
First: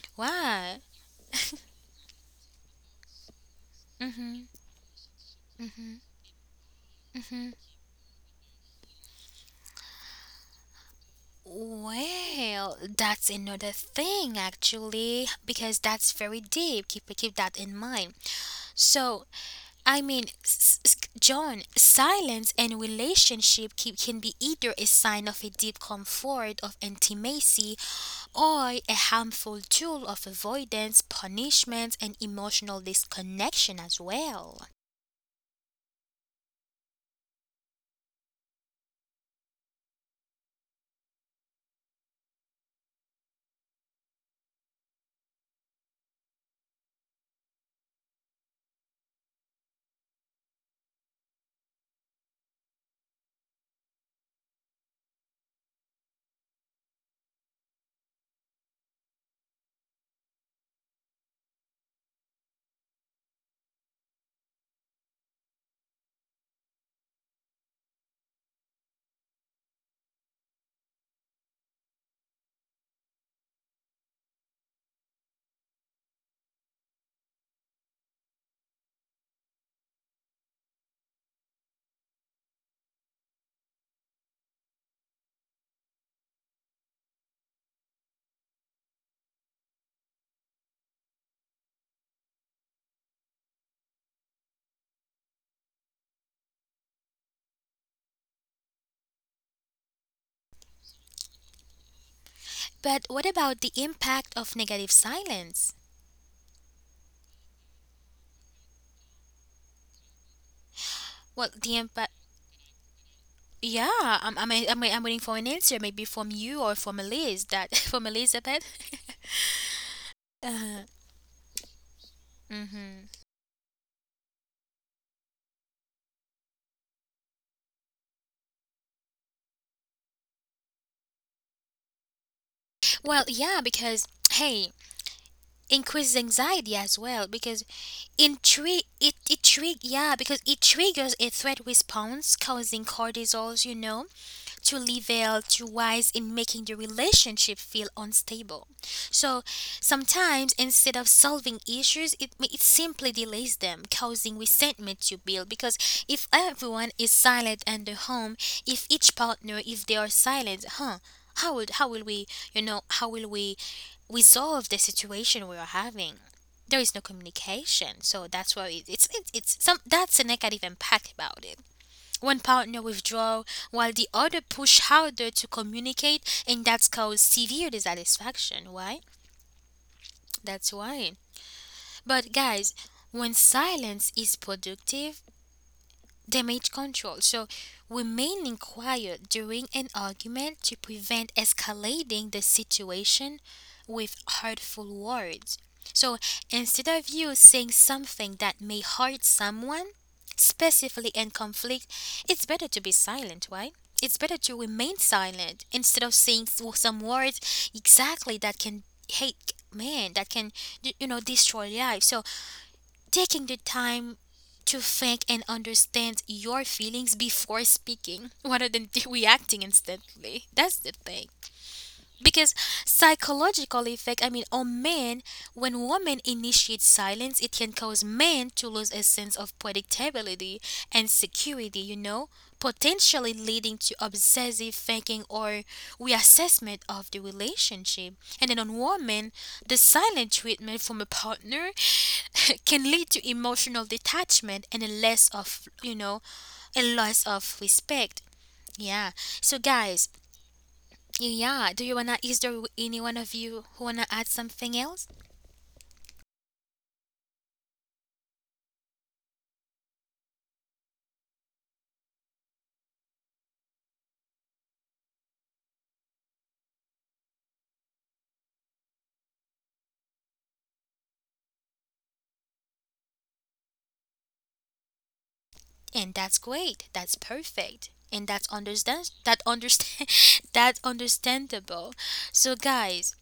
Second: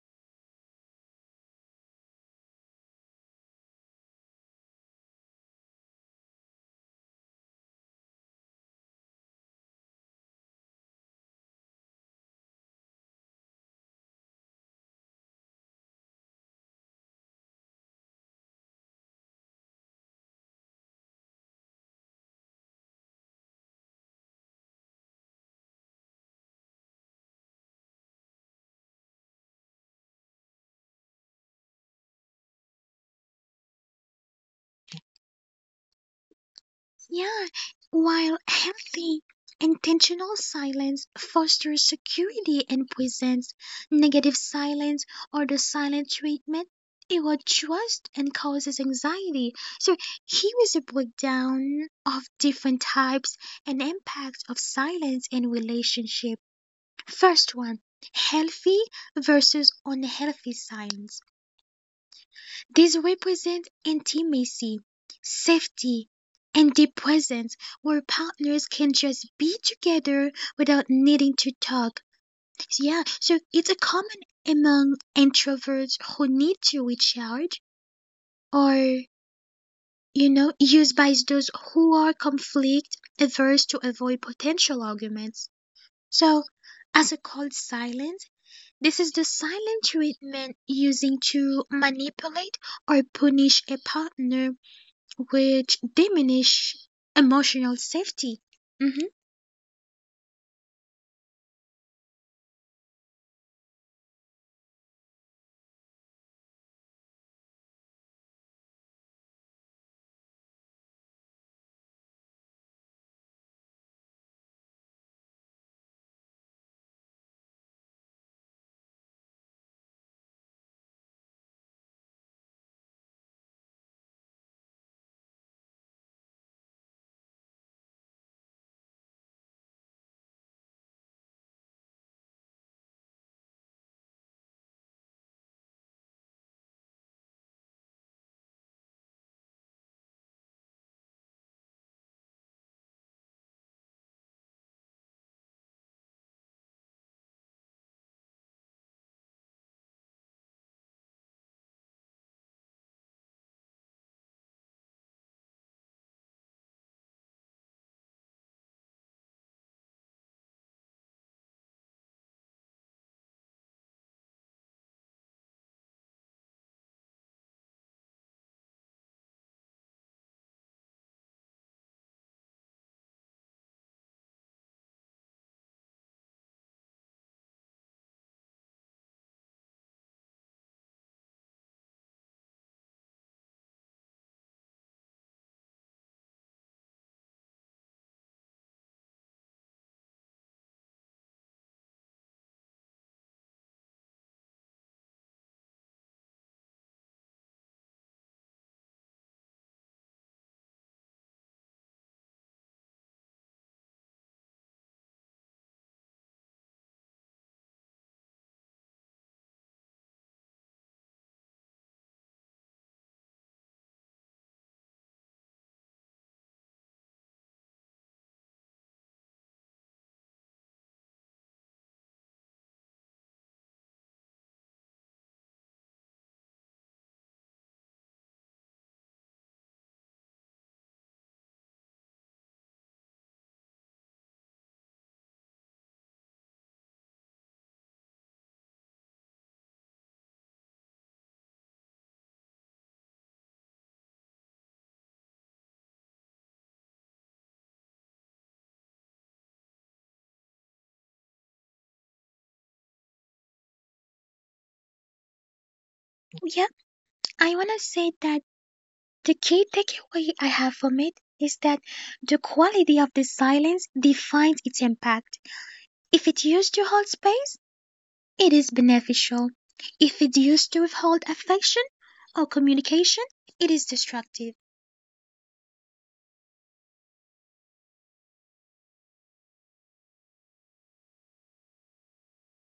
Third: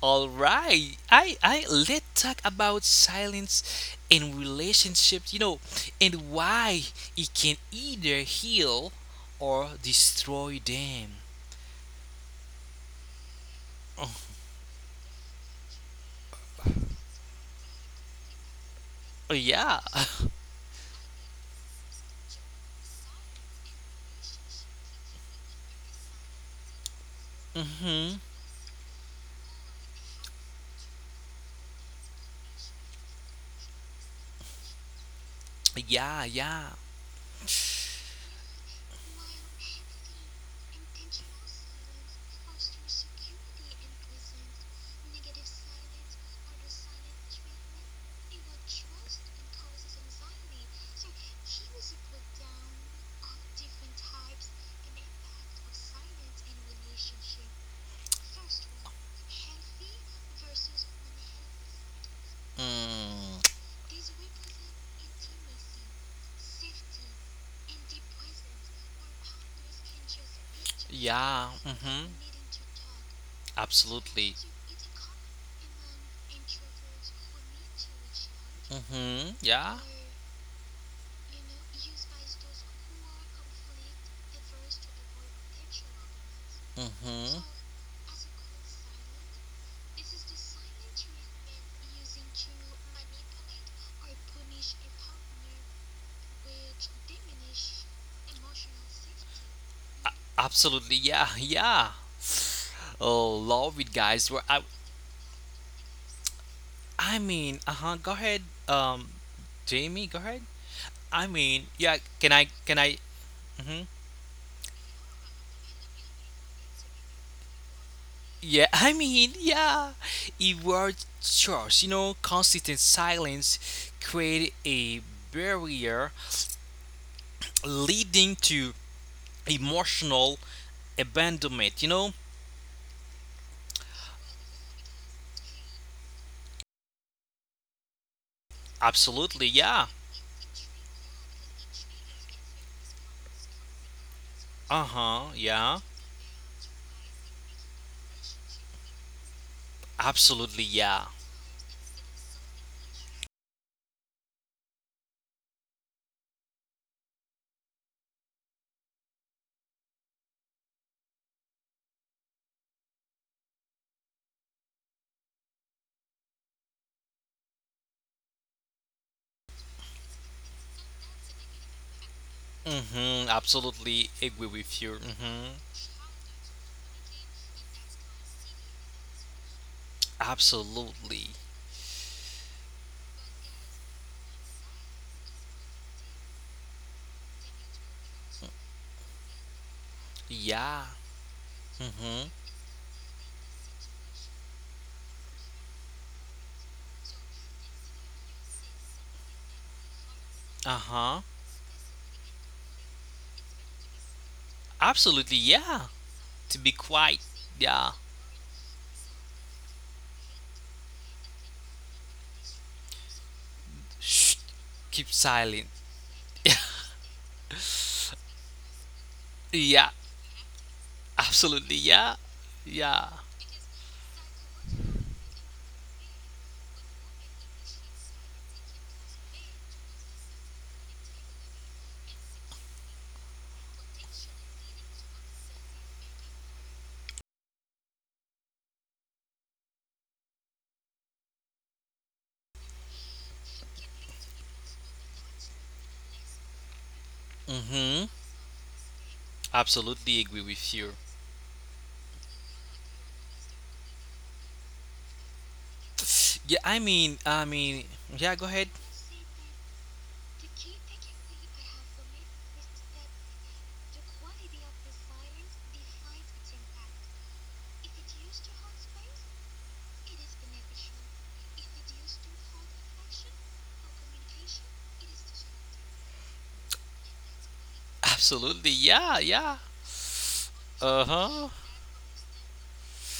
All Wow. right. I I Let's talk about silence in Hmm. relationships, you know, and why it can either heal or destroy them. Well, that's another thing actually, because that's very deep. Keep keep that in mind. So, Oh, yeah. I mean, s- s- John, silence and relationship keep, can be either a sign of a deep comfort of intimacy Mhm. or a harmful tool of avoidance, punishment, and emotional disconnection as well. Yeah, yeah. Yeah, while healthy, intentional silence fosters security and presence. Negative silence or the silent treatment erodes trust and causes anxiety. So here is a breakdown of different types and impacts of silence in relationship. First one, healthy versus unhealthy silence. These Mm. represent intimacy, safety, and the presence where partners can just be together without needing Yeah. to talk. Mhm. So, yeah, so it's a common Absolutely. among introverts who need to recharge or, Mhm. Yeah. you know, used by those who are conflict averse to avoid potential arguments. So as a Mhm. cold silence, this is the silent treatment using to manipulate or punish a partner which diminish emotional safety. Hmm Absolutely. Yeah. Yeah. But what Oh, about the love it, impact guys. We're, of negative silence? I mean, uh huh. Go ahead, um, Jamie. Go ahead. I Well, mean, the yeah. impact, Can I? Can I? Hmm. yeah, I'm, I'm, I'm, I'm waiting for an answer, maybe from you or from Elise, that from Elizabeth. Yeah. I mean, yeah. It uh, was choice. You know, consistent hmm. silence created a barrier leading to emotional abandonment. You know. Well, yeah, because hey, increases anxiety as well, because intrigue it it Absolutely. trig Yeah. yeah, because it triggers a threat response causing cortisols, you know, too Uh huh. level, too Yeah. wise, in making the relationship feel unstable. So sometimes Absolutely. instead Yeah. of solving issues, it, it simply delays them, causing resentment to build. Because if everyone is silent in the home, if each partner, if they are silent, huh? How would, how will we you know how will we resolve the situation we are having? There is no communication, so that's why it, it's it, it's some, that's a negative impact about it. One partner Mm-hmm. withdraw while the Absolutely other agree with push you. harder Mm-hmm. to communicate, and that's caused severe dissatisfaction. Why? That's why. Absolutely. But guys, when silence is productive, damage control. So remaining quiet during an argument to Yeah. prevent Mm-hmm. escalating the situation with hurtful words. So instead of you saying something that may hurt someone, specifically Uh-huh. in conflict, it's better to be silent, right? It's better to remain Absolutely, silent yeah. instead of saying To s- be some quiet, words yeah. exactly that can hate man, that can, y- you know, destroy life. So taking the time Shh, to keep think and silent. understand your feelings before speaking rather than reacting Yeah, instantly. That's the thing, absolutely, yeah, because yeah. psychological effect, I mean, on men, when women initiate silence, it can cause men to lose a sense of predictability and security, you know, potentially leading to obsessive thinking or reassessment of the relationship. And then on women, the silent treatment from a partner can lead to emotional detachment and a less of, you know, a loss of Mm-hmm. respect, yeah. So guys, Absolutely agree with you. yeah, do you wanna, is there any one of you who wanna add something else? Yeah, Yeah, I mean, I I want to mean, say yeah. that Go ahead. the key takeaway I have from it is that the quality of the silence defines its impact. If it's used to hold space, it is beneficial. If it's used to withhold affection or communication, it is destructive. And that's great. That's perfect. And that's Absolutely, understand, yeah, that yeah. understand, that Uh huh. understandable. So guys,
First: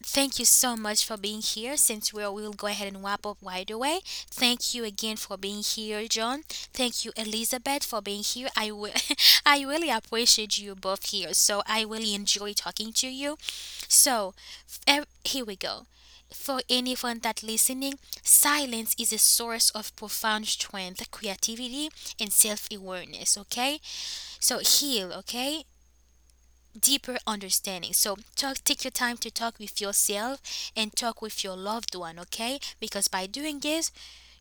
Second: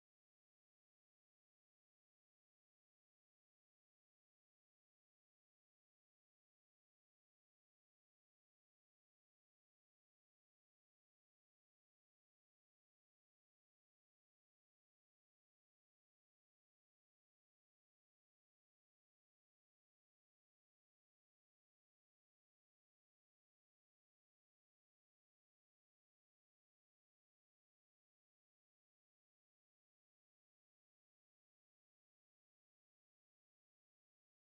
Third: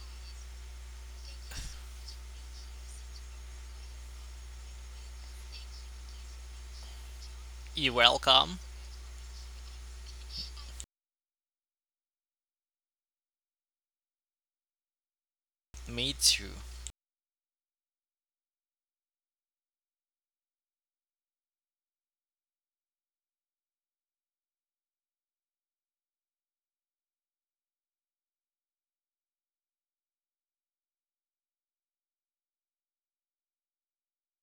thank you so much for being here. Since we will go ahead and wrap up right away, thank you again for being here, John. Thank you, Elizabeth, You're for being here. welcome. I will, I really appreciate you both here. So I really enjoy talking to you. So ev- here we go. Me too. For anyone that listening, silence is a source of profound strength, creativity, and self awareness. Okay, so heal. Okay, deeper understanding. So talk, take your time to talk with yourself and talk with your loved one, okay? Because by doing this,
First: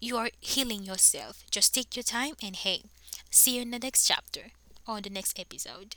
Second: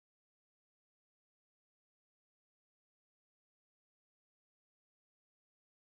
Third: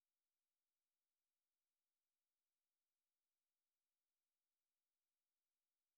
you are healing yourself. Just take your time and hey, see you in the next chapter or the next episode.